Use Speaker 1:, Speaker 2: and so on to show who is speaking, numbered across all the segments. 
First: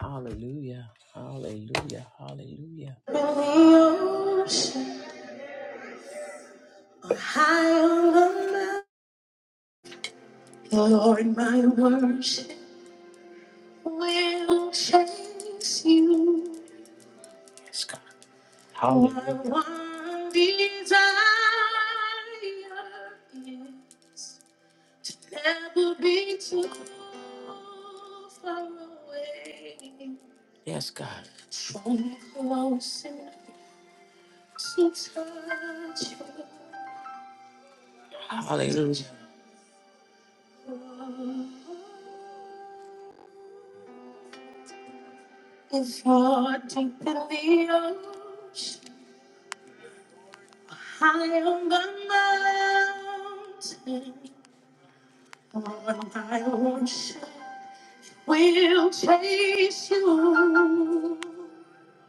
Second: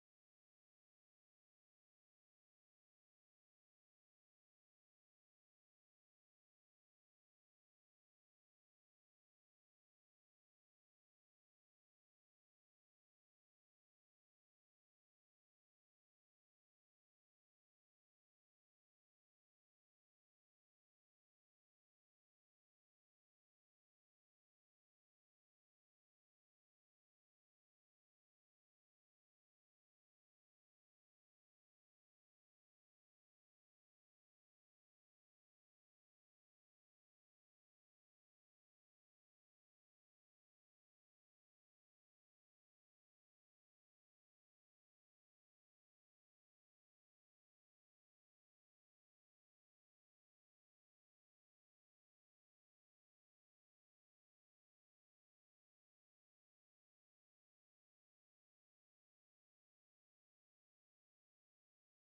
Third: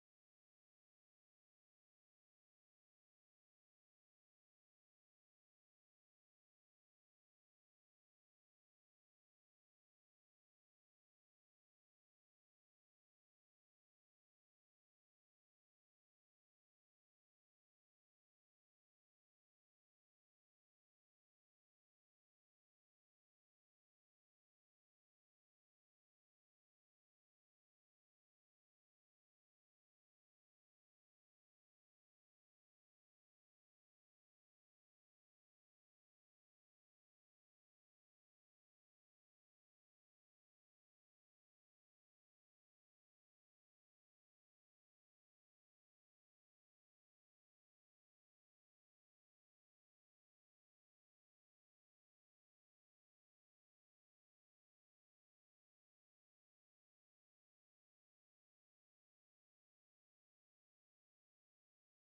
Speaker 1: Hallelujah. Hallelujah. Hallelujah. In the ocean, high on the mountain, Lord, my worship will chase you. Yes, God. Hallelujah. My one desire is to never be too far away. Yes, God. So close enough to touch you. Hallelujah. If you're It's hard to believe high on the mountain. Lord, I worship. will chase you.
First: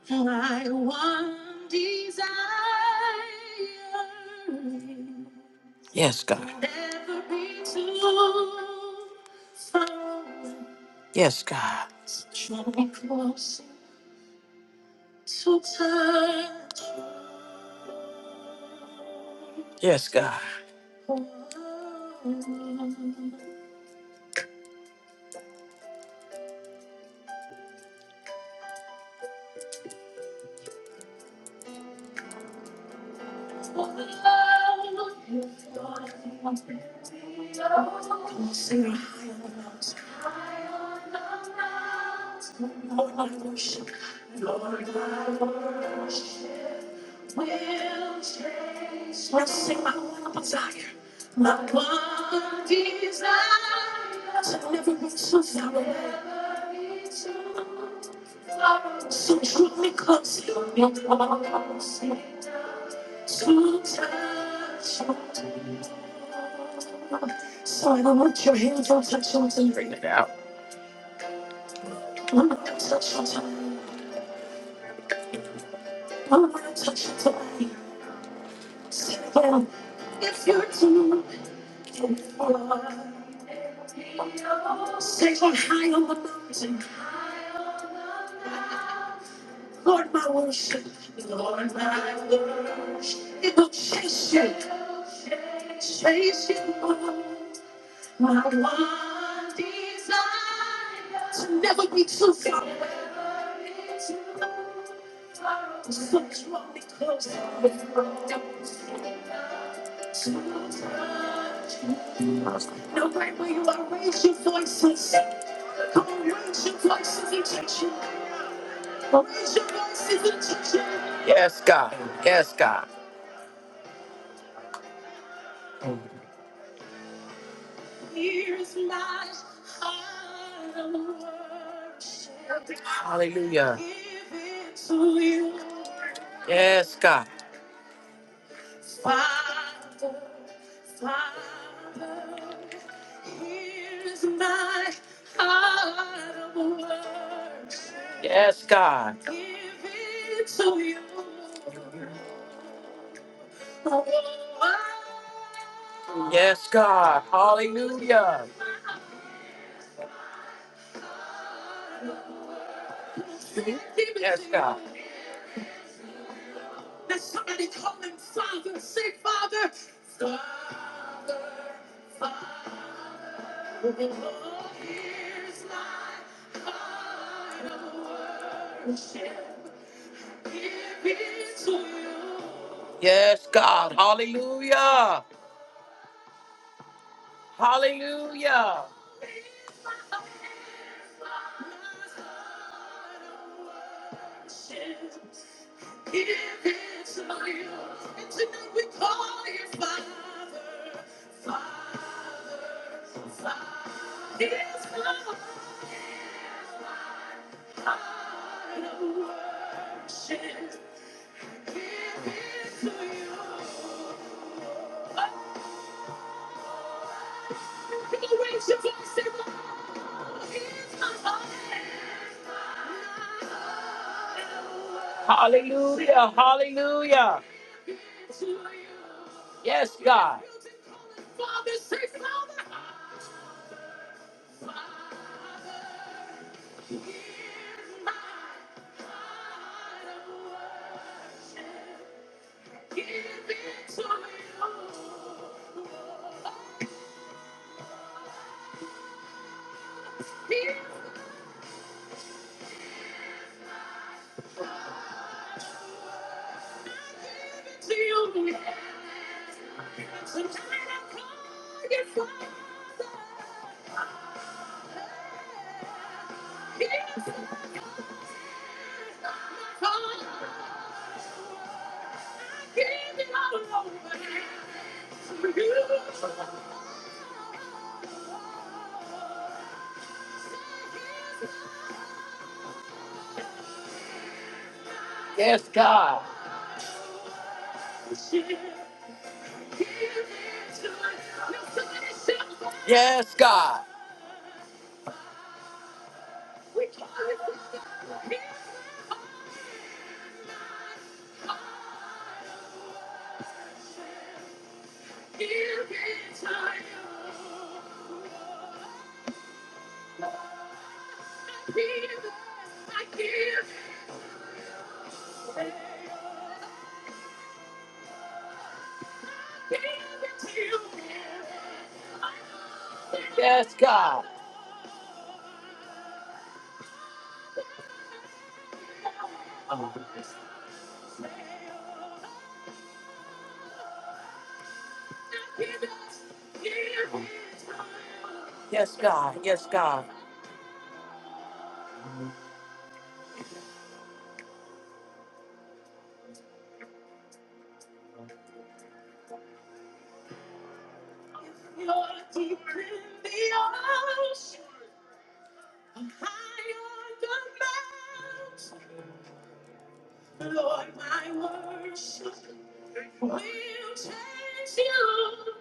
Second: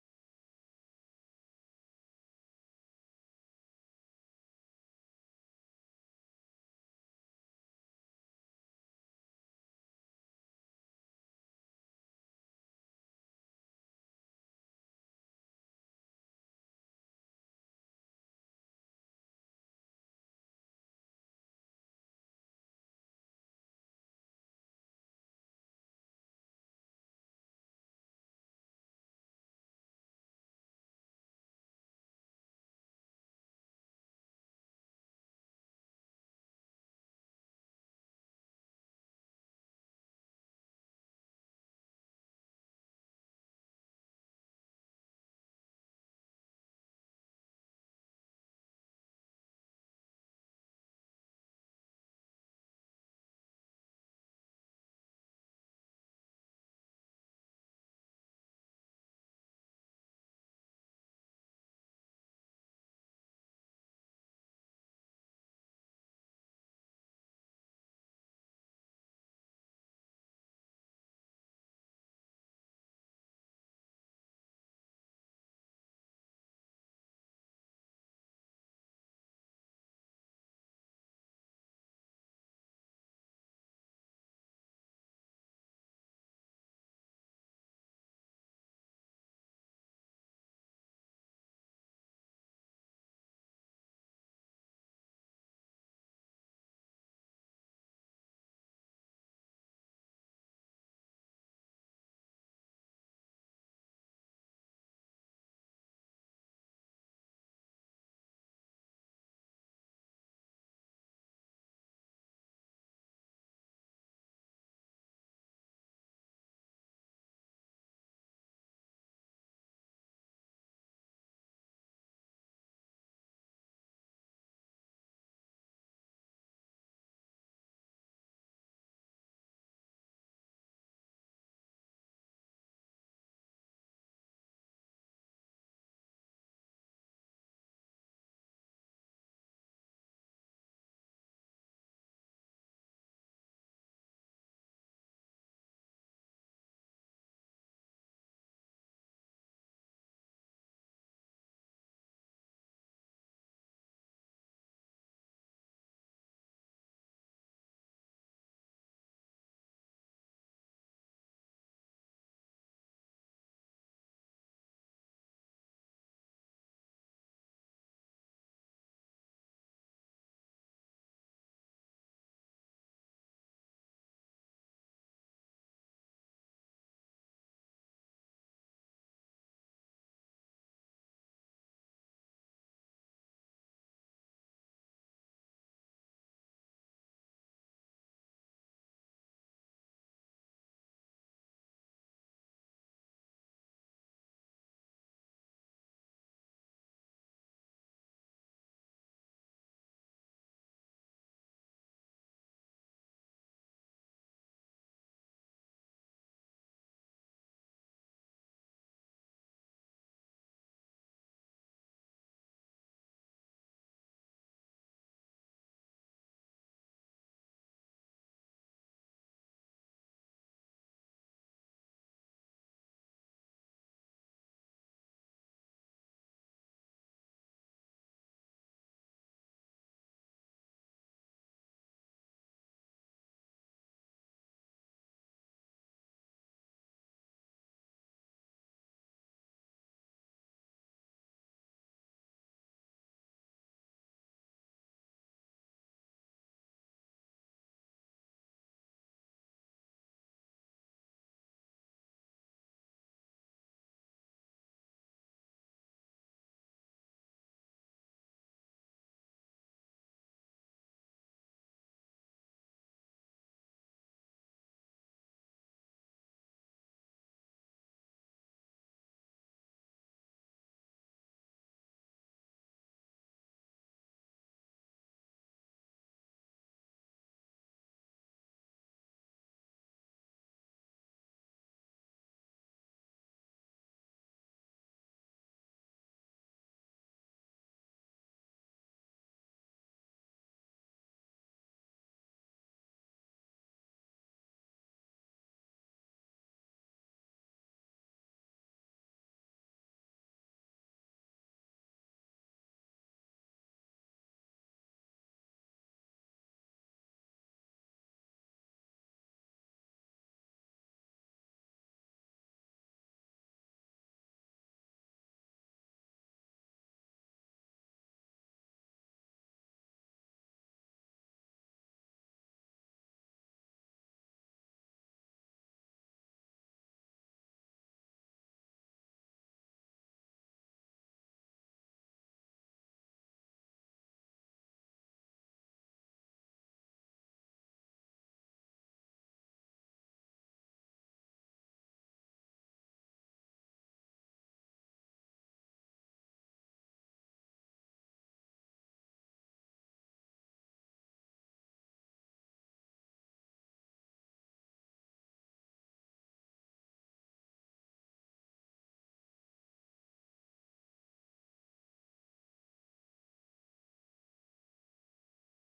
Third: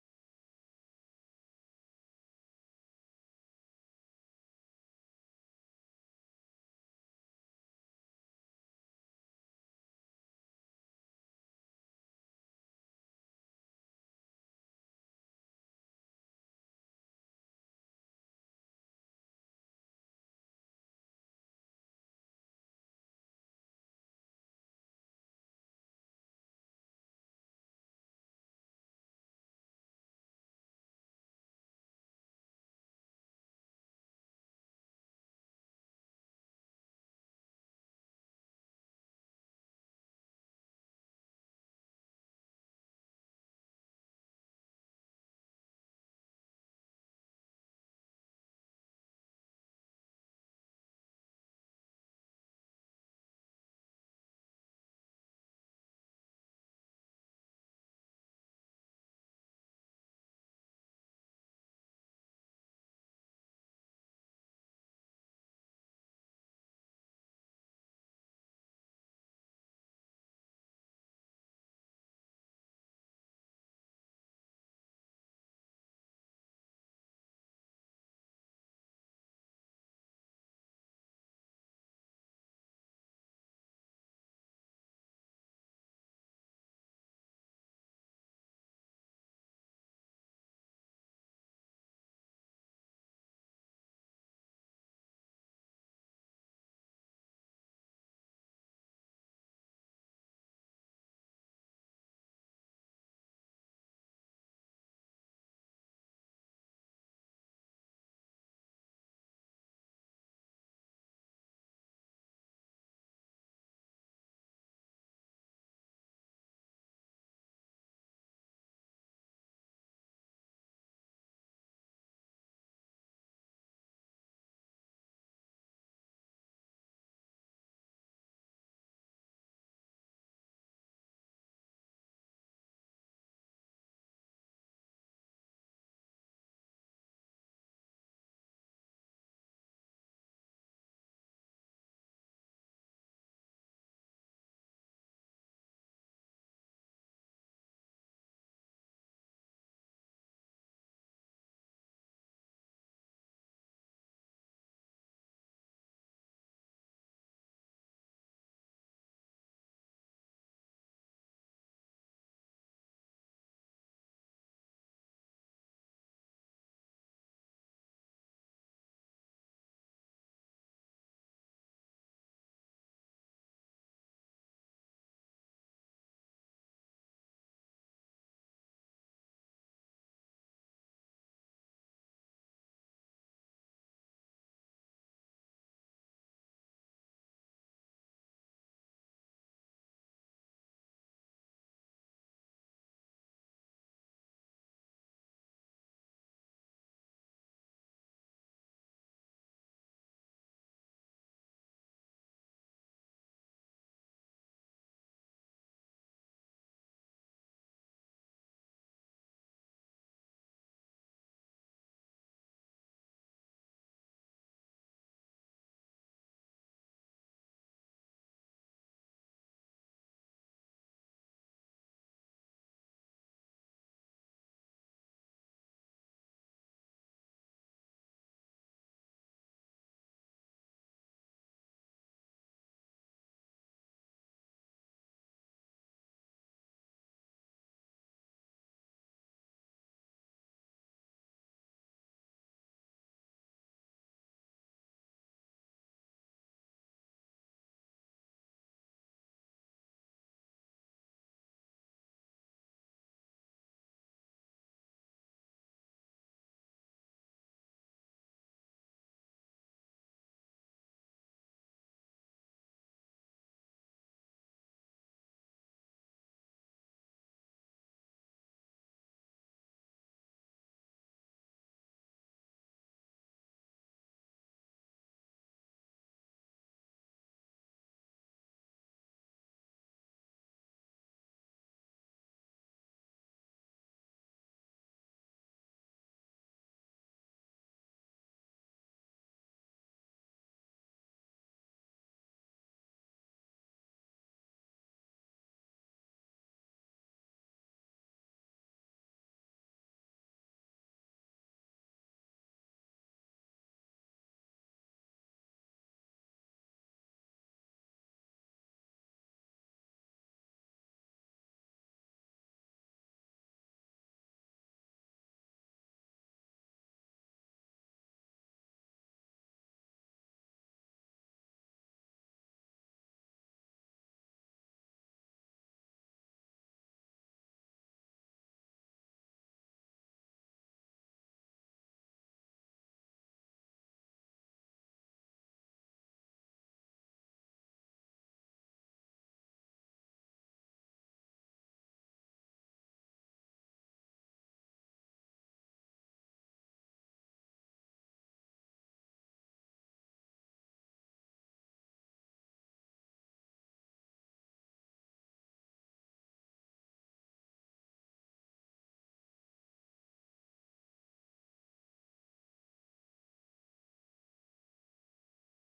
Speaker 1: My one desire. Yes, God. Never be too far away. Yes, God. Draw me closer to touch. you. Yes, God. you. Let's sing my one desire. My one desire to never be so far away. So draw me closer. Your love comes. So I don't want your hands on touch yours and Bring it out. I'm not gonna touch something. I'm not gonna touch something. Sit down. If you're too far. Stay on high on the mountain. Lord, my worship. Lord, my worship. It will chase you. Chase you. My one desire to never be too far away. So draw me closer. you touch you. No right where you are, raise your voices. Come on, raise your voices and touch you. Raise your voices and touch you. Yes, God. Yes, God. Here's my heart of worship. Hallelujah. Give it to you. Yes, God. Father, Father, here's my heart of worship. Yes, God. Give it to you. Yes, God. Hallelujah. Yes, God. Let somebody call him Father. Say, Father. Father, Father. Oh, here's my heart of worship. Give it to you. Yes, God. Hallelujah. Hallelujah. Hallelujah, hallelujah. Yes, God. Yes, God. Yes, God. Yes, God. Yes, God. Yes,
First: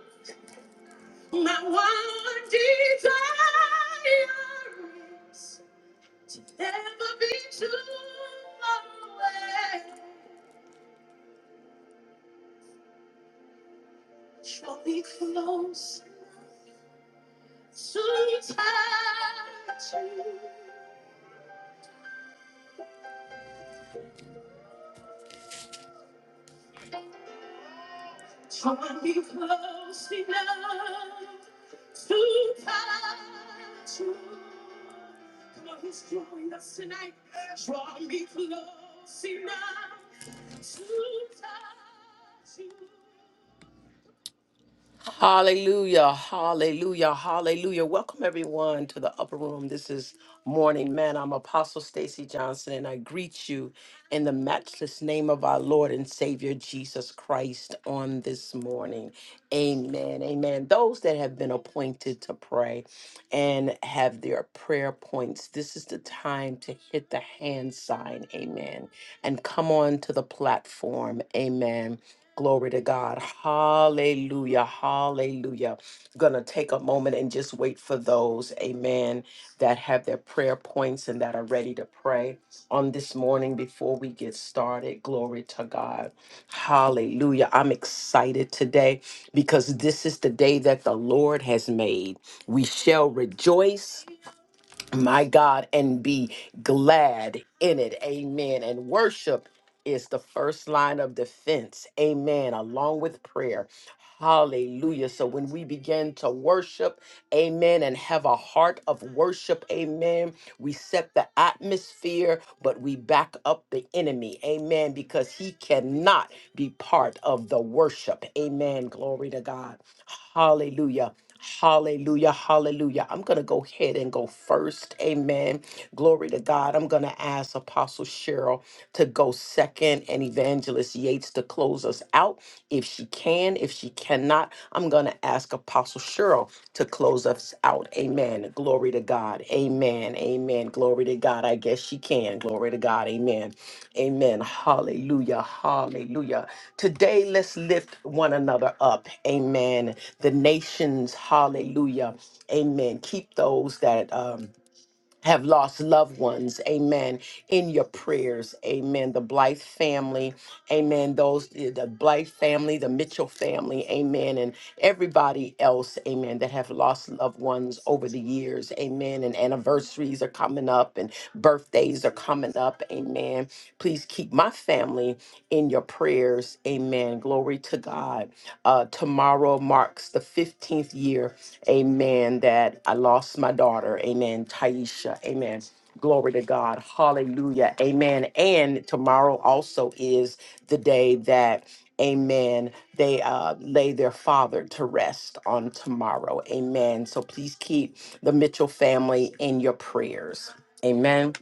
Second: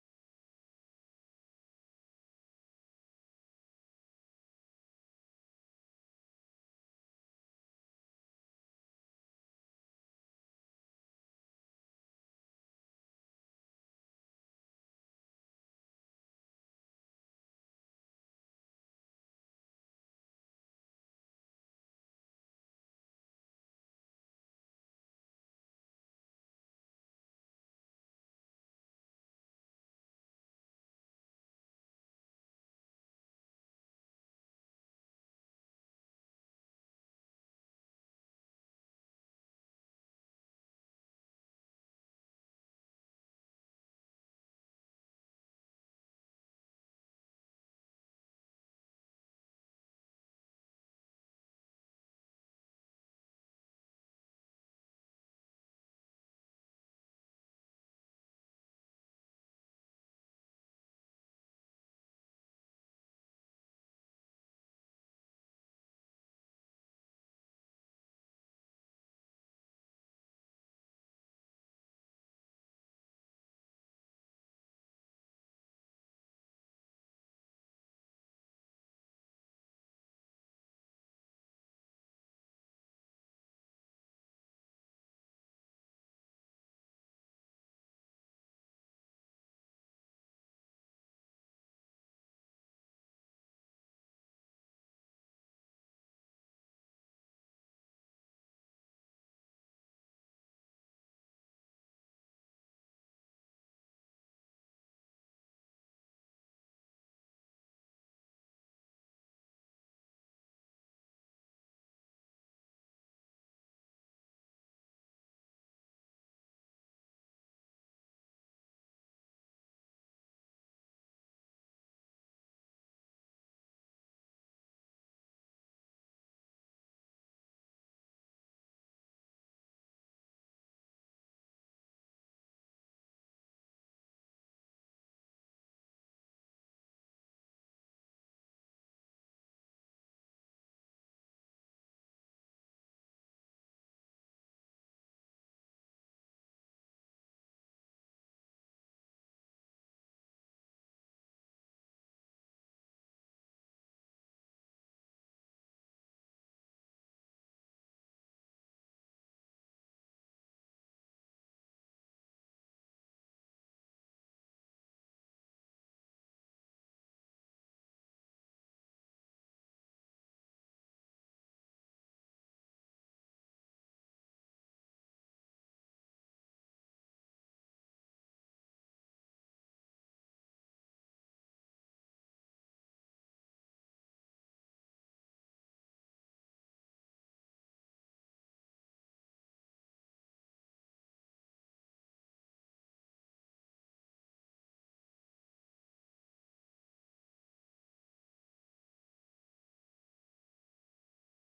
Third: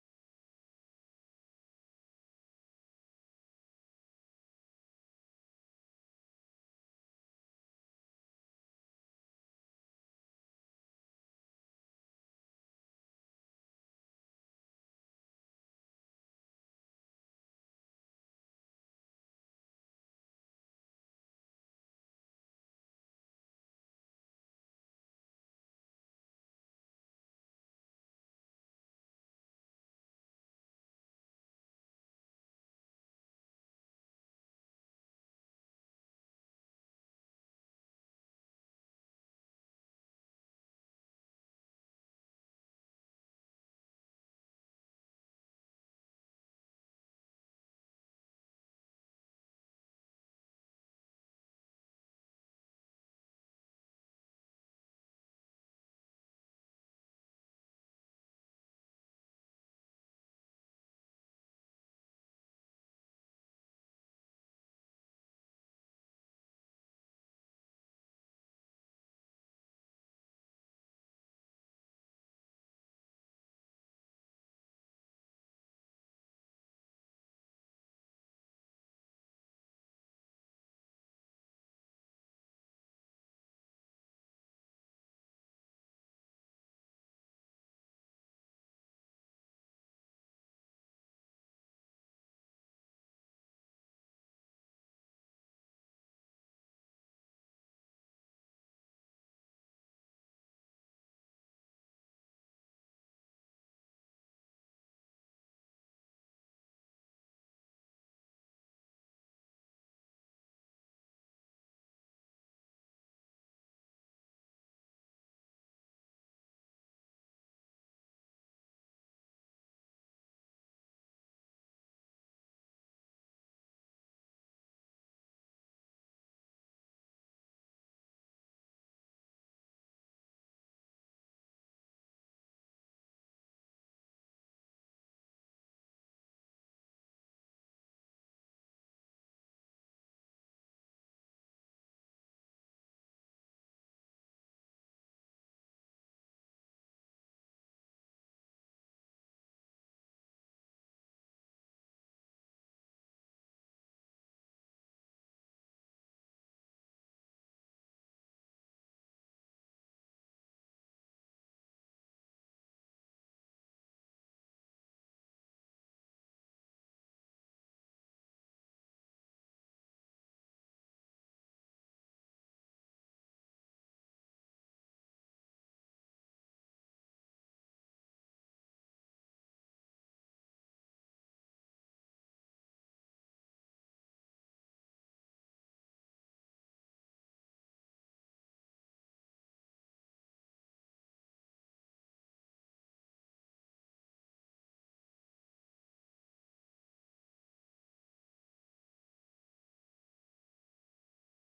Speaker 1: God. My one desire is to never be too far away. Draw me close to touch you. Draw me close enough to touch you. Come on, he's drawing us tonight. Draw me close enough to touch you. Hallelujah, hallelujah, hallelujah. Welcome everyone to the upper room. This is Morning Man. I'm Apostle Stacy Johnson and I greet you in the matchless name of our Lord and Savior Jesus Christ on this morning. Amen. Amen. Those that have been appointed to pray and have their prayer points, this is the time to hit the hand sign. Amen. And come on to the platform. Amen Glory to God. Hallelujah. Hallelujah. Going to take a moment and just wait for those, amen, that have their prayer points and that are ready to pray on this morning before we get started. Glory to God. Hallelujah. I'm excited today because this is the day that the Lord has made. We shall rejoice my God, and be glad in it. Amen. And worship is the first line of defense. Amen. Along with prayer. Hallelujah. So when we begin to worship, amen, and have a heart of worship, amen, we set the atmosphere, but we back up the enemy, amen, because he cannot be part of the worship. Amen. Glory to God. Hallelujah. Hallelujah, hallelujah. I'm going to go ahead and go first. Amen. Glory to God. I'm going to ask Apostle Cheryl to go second and Evangelist Yates to close us out if she can. If she cannot, I'm going to ask Apostle Cheryl to close us out. Amen. Glory to God. Amen. Amen. Glory to God. I guess she can. Glory to God. Amen. Amen. Hallelujah. Hallelujah. Today, let's lift one another up. Amen. The nations. Hallelujah. Amen. Keep those that. Um, have lost loved ones, amen, in your prayers, amen. The Blythe family, amen. Those, the the Blythe family, the Mitchell family, amen, and everybody else, amen, that have lost loved ones over the years, amen. And anniversaries are coming up and birthdays are coming up, amen. Please keep my family in your prayers, amen. Glory to God that uh, tomorrow marks the 15th year, amen, that I lost my daughter, amen, Taisha, amen. Glory to God. Hallelujah. Amen. And tomorrow also is the day that, amen, they uh, lay their father to rest on tomorrow. Amen. So please keep the Mitchell family in your prayers. Amen.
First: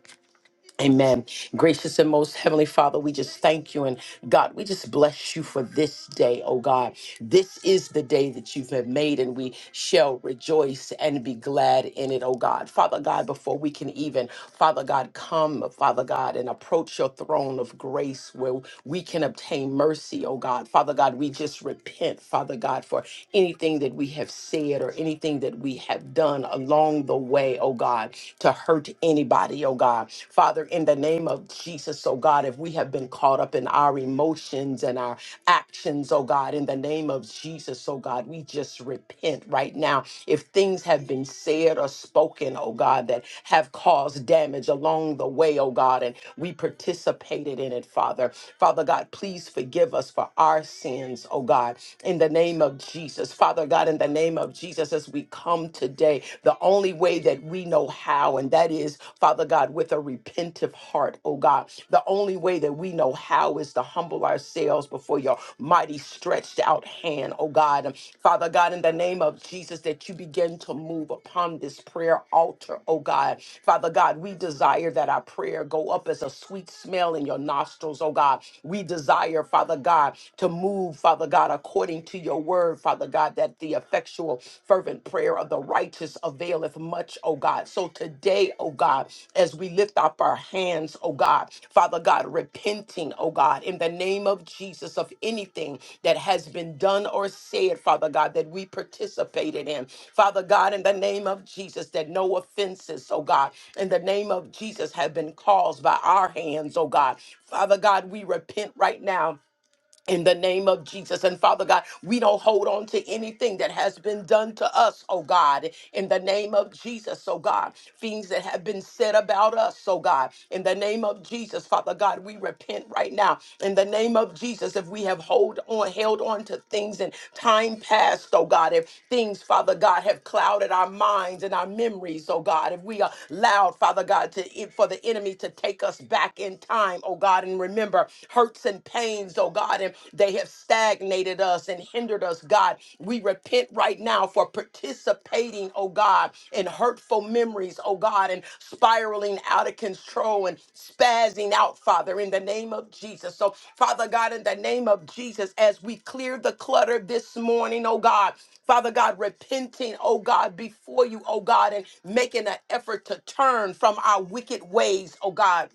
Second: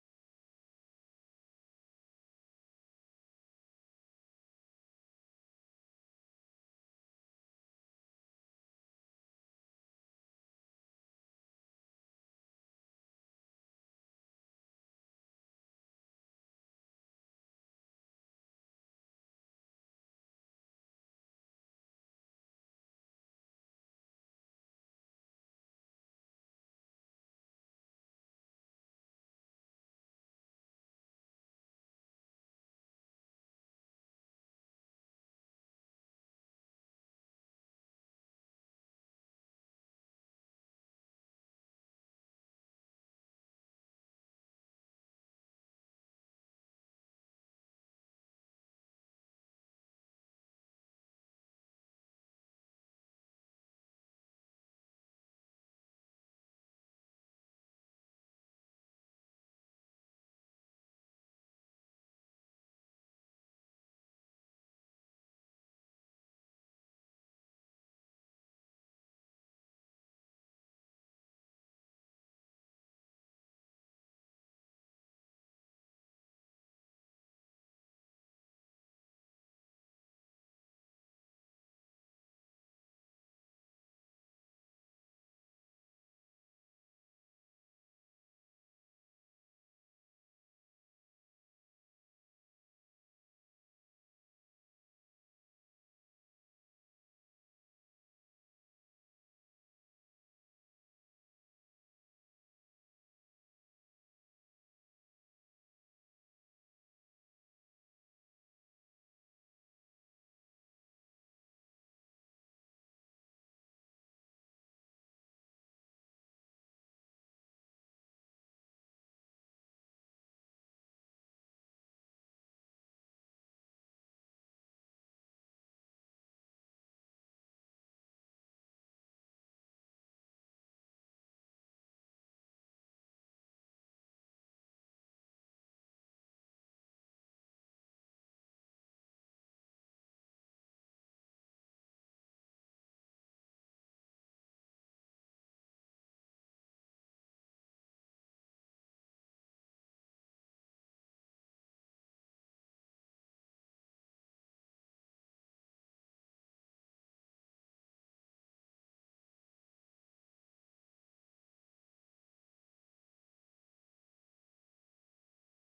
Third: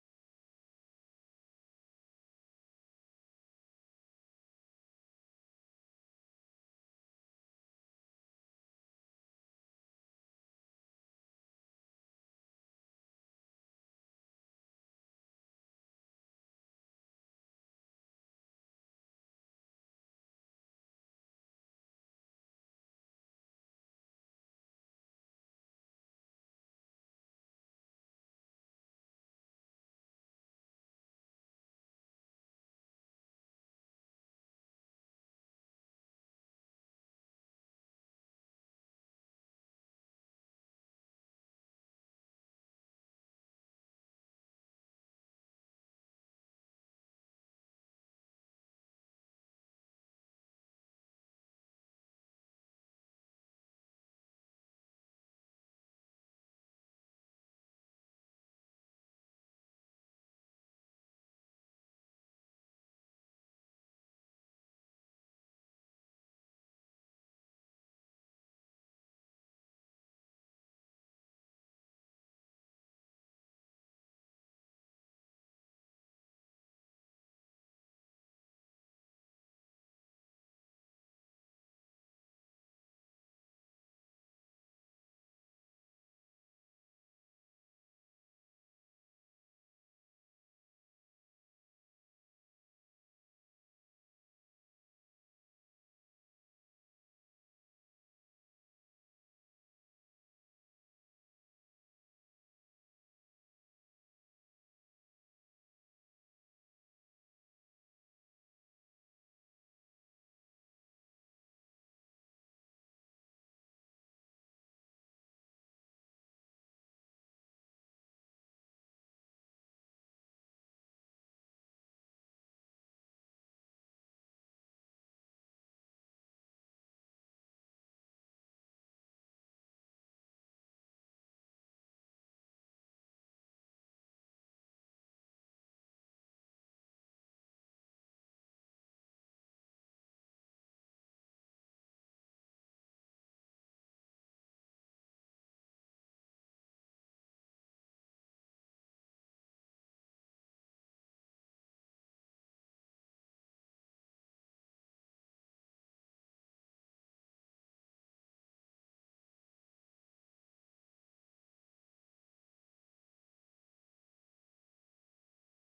Speaker 1: Amen. Gracious and most heavenly Father, we just thank you. And God, we just bless you for this day, oh God. This is the day that you have made, and we shall rejoice and be glad in it, oh God. Father God, before we can even, Father God, come, Father God, and approach your throne of grace where we can obtain mercy, oh God. Father God, we just repent, Father God, for anything that we have said or anything that we have done along the way, oh God. God, to hurt anybody, oh God. Father, in the name of Jesus, oh God, if we have been caught up in our emotions and our actions, oh God, in the name of Jesus, oh God, we just repent right now. If things have been said or spoken, oh God, that have caused damage along the way, oh God, and we participated in it, Father. Father God, please forgive us for our sins, oh God, in the name of Jesus. Father God, in the name of Jesus, as we as we come today the only way that we know how, and that is, Father God, with a repentive heart, oh God. The only way that we know how is to humble ourselves before your mighty stretched out hand, oh God. And Father God, in the name of Jesus, that you begin to move upon this prayer altar, oh God. Father God, we desire that our prayer go up as a sweet smell in your nostrils, oh God. We desire, Father God, to move, Father God, according to your your word, Father God, that the effectual, fervent prayer of the righteous availeth much, oh God. So today, oh God, as we lift up our hands, oh God, Father God, repenting, oh God, in the name of Jesus of anything that has been done or said, Father God, that we participated in. Father God, in the name of Jesus, that no offenses, oh God, in the name of Jesus have been caused by our hands, oh God. Father God, we repent right now in the name of Jesus. And Father God, we don't hold on to anything that has been done to us, oh God, in the name of Jesus, oh God. Things that have been said about us, oh God, in the name of Jesus, Father God, we repent right now. In the name of Jesus, if we have hold on, held on to things in time past, oh God, if things, Father God, have clouded our minds and our memories, oh God, if we allowed, Father God, to for the enemy to take us back in time, oh God, and remember remember hurts and pains, oh God, and they have stagnated us and hindered us, God. We repent right now for participating, oh God, in hurtful memories, oh God, and spiraling out of control and spazzing out, Father, in the name of Jesus. So, Father God, in the name of Jesus, as we clear the clutter this morning, oh God, Father God, repenting, oh God, before you, oh God, and making an effort to turn from our wicked ways, oh God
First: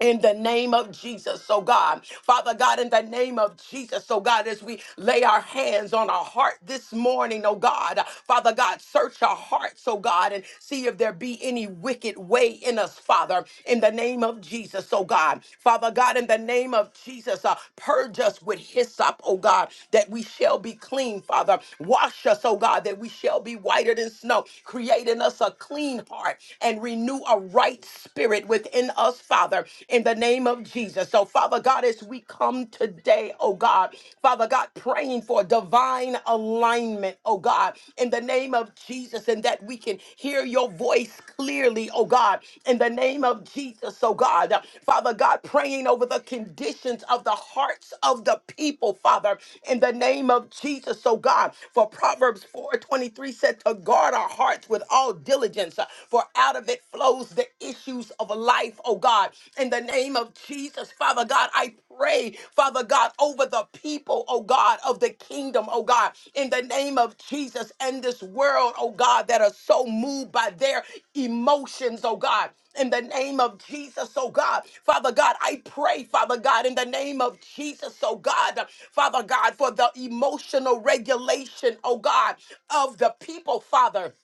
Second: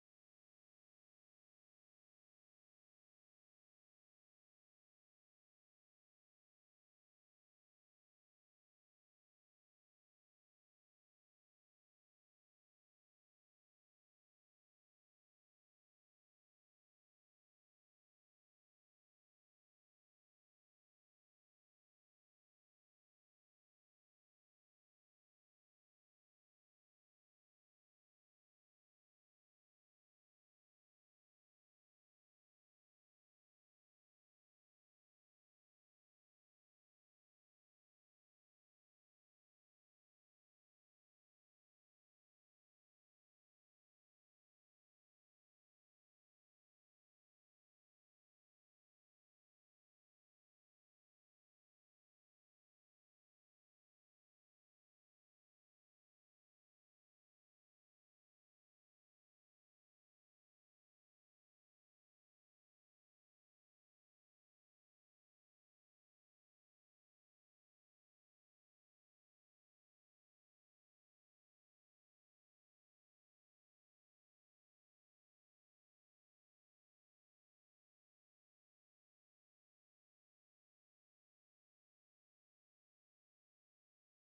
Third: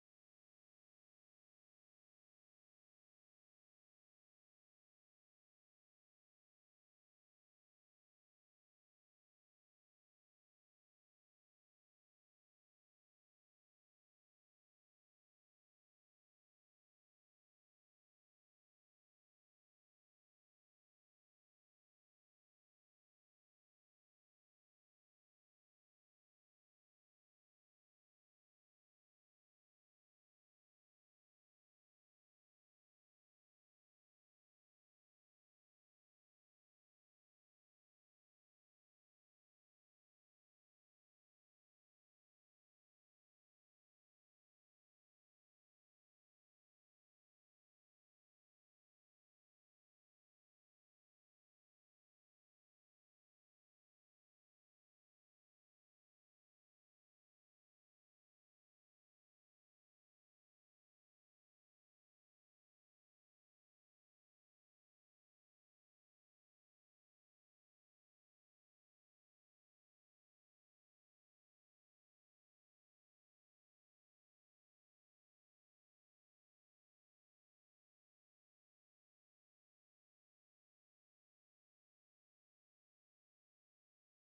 Speaker 1: in the name of Jesus, oh God. Father God, in the name of Jesus, oh God, as we lay our hands on our heart this morning, oh God, Father God, search our hearts, oh God, and see if there be any wicked way in us, Father, in the name of Jesus, oh God. Father God, in the name of Jesus, uh, purge us with hyssop, oh God, that we shall be clean, Father. Wash us, oh God, that we shall be whiter than snow. Create in us a clean heart and renew a right spirit within us, Father, in the name of Jesus. So, Father God, as we come today, oh God, Father God, praying for divine alignment, oh God, in the name of Jesus, and that we can hear your voice clearly, oh God, in the name of Jesus, oh God. Father God, praying over the conditions of the hearts of the people, Father, in the name of Jesus, oh God. For Proverbs 4:23 said to guard our hearts with all diligence, for out of it flows the issues of life, oh God. In the name of Jesus, Father God, I pray, Father God, over the people, oh God, of the kingdom, oh God, in the name of Jesus and this world, oh God, that are so moved by their emotions, oh God. In the name of Jesus, oh God. Father God, I pray, Father God, in the name of Jesus, oh God. Father God, for the emotional regulation, oh God, of the people, Father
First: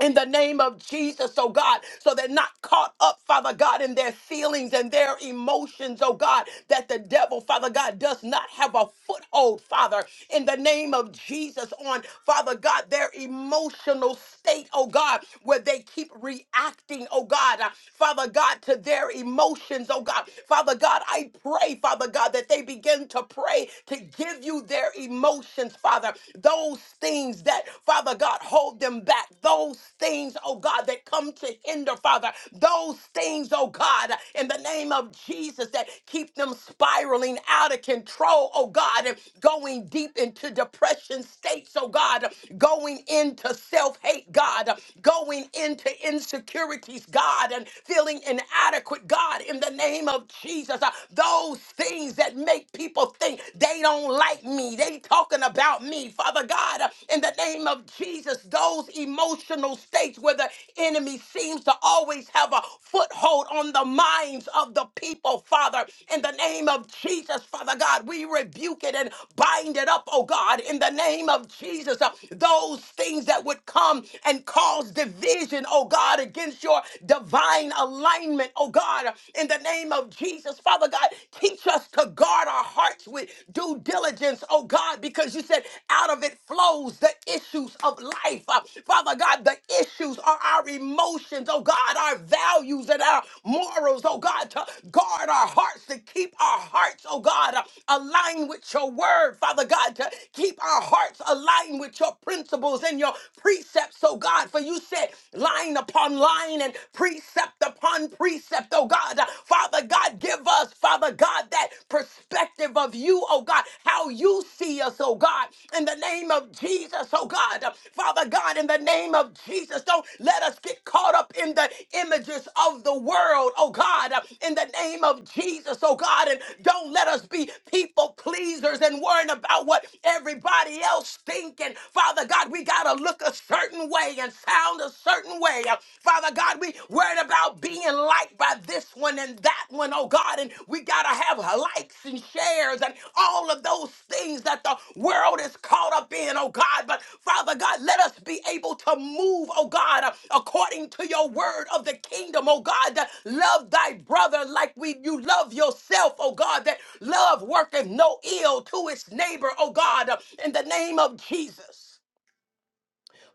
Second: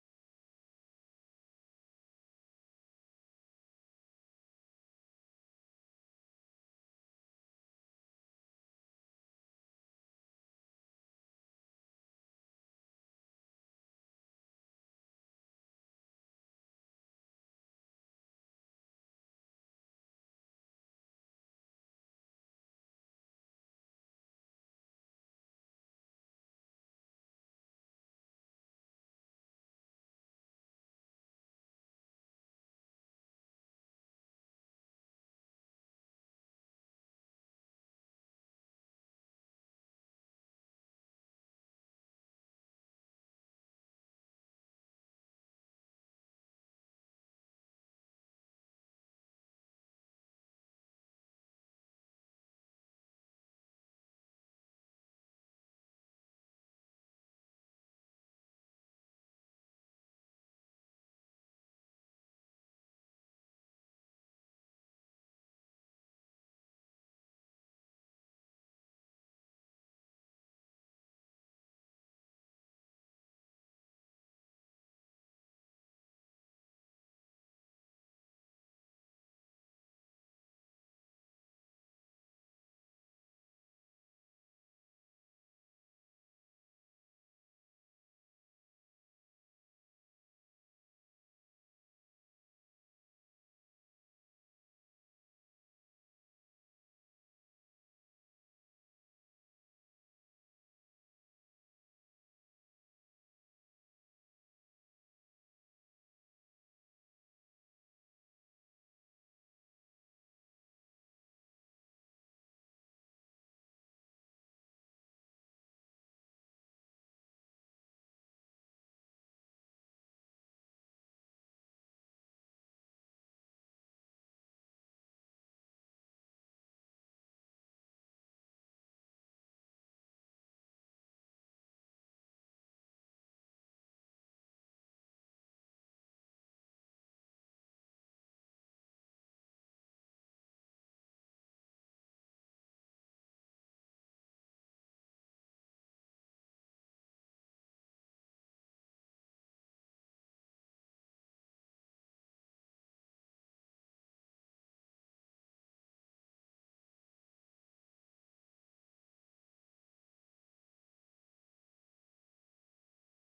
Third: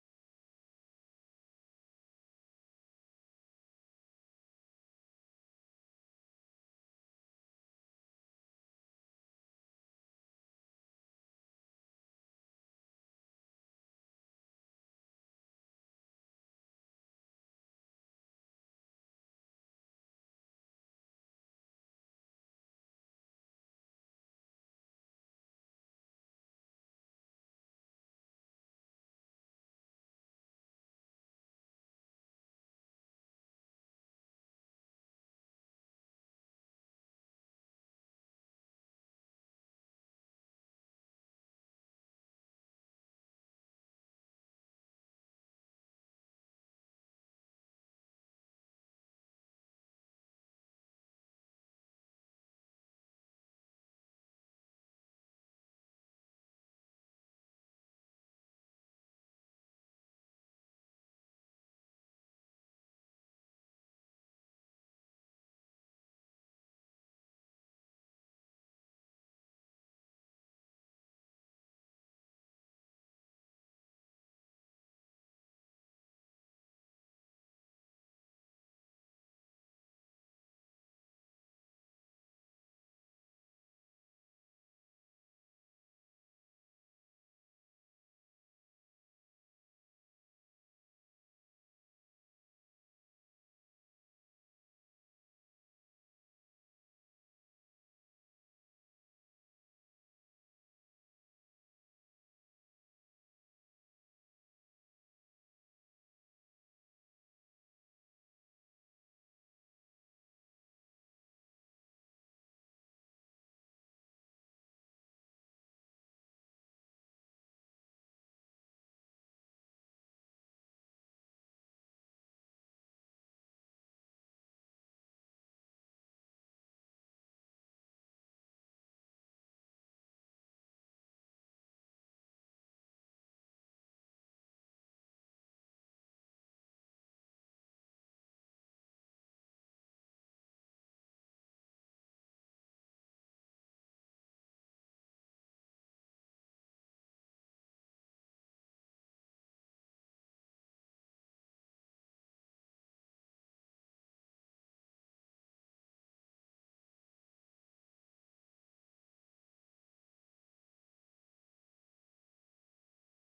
Speaker 1: in the name of Jesus, oh God, so they're not caught up, Father God, in their feelings and their emotions, oh God, that the devil, Father God, does not have a foothold, Father, in the name of Jesus, on, Father God, their emotional state, oh God, where they keep reacting, oh God, uh, Father God, to their emotions, oh God. Father God, I pray, Father God, that they begin to pray to give you their emotions, Father, those things that, Father God, hold them back, those things, oh God, that come to hinder, Father, those things, oh God, in the name of Jesus, that keep them spiraling out of control, oh God, and going deep into depression states, oh God, going into self hate, God, going into insecurities, God, and feeling inadequate, God, in the name of Jesus, Uh, those things that make people think they don't don't like me. They talking about me. Father God, uh, in the name of Jesus, those emotional states where the enemy seems to always have a foothold on the minds of the people, Father, in the name of Jesus, Father God, we rebuke it and bind it up, oh God, in the name of Jesus. Uh, Those things that would come and cause division, oh God, against your divine alignment, oh God, in the name of Jesus, Father God. God. Teach us to guard our hearts with due diligence, oh God, because you said out of it flows the issues of life. Uh, Father God, the issues are our emotions, oh God, our values and our morals, oh God, to guard our hearts, to keep our hearts, oh God, uh, aligned with your word, Father God, to keep our hearts aligned with your principles and your precepts, oh God, for you said line upon line and precept upon one precept, oh God. Father God, give us, Father God, that perspective of you, oh God, how you see us, oh God, in the name of Jesus, oh God. Father God, in the name of Jesus, don't let us get caught up in the images of the world, oh God, in the name of Jesus, oh God, and don't let us be people pleasers and worrying about what everybody else thinking. Father God, we got to look a certain way and sound a certain certain way. Uh, Father God, we worried about being liked by this one and that one, oh God, and we gotta have likes and shares and all of those things that the world is caught up in, oh God. But Father God, let us be able to move, oh God, uh, according to your word of the kingdom, oh God, that love thy brother like we you love yourself, oh God, that love worketh no ill to its neighbor, oh God, uh, in the name of Jesus.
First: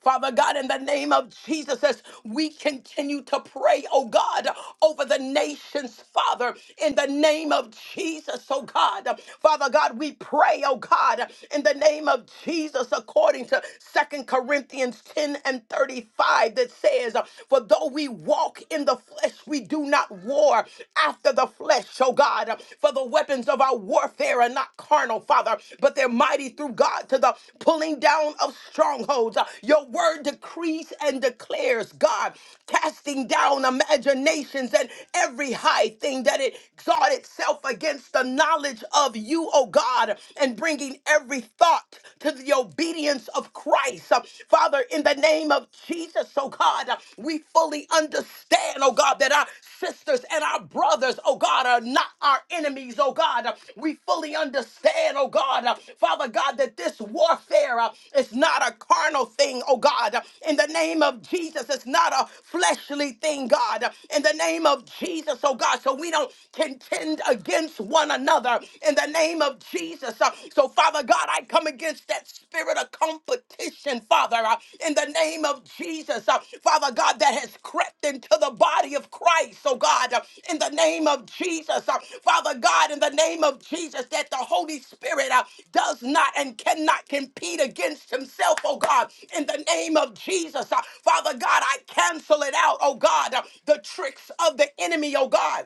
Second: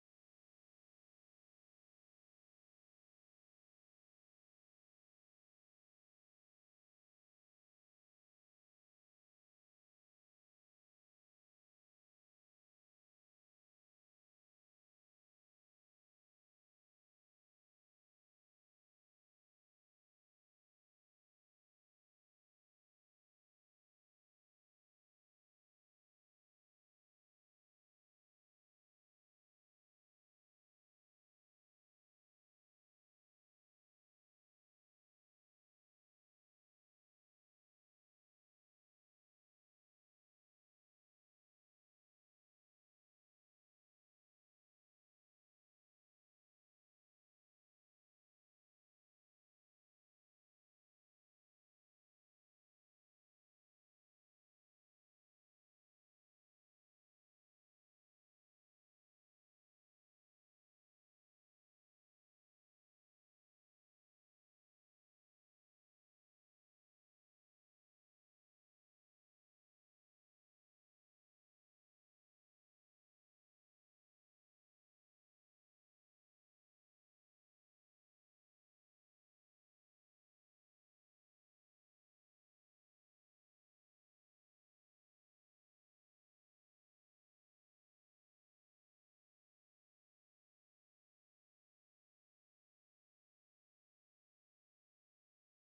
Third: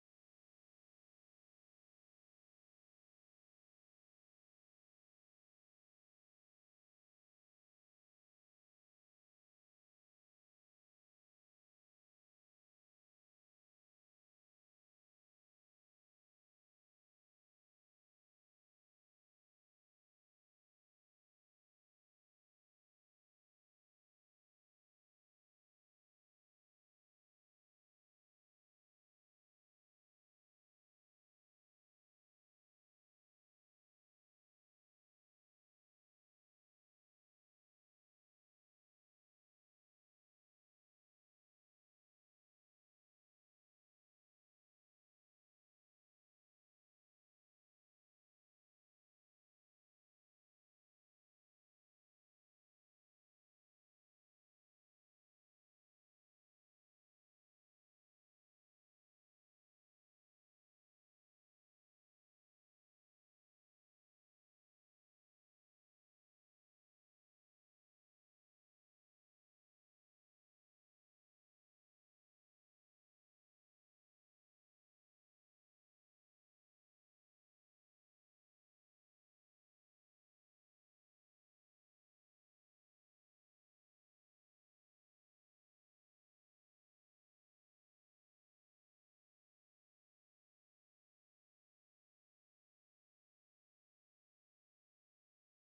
Speaker 1: Father God, in the name of Jesus, as we continue to pray, oh God, over the nations, Father, in the name of Jesus, oh God. Father God, we pray, oh God, in the name of Jesus, according to Second Corinthians 10 and 35, that says, For though we walk in the flesh, we do not war after the flesh, oh God. For the weapons of our warfare are not carnal, Father, but they're mighty through God to the pulling down of strongholds. Uh, Your word decrees and declares, God, casting down imaginations and every high thing that it exalt itself against the knowledge of you, O God, and bringing every thought to the obedience of Christ. Uh, Father, in the name of Jesus, O God, uh, we fully we understand, oh God, that our sisters and our brothers, oh God, are not our enemies, oh God. We fully understand, oh God, uh, Father God, that this warfare uh, is not a carnal thing, oh God. In the name of Jesus, it's not a fleshly thing, God. In the name of Jesus, oh God, so we don't contend against one another. In the name of Jesus. uh, So, Father God, I come against against that spirit of competition, Father, uh, in the name of Jesus, uh, Father God, that has crept into the body of Christ, oh God, uh, in the name of Jesus, uh, Father God, in the name of Jesus, that the Holy Spirit uh, does not and cannot compete against himself, oh God, in the name of Jesus, uh, Father God, I cancel it out, oh God, uh, the tricks of the enemy, oh God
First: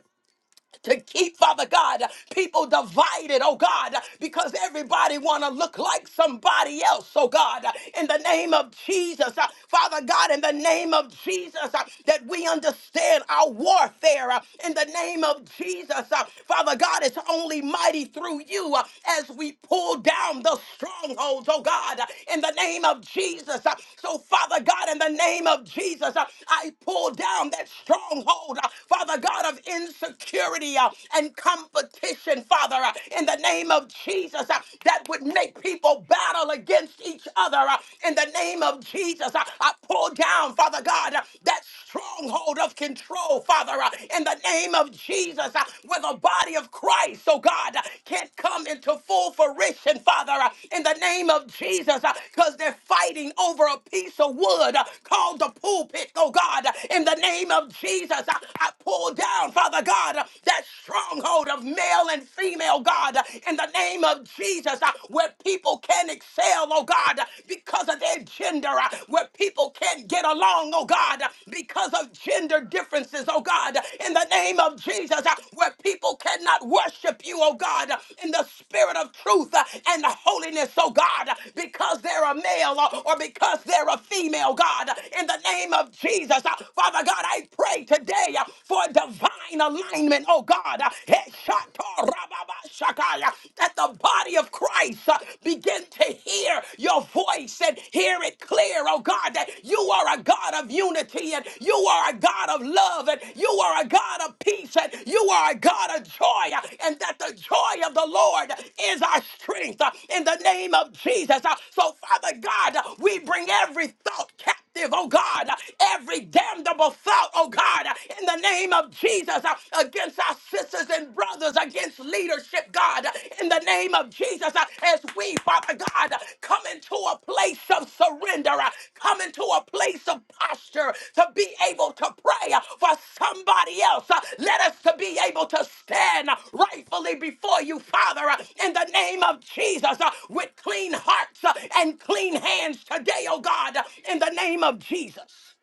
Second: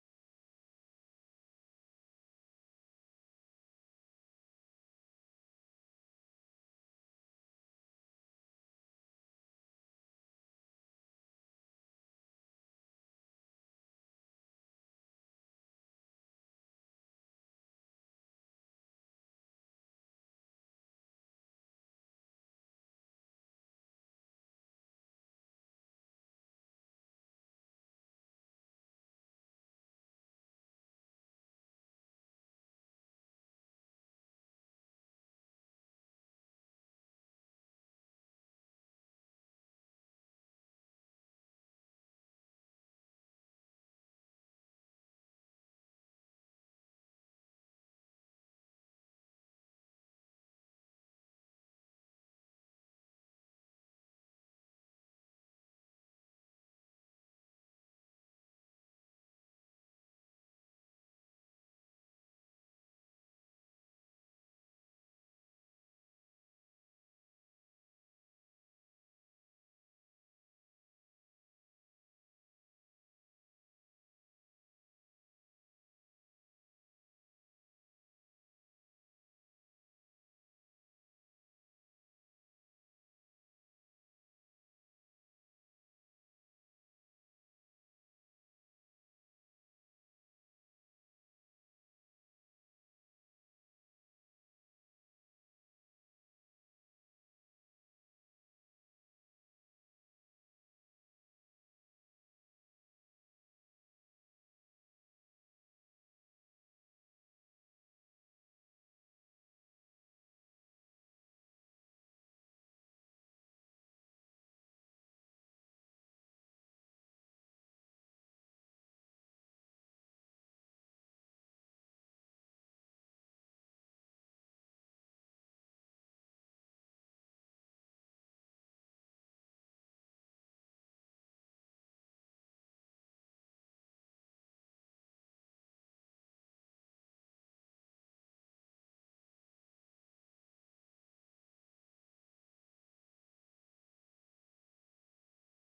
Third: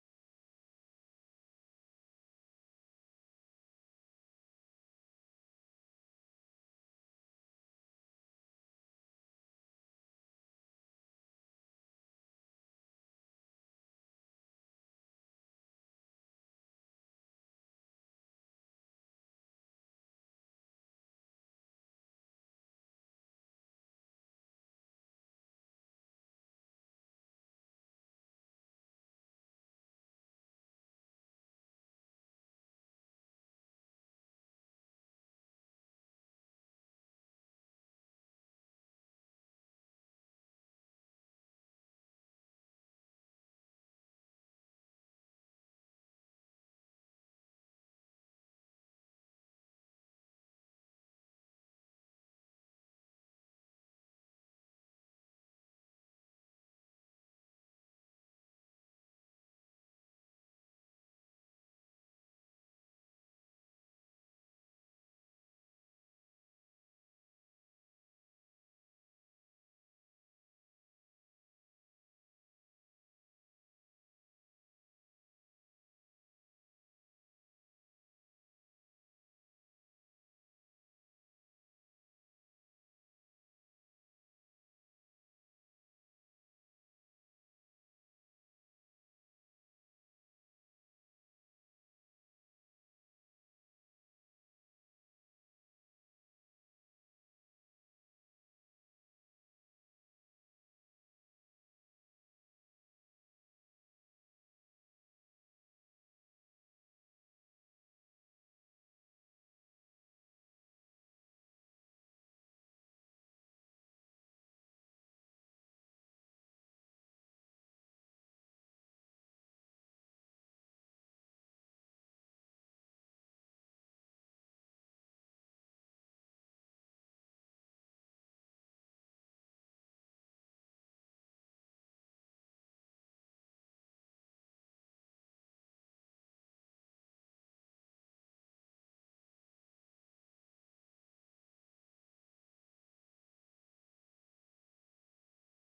Speaker 1: to keep, Father God, people divided, oh God, because everybody want to look like somebody else, oh God, in the name of Jesus, uh, Father God, in the name of Jesus, uh, that we understand our warfare, uh, in the name of Jesus, uh, Father God, it's only mighty through you uh, as we pull down the strongholds, oh God, uh, in the name of Jesus. uh, So, Father God, in the name of Jesus, uh, I pull down that stronghold, uh, Father God, of insecurity uh, and competition, Father, uh, in the name of Jesus, uh, that would make people battle against each other. uh, in the name of Jesus, uh, I pull down, Father God, uh, that stronghold of control, Father, uh, in the name of Jesus, uh, where the body of Christ, oh God, uh, can't come into full fruition, Father, uh, in the name of Jesus, because they're fighting over a piece of wood uh, called the pulpit, oh God, uh, in the name of Jesus. uh, I I pull down, Father God, that stronghold of male and female, God, in the name of Jesus, uh, where people can excel, oh God, because of their gender, uh, where people can't get along, oh God, because of gender differences, oh God, in the name of Jesus, uh, where people cannot worship you, oh God, in the spirit of truth uh, and holiness, oh God, because they're a male uh, or because they're a female, God, in the name of Jesus, uh, Father God, I pray pray today uh, for divine alignment, oh God, uh, Heshatarababashakaya, that the body of Christ uh, begin to hear your voice and hear it clear, oh God, that you are a God of unity and you are a God of love and you are a God of peace and you are a God of joy uh, and that the joy of the Lord is our strength uh, in the name of Jesus. Uh, So, Father God, uh, we bring every thought captive captive, oh God, every damnable thought, oh God, in the name of Jesus, uh, against our sisters and brothers, against leadership, God, in the name of Jesus, uh, as we, Father God, come into a place of surrender, uh, come into a place of the posture to be able to pray for somebody else. Uh, Let us to be able to stand rightfully before you, Father, uh, in the name of Jesus, uh, with clean hearts uh, and clean hands today, oh God, uh, in the name of Jesus.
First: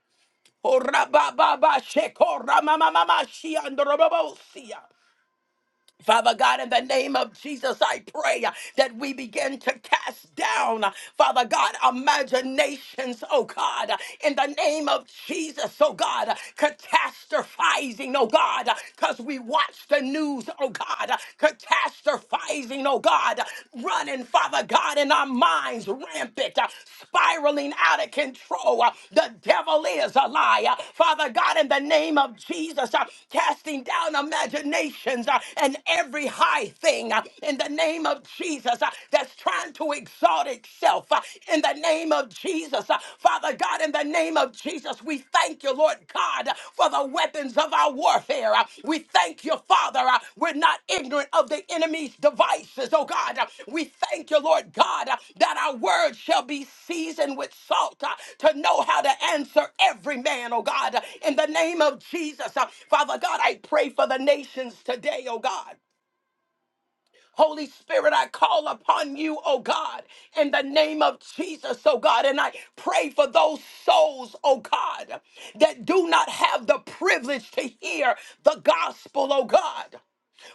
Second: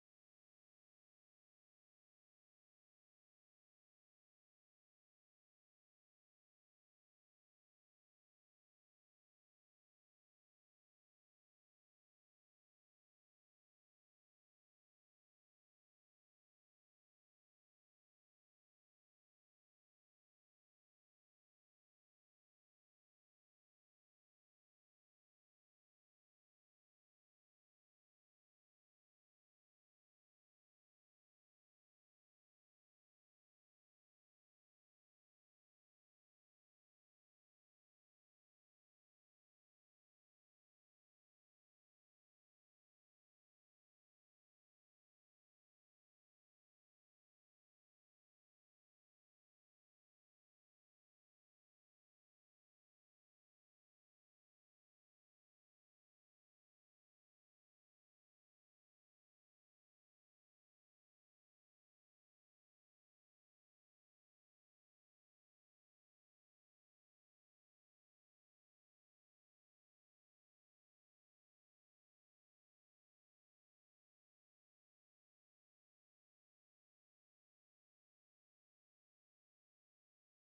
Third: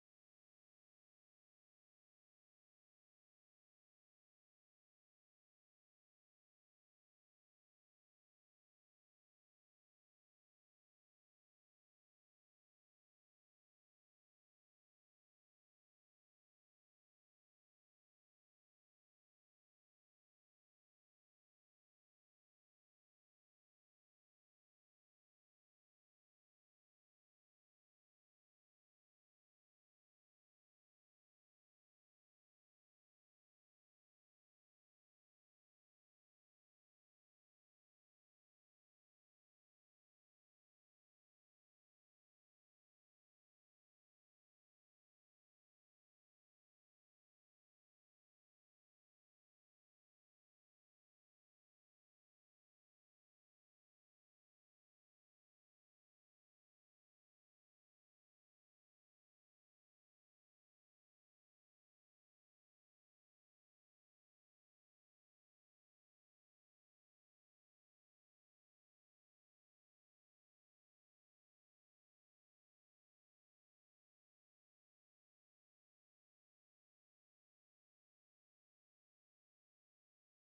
Speaker 1: Oh, rabba, ba, ba, sheko, rama, ma, ma, ma, shia, ndorobobo, sia. Father God, in the name of Jesus, I pray uh, that we begin to cast down, uh, Father God, imaginations, oh God, uh, in the name of Jesus, oh God, uh, catastrophizing, oh God, because we watch the news, oh God, uh, catastrophizing, oh God, uh, running, Father God, in our minds, rampant, uh, spiraling out of control. Uh, The devil is a liar. Father God, in the name of Jesus, uh, casting down imaginations uh, and every high thing uh, in the name of Jesus uh, that's trying to exalt itself uh, in the name of Jesus. Uh, Father God, in the name of Jesus, we thank you, Lord. Lord God, for the weapons of our warfare. We thank you, Father. We're not ignorant of the enemy's devices, oh God. We thank you, Lord God, that our words shall be seasoned with salt uh, to know how to answer every man, oh God. In the name of Jesus, uh, Father God, I pray for the nations today, oh God. Holy Spirit, I call upon you, oh God, in the name of Jesus, oh God. And I pray for those souls, oh God, that do not have the privilege to hear the gospel, oh God.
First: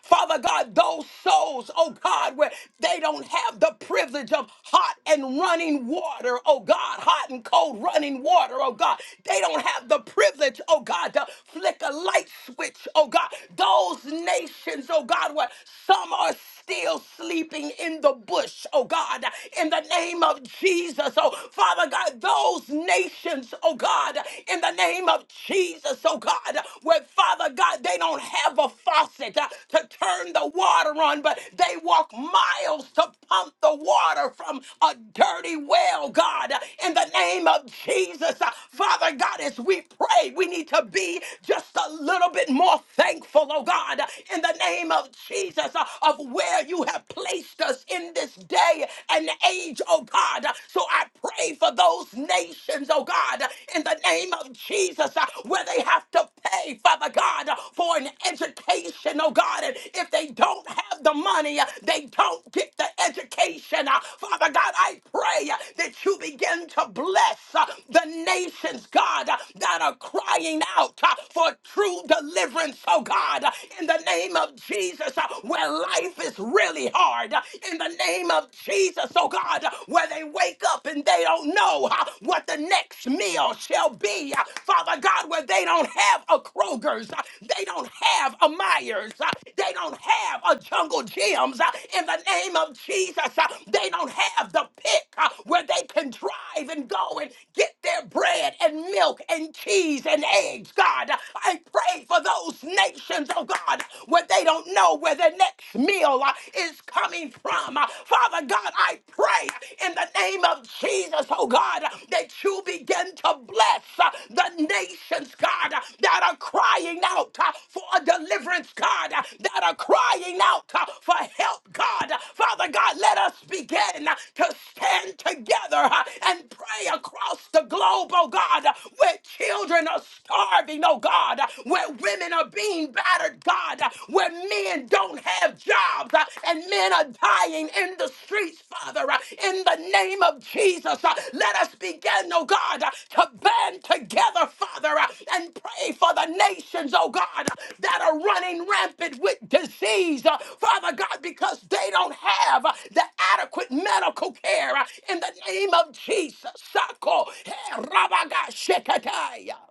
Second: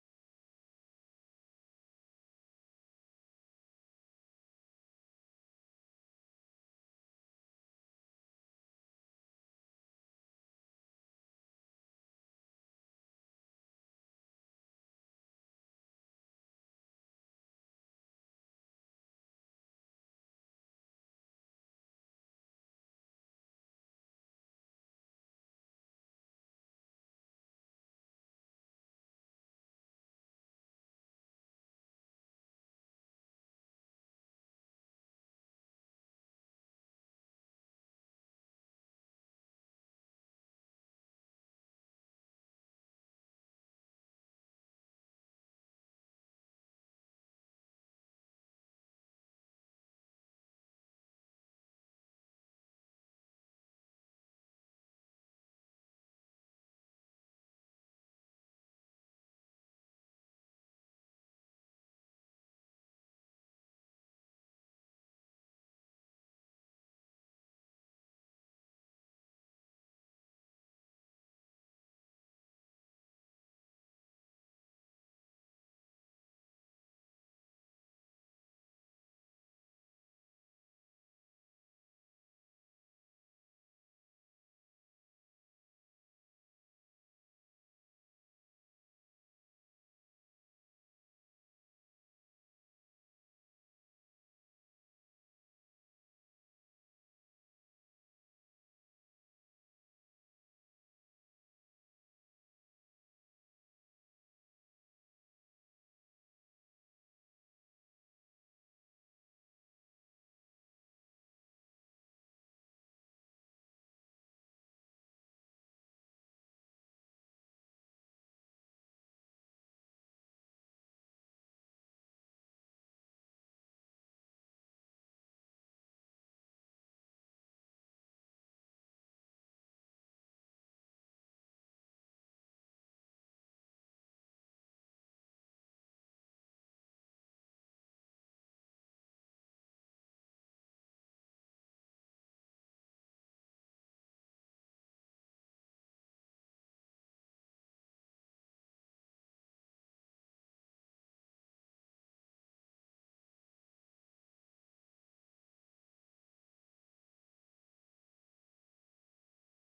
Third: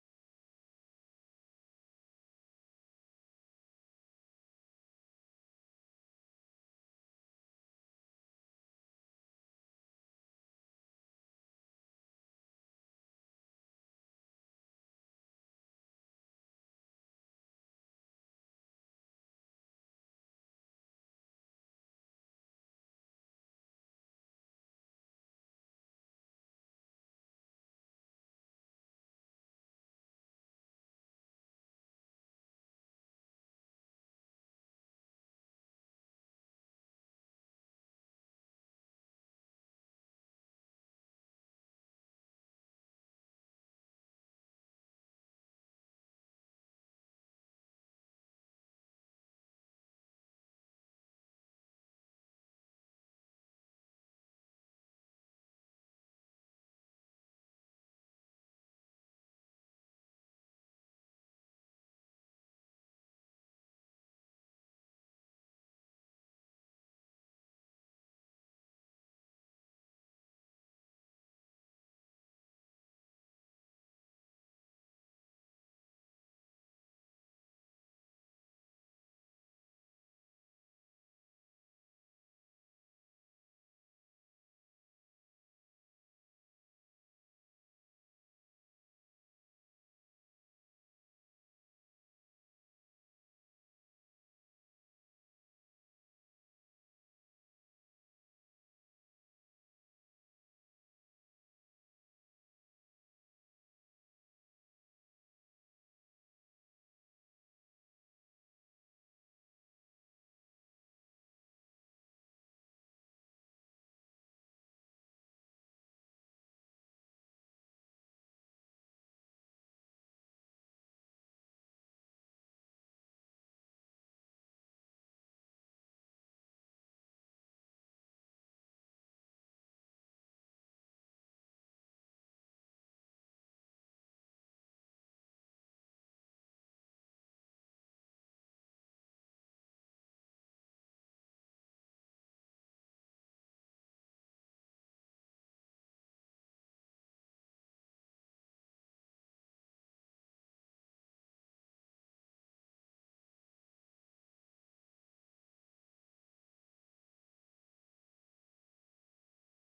Speaker 1: Father God, those souls, oh God, where they don't have the privilege of hot and running water, oh God, hot and cold running water, oh God. They don't have the privilege, oh God, to flick a light switch, oh God. Those nations, oh God, where some are still sleeping in the bush, oh God, in the name of Jesus, oh Father God, those nations, oh God, in the name of Jesus, oh God, where Father God, they don't have a faucet uh, to turn the water on, but they walk miles to pump the water from a dirty well, God, in the name of Jesus, uh, Father God, as we pray, we need to be just a little bit more thankful, oh God, in the name of Jesus, uh, of where you have placed us in this day and age, oh God. So I pray for those nations, oh God, in the name of Jesus, uh, where they have to pay, Father God, for an education, oh God. And if they don't have the money, uh, they don't get the education. Uh, Father God, I pray uh, that you begin to bless uh, the nations, God, uh, that are crying out uh, for true deliverance, oh God, in in the name of Jesus, uh, where life is really hard, uh, in the name of Jesus, oh God, uh, where they wake up and they don't know uh, what the next meal shall be, uh, Father God, where they don't have a Kroger's, uh, they don't have a Myers, uh, they don't have a Jungle Gyms, uh, in the name of Jesus, uh, they don't have the pick uh, where they can drive and go and get their bread and milk and cheese and eggs, God. I pray for those those nations, oh God, where they don't know where their next meal uh, is coming from. Uh, Father God, I pray in the name of Jesus, oh God, uh, that you begin to bless uh, the nations, God, uh, that are crying out uh, for a deliverance, God, uh, that are crying out uh, for help, God. Father God, let us begin uh, to stand together uh, and pray across the globe, oh God, uh, where children are starving, oh God. God, where women are being battered, God, where men don't have jobs uh, and men are dying in the streets, Father, uh, in the name of Jesus. uh, Let us begin, oh God, uh, to band together, Father, uh, and pray for the nations, oh God, uh, that are running rampant with disease, uh, Father God, because they don't have uh, the adequate medical care uh, in the name of Jesus. Sako, eh, Rabaga Shekataya.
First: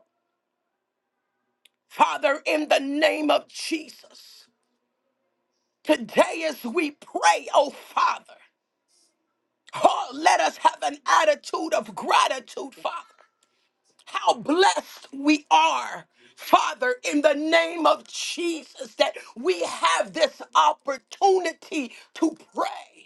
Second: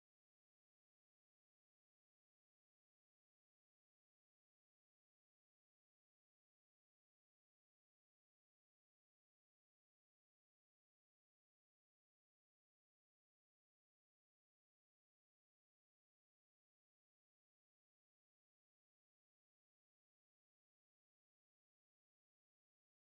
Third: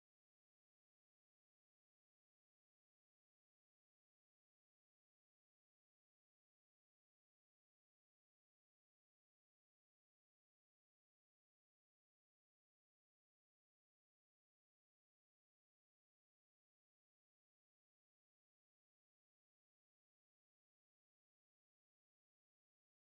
Speaker 1: Father, in the name of Jesus, today as we pray, oh Father, oh, let us have an attitude of gratitude, Father. How blessed we are, Father, in the name of Jesus, that we have this opportunity to pray.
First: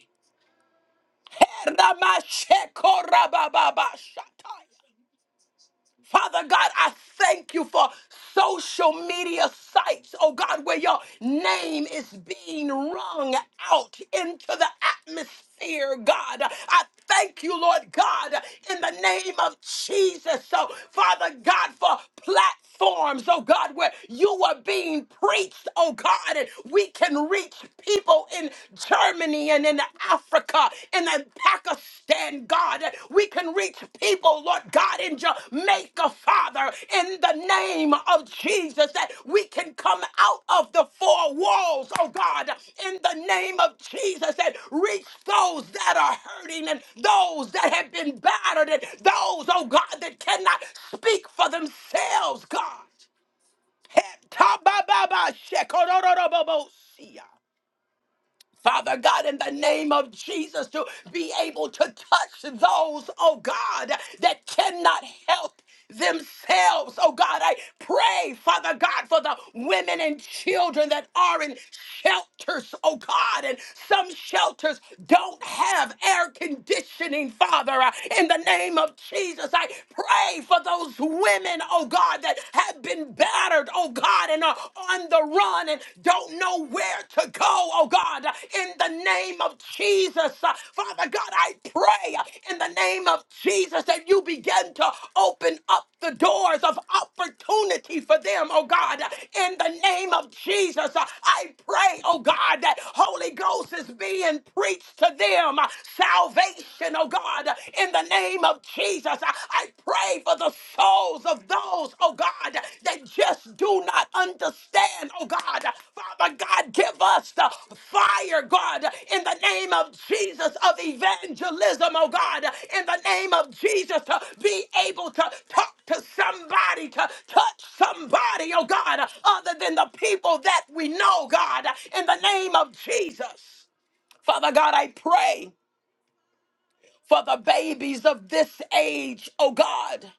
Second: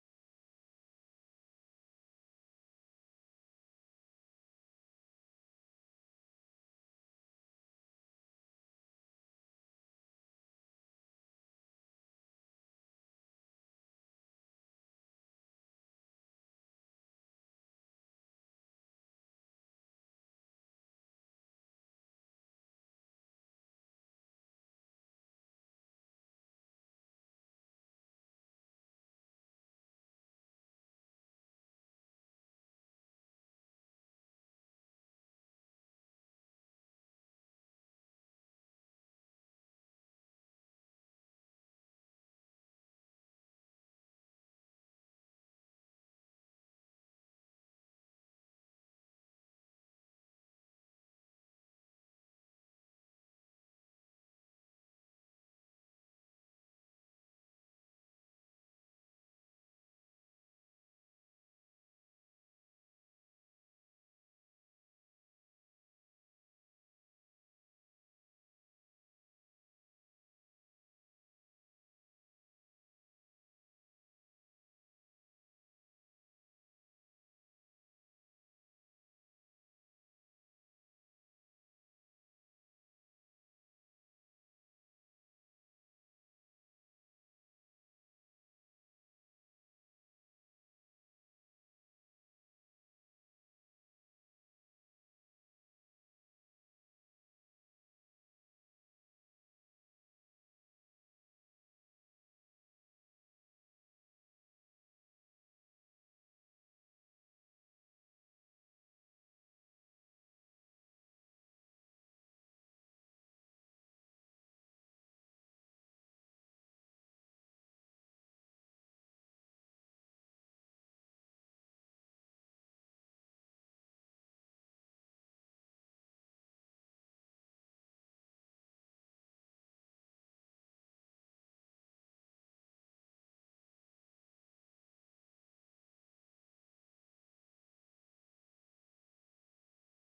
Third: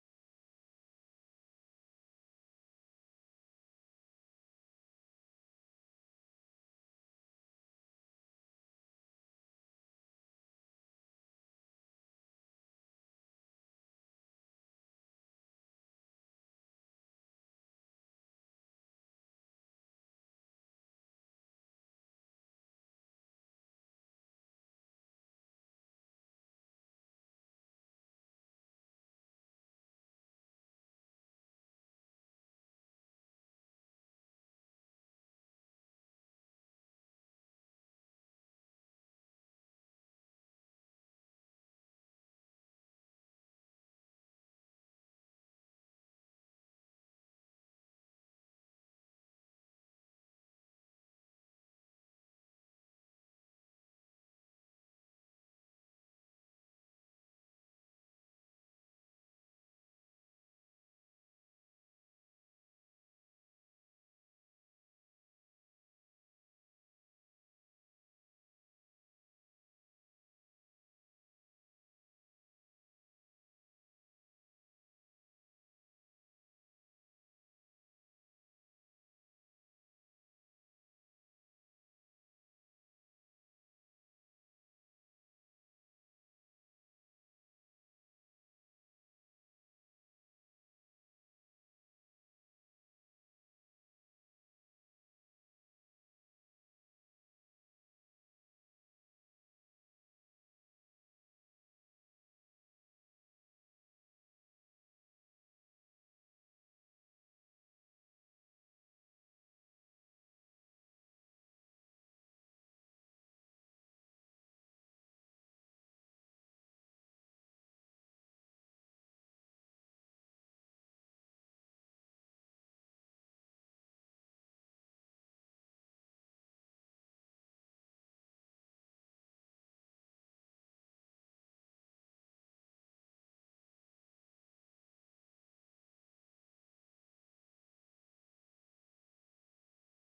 Speaker 1: Father God, I thank you for social media sites, oh God, where your name is being rung out into the atmosphere, God. I thank you, Lord God, in the name of Jesus. So, Father God, for platforms, oh God, where you are being preached, oh God, and we can reach people in Germany and and in Africa and in Pakistan, God. We can reach people, Lord God, in Jamaica, Father, in the name of Jesus, that we can come out of the four walls, oh God, in the name of Jesus, and reach those that are hurting and those that have been battered and those, oh God, that cannot speak for themselves, God. Heh, ta ba ba ba, shekorororobobosia. Father God, in the name of Jesus, to be able to touch those, oh God, that cannot help themselves. Oh God, I pray, Father God, for the women and children that are in shelters, oh God, and some shelters don't have air conditioning, Father. Uh, In the name of Jesus, I pray for those women, oh God, that have been battered scattered, oh God, and are on the run and don't know where to go, oh God, in the name of Jesus. Uh, Father God, I pray uh, in the name of Jesus that you begin to open up the doors of opportunity for them, oh God, in the name of Jesus. Uh, I pray, oh God, that Holy Ghost is being preached to them. Uh, Salvation, oh God, in the name of of Jesus, I I pray for the souls of those, oh God, that just do not understand, oh God. Father God, give us the fire, God, in the name of Jesus of evangelism, oh God, in the name of Jesus, to be able to talk to somebody, to touch somebody, oh God, other than the people that we know, God, in the name of Jesus. Father God, I pray for the babies of this age, oh God.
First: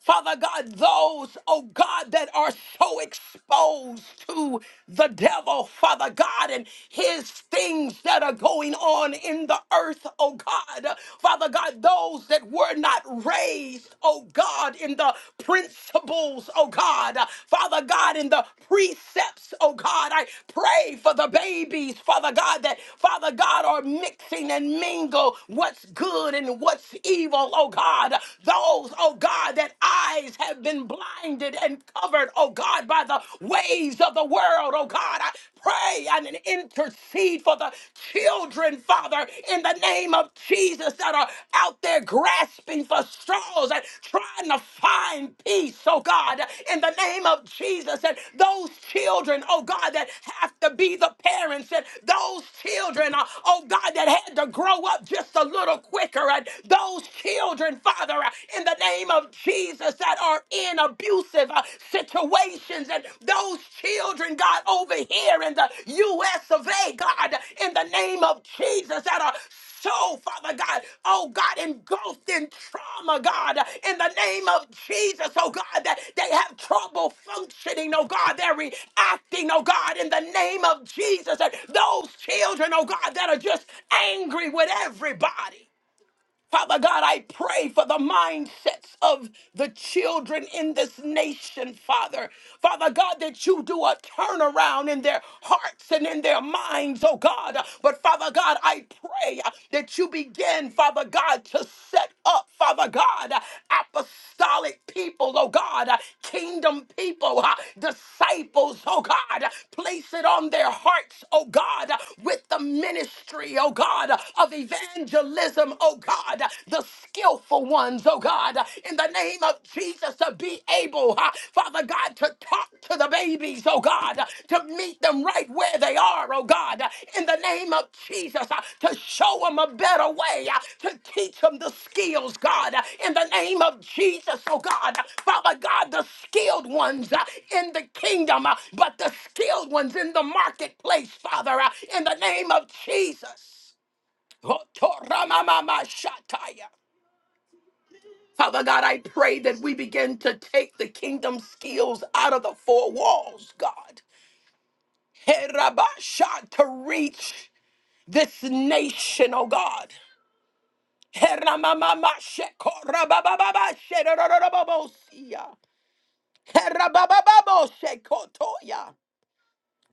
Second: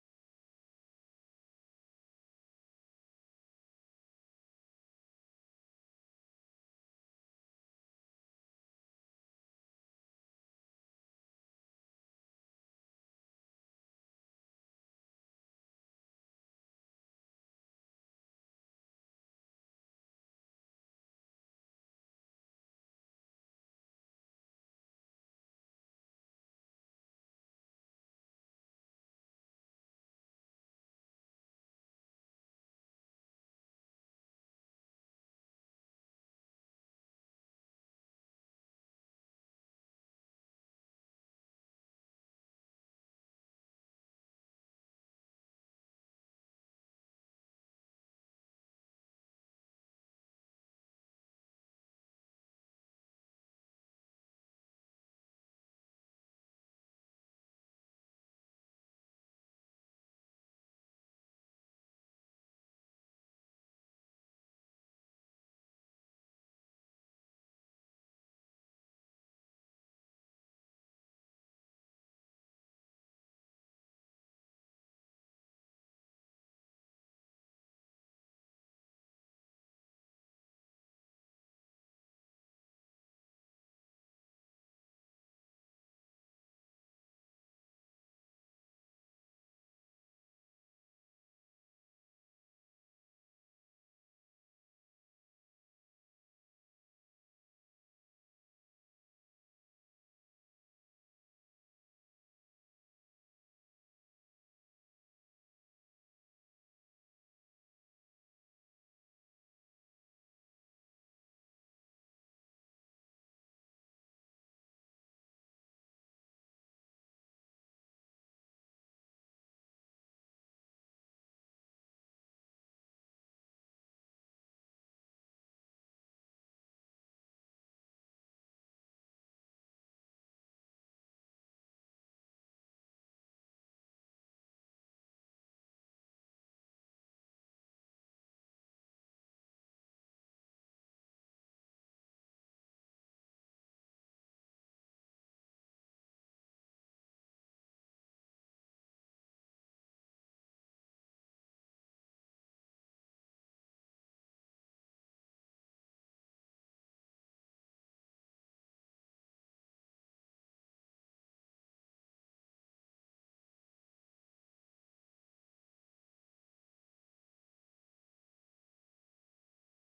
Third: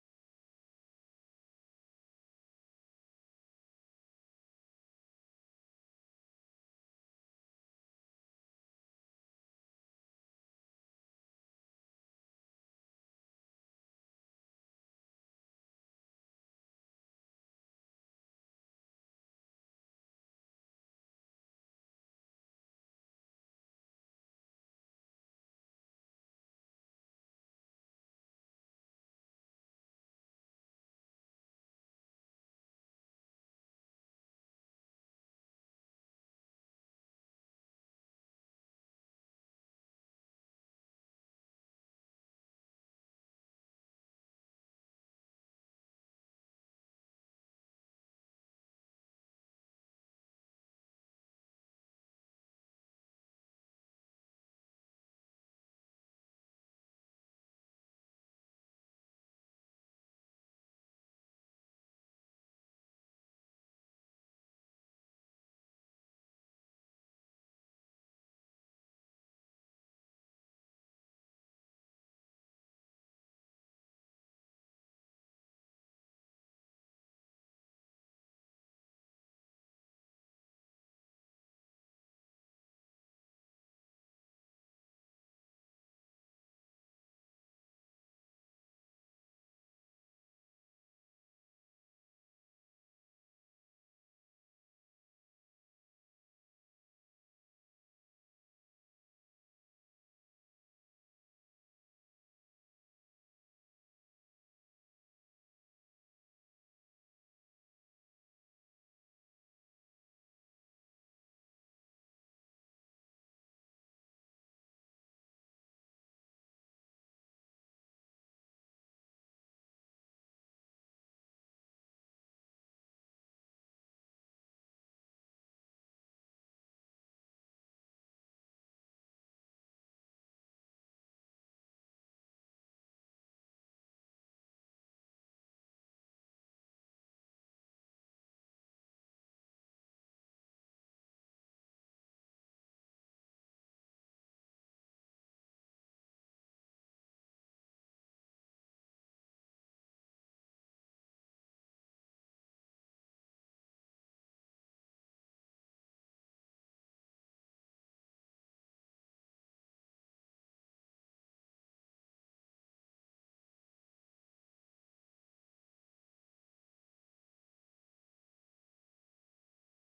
Speaker 1: Father God, those, oh God, that are so exposed to the devil, Father God, and his things that are going on in the earth, oh God. Father God, those that were not raised, oh God, in the principles, oh God. Father God, in the precepts, oh God. I pray for the babies, Father God, that, Father God, are mixing and mingle what's good and what's evil, oh God those, oh God, that eyes have been blinded and covered, oh God, by the ways of the world, oh God. I pray and intercede for the children, Father, in the name of Jesus that are out there grasping for straws and trying to find peace, oh God, in the name of Jesus. And those children, oh God, that have to be the parents, and those children, uh, oh God, that had to grow up just a little quicker, and those children, Father, uh, in the name of Jesus, that are in abusive uh, situations. And those children, God, over here in the U.S. of A., God, in the name of Jesus, that are so, Father God, oh God, engulfed in trauma, God, in the name of Jesus, oh God, that they have trouble functioning, oh God, they're reacting, oh God, in the name of Jesus, and those children, oh God, that are just angry with everybody. Father God, I pray for the mindsets of the children in this nation, Father. Father God, that you do a turnaround in their hearts and in their minds, oh God. But Father God, I pray that you begin, Father God, to set up, Father God, apostolic people, oh God, kingdom people, uh, disciples, oh God. Place it on their hearts, oh God, with the ministry, oh God, of evangelism evangelism, oh God, the skillful ones, oh God, in the name of Jesus, to be able, uh, Father God, to talk to the babies, oh God, to meet them right where they are, oh God, in the name of Jesus, uh, to show them a better way, uh, to teach them the skills, God, in the name of Jesus, oh God, Father God, the skilled ones uh, in the kingdom, uh, but the skilled ones in the marketplace, Father, uh, in the name of Jesus. Hotoramamamashataya. Father God, I pray that we begin to take the kingdom skills out of the four walls, God. Herabasha, To reach this nation, oh God. Heramamamashekorabababasherororobosia. Herababababoshekotoya.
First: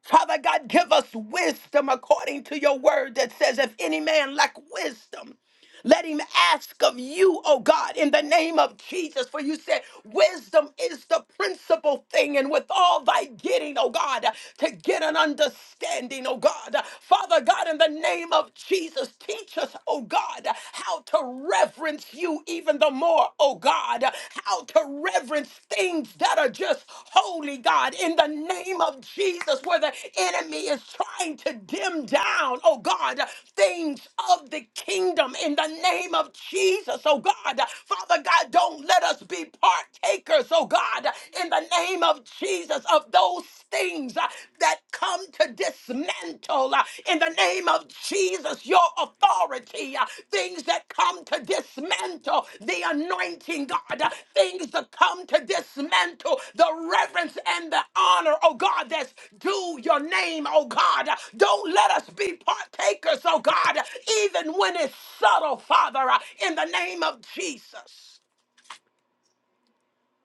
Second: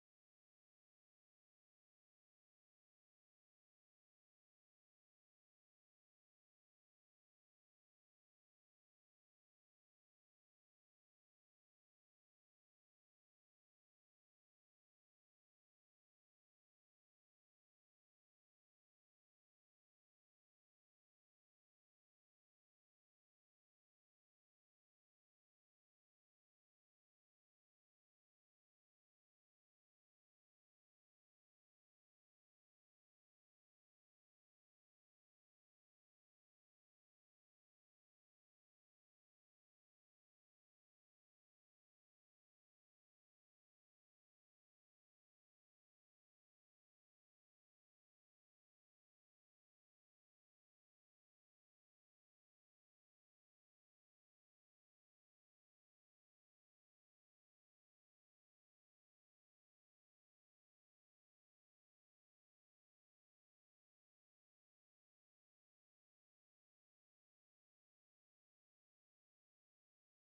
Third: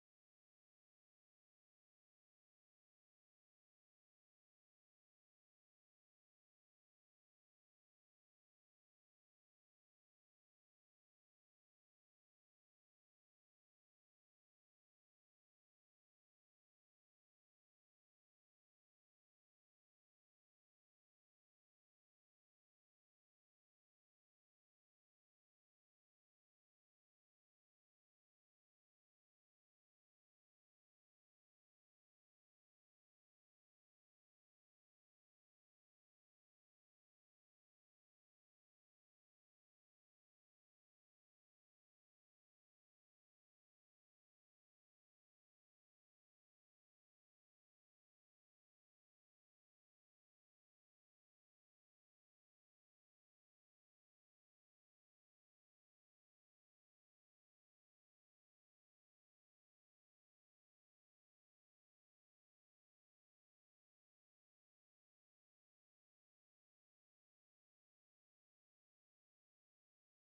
Speaker 1: Father God, give us wisdom according to your word that says, if any man lack wisdom, let him ask of you, oh God, in the name of Jesus. For you said, wisdom is the principal thing, and with all thy getting, oh God, to get an understanding, oh God. Father God, in the name of Jesus, teach us, oh God, how to reverence you even the more, oh God, how to reverence things that are just holy, God, in the name of Jesus, where the enemy is trying to dim down, oh God, things of the kingdom in the name of Jesus, oh God. Father God, don't let us be partakers, oh God, in the name of Jesus, of those things uh, that come to dismantle uh, in the name name of Jesus, your authority, uh, things that come to dismantle the anointing, God, uh, things that come to dismantle the reverence and the honor, oh God, that's due your name, oh God. Uh, Don't let us be partakers, oh God, uh, even when it's subtle, Father, uh, in the name of Jesus.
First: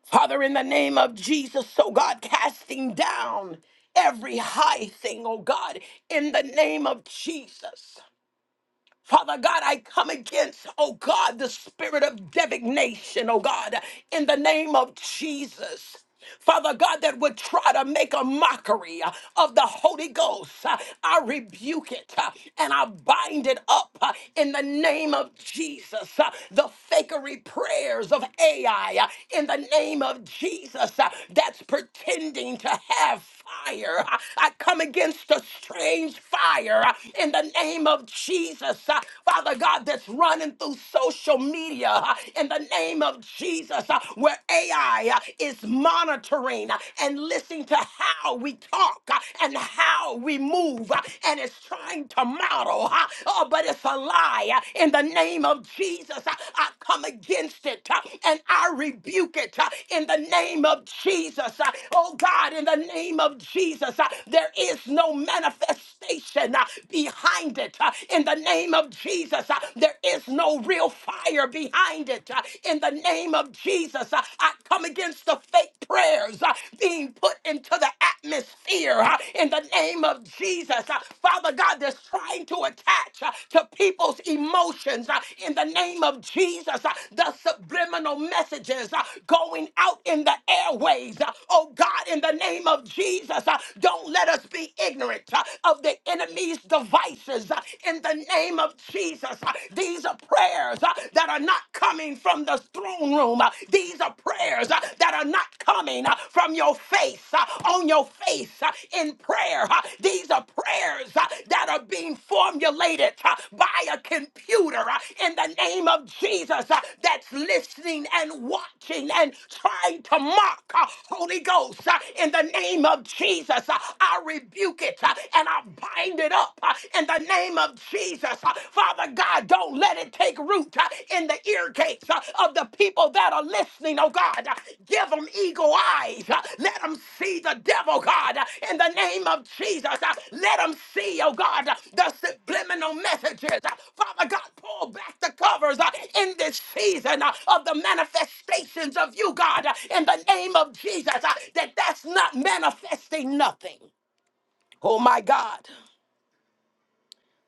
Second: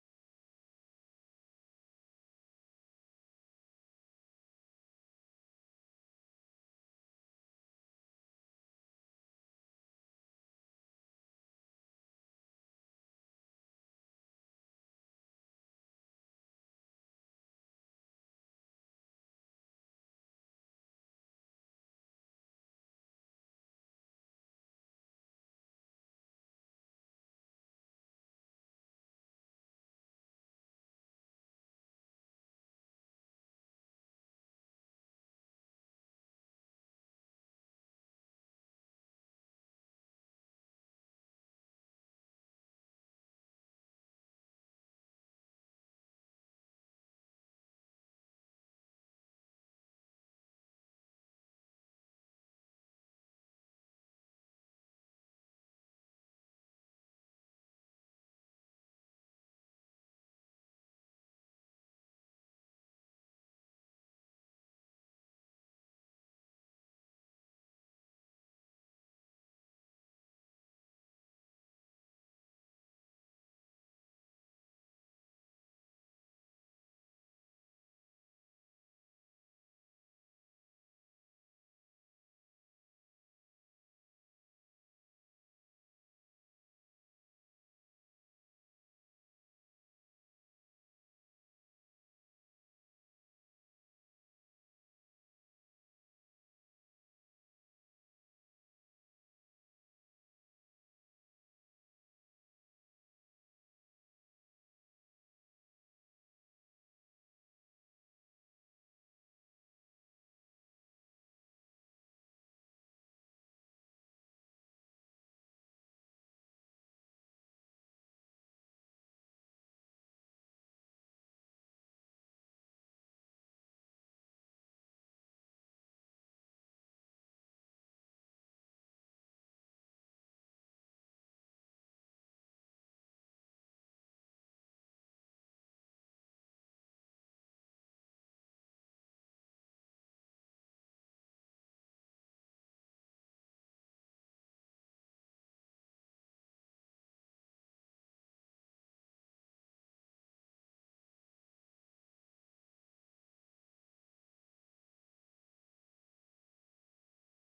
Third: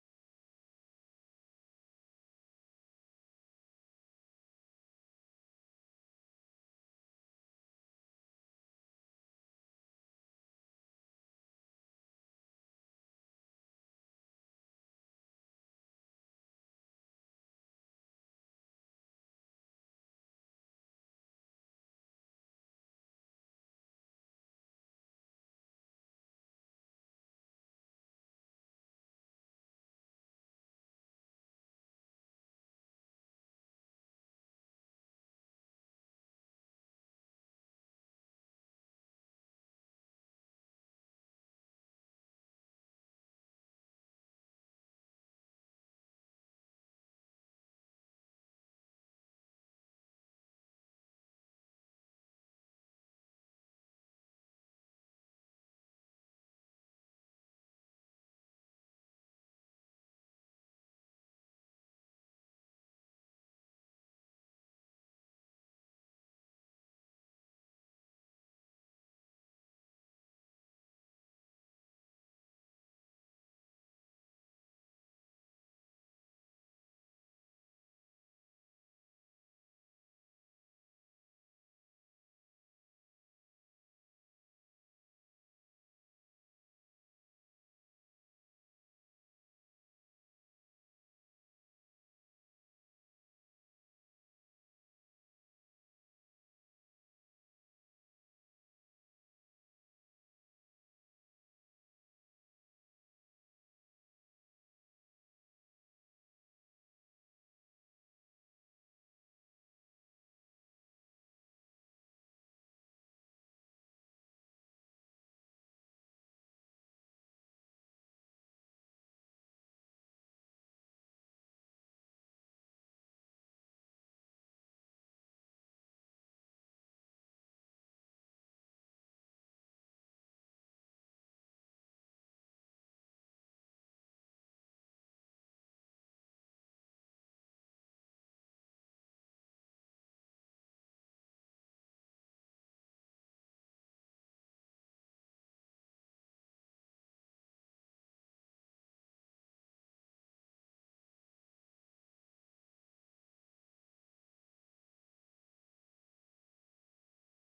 Speaker 1: Father, in the name of Jesus, oh God, casting down every high thing, oh God, in the name of Jesus. Father God, I come against, oh God, the spirit of divination, oh God, in the name of Jesus. Father God, that would try to make a mockery uh, of the Holy Ghost. Uh, I rebuke it uh, and I bind it up uh, in the name of Jesus. Uh, The fakery prayers of AI uh, in the name of Jesus uh, that's pretending to have fire. Uh, I come against the strange fire uh, in the name of of Jesus, uh, Father God, that's running through social media uh, in the name of Jesus, uh, where AI uh, is monitoring uh, and listening to how we talk uh, and how we move, uh, and it's trying to model, uh, oh, but it's a lie. uh, In the name of Jesus, uh, I come against it uh, and I rebuke it uh, in the name of Jesus. uh, Oh God, in the name of Jesus, uh, there is no manifestation manifestation behind it uh, in the name of Jesus. Uh, There is no real fire behind it uh, in the name of Jesus. Uh, I come against the fake prayers uh, being put into the atmosphere uh, in the name of Jesus. Uh, Father God, that's trying to attach uh, to people's emotions uh, in the name of Jesus. Uh, The subliminal messages uh, going out in the airways. uh, Oh God, in the name of Jesus, uh, don't let us be ignorant uh, of the the enemy's devices uh, in the name of Jesus. Uh, These are prayers uh, that are not coming from the throne room. Uh, These are prayers uh, that are not coming uh, from your face, uh, on your face uh, in prayer. Uh, These are prayers uh, that are being formulated uh, by a computer uh, in the name of Jesus uh, that's listening and watching and trying to mock uh, Holy Ghost uh, in the name of Jesus. Uh, I rebuke it it uh, and I bind it up uh, in the name of Jesus. Uh, Father God, don't let it take root uh, in the ear gates uh, of the people that are listening, oh God. Uh, Give them eagle eyes. Uh, Let them see the devil, God, uh, in the name of Jesus. Uh, Let them see, oh God, uh, the subliminal messages. Uh, Father God, pull back the covers uh, in this season uh, of the manifestations of you, God, uh, in the name of Jesus, uh, that that's not manifesting nothing. Oh my God.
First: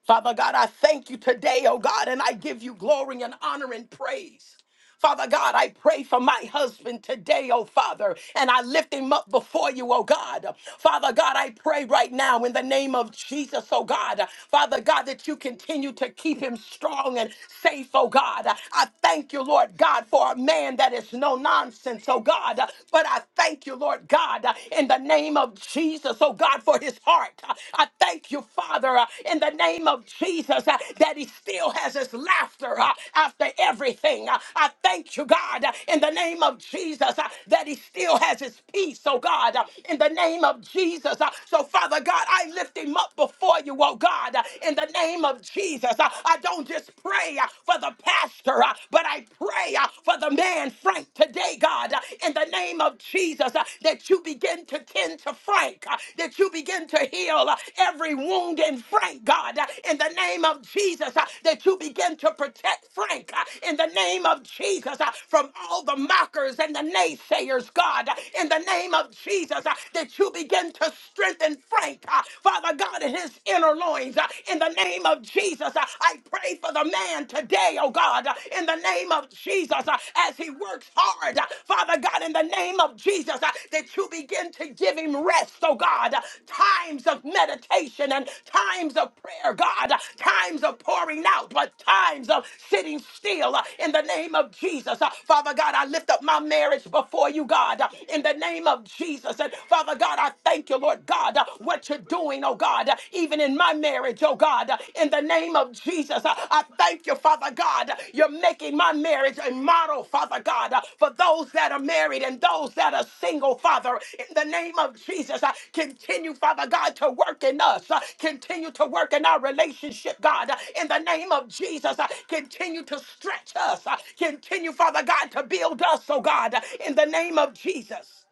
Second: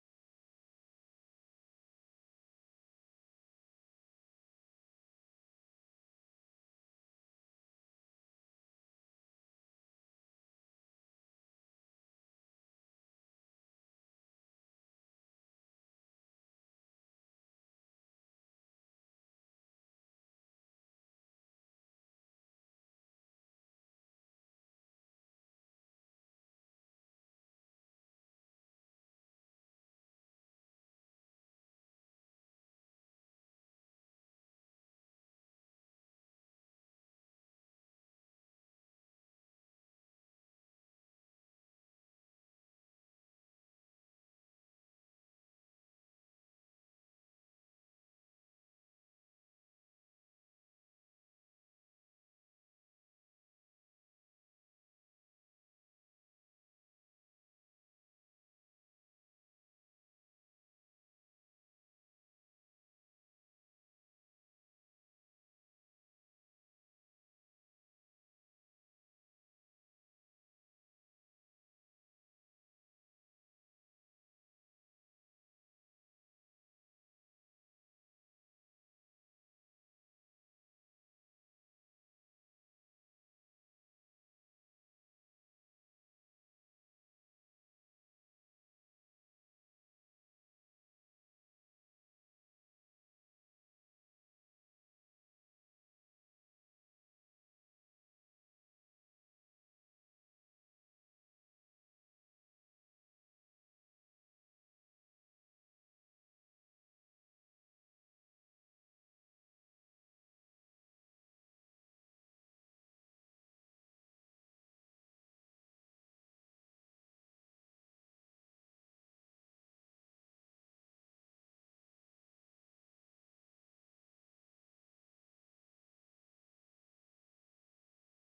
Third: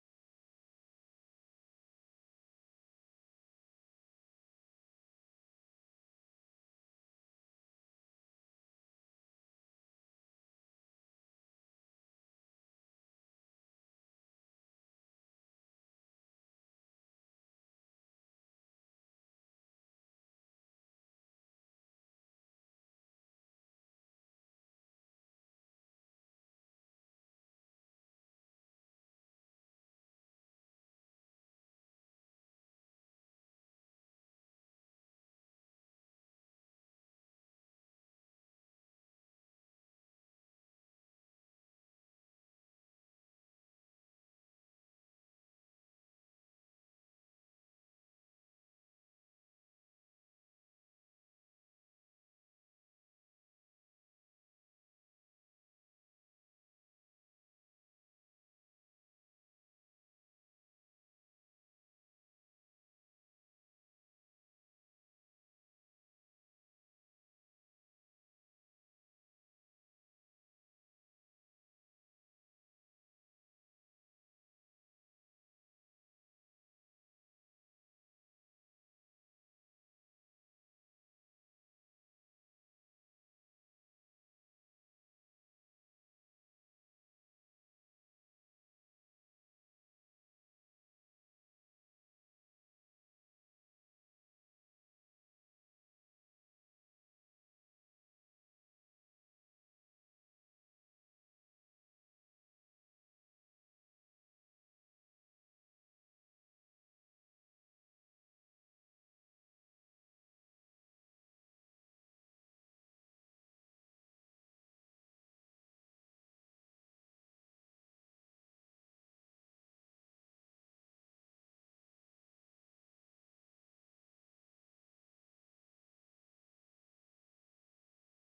Speaker 1: Father God, I thank you today, oh God, and I give you glory and honor and praise. Father God, I pray for my husband today, oh Father, and I lift him up before you, oh God. Father God, I pray right now in the name of Jesus, oh God. Father God, that you continue to keep him strong and safe, oh God. I thank you, Lord God, for a man that is no nonsense, oh God. But I thank you, Lord God, in the name of Jesus, oh God, for his heart. I thank you, Father, uh, in the name of Jesus, uh, that he still has his laughter uh, after everything. Uh, I thank you, God, uh, in the name of Jesus, uh, that he still has his peace, oh God, uh, in the name of Jesus. Uh, So, Father God, I lift him up before you, oh God, uh, in the name of Jesus. Uh, I don't just pray uh, for the pastor, uh, but I pray uh, for the man, Frank, today today, God, uh, in the name of Jesus, uh, that you begin to tend to Frank, uh, that you begin to heal uh, every wound in Frank, God, uh, in the name of Jesus, uh, that you begin to protect Frank, uh, in the name of Jesus, uh, from all the mockers and the naysayers, God, uh, in the name of Jesus, uh, that you begin to strengthen Frank, uh, Father God, in his inner loins, uh, in the name of Jesus, uh, I pray for the man today, oh God, uh, in the name of Jesus, uh, as he works hard, uh, Father God, in the name of Jesus, uh, that you begin to give him rest, oh God, uh, times of meditation and times of prayer, God, uh, times of pouring out, but times of sitting still uh, in the name of Jesus. Uh, Father God, I lift up my marriage before you, God, uh, in the name of Jesus. And Father God, I thank you, Lord God, uh, what you're doing, oh God. God, uh, even in my marriage, oh God, uh, in the name of Jesus. Uh, I thank you, Father God. uh, You're making my marriage a model, Father God, uh, for those that are married and those that are single, Father. In the name of Jesus, uh, continue, Father God, to work in us. uh, Continue to work in our relationship, God. Uh, In the name of Jesus, uh, continue to stretch us. uh, Continue, Father God, to build us, oh God. uh, In the name of Jesus.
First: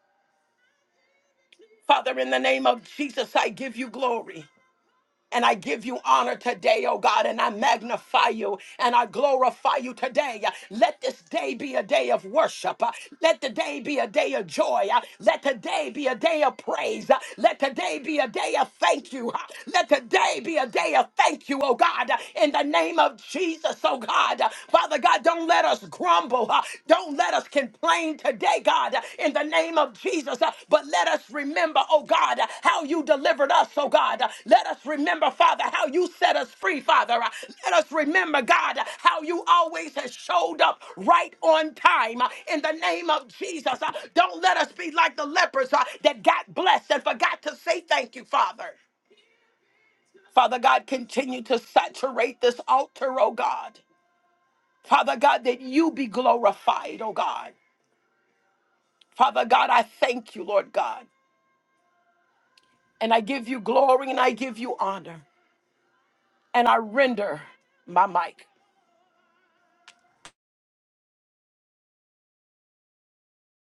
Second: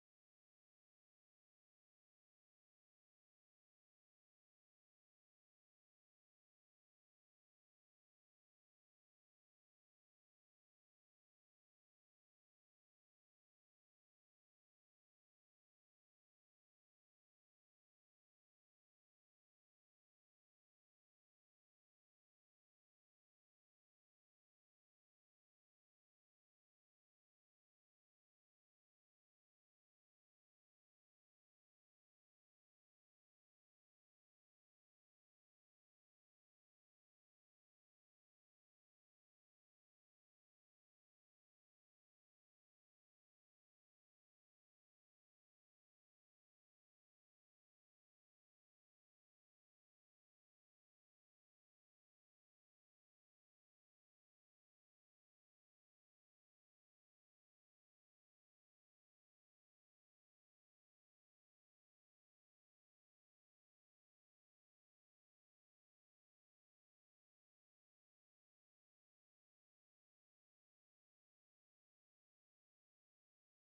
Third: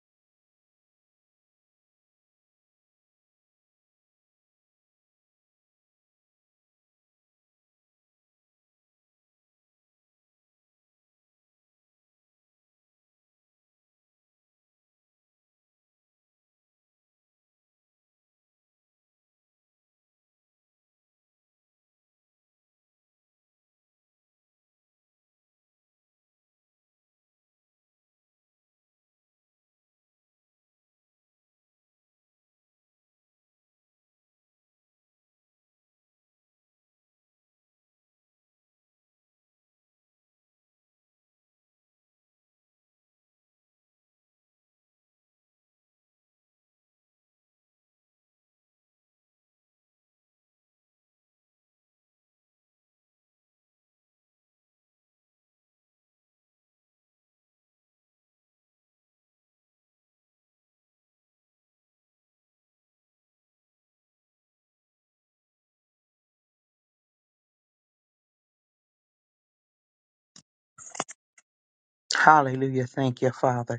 Speaker 1: Father, in the name of Jesus, I give you glory. And I give you honor today, oh God, and I magnify you and I glorify you today. Let this day be a day of worship. Uh, Let the day be a day of joy. Uh, Let today be a day of praise. Uh, Let today be a day of thank you. Uh, Let today be a day of thank you, oh God, uh, in the name of Jesus, oh God. Uh, Father God, don't let us grumble. Uh, Don't let us complain today, God, in the name of Jesus. But let us remember, oh God, how you delivered us, oh God. Let us remember, Father, how you set us free, Father. Let us remember, God, how you always has showed up right on time in the name of Jesus. Don't let us be like the lepers uh, that got blessed and forgot to say thank you, Father. Father God, continue to saturate this altar, oh God. Father God, that you be glorified, oh God. Father God, I thank you, Lord God, and I give you glory and I give you honor, and I render my mic.
Speaker 2: Hallelujah. Thank you, Father.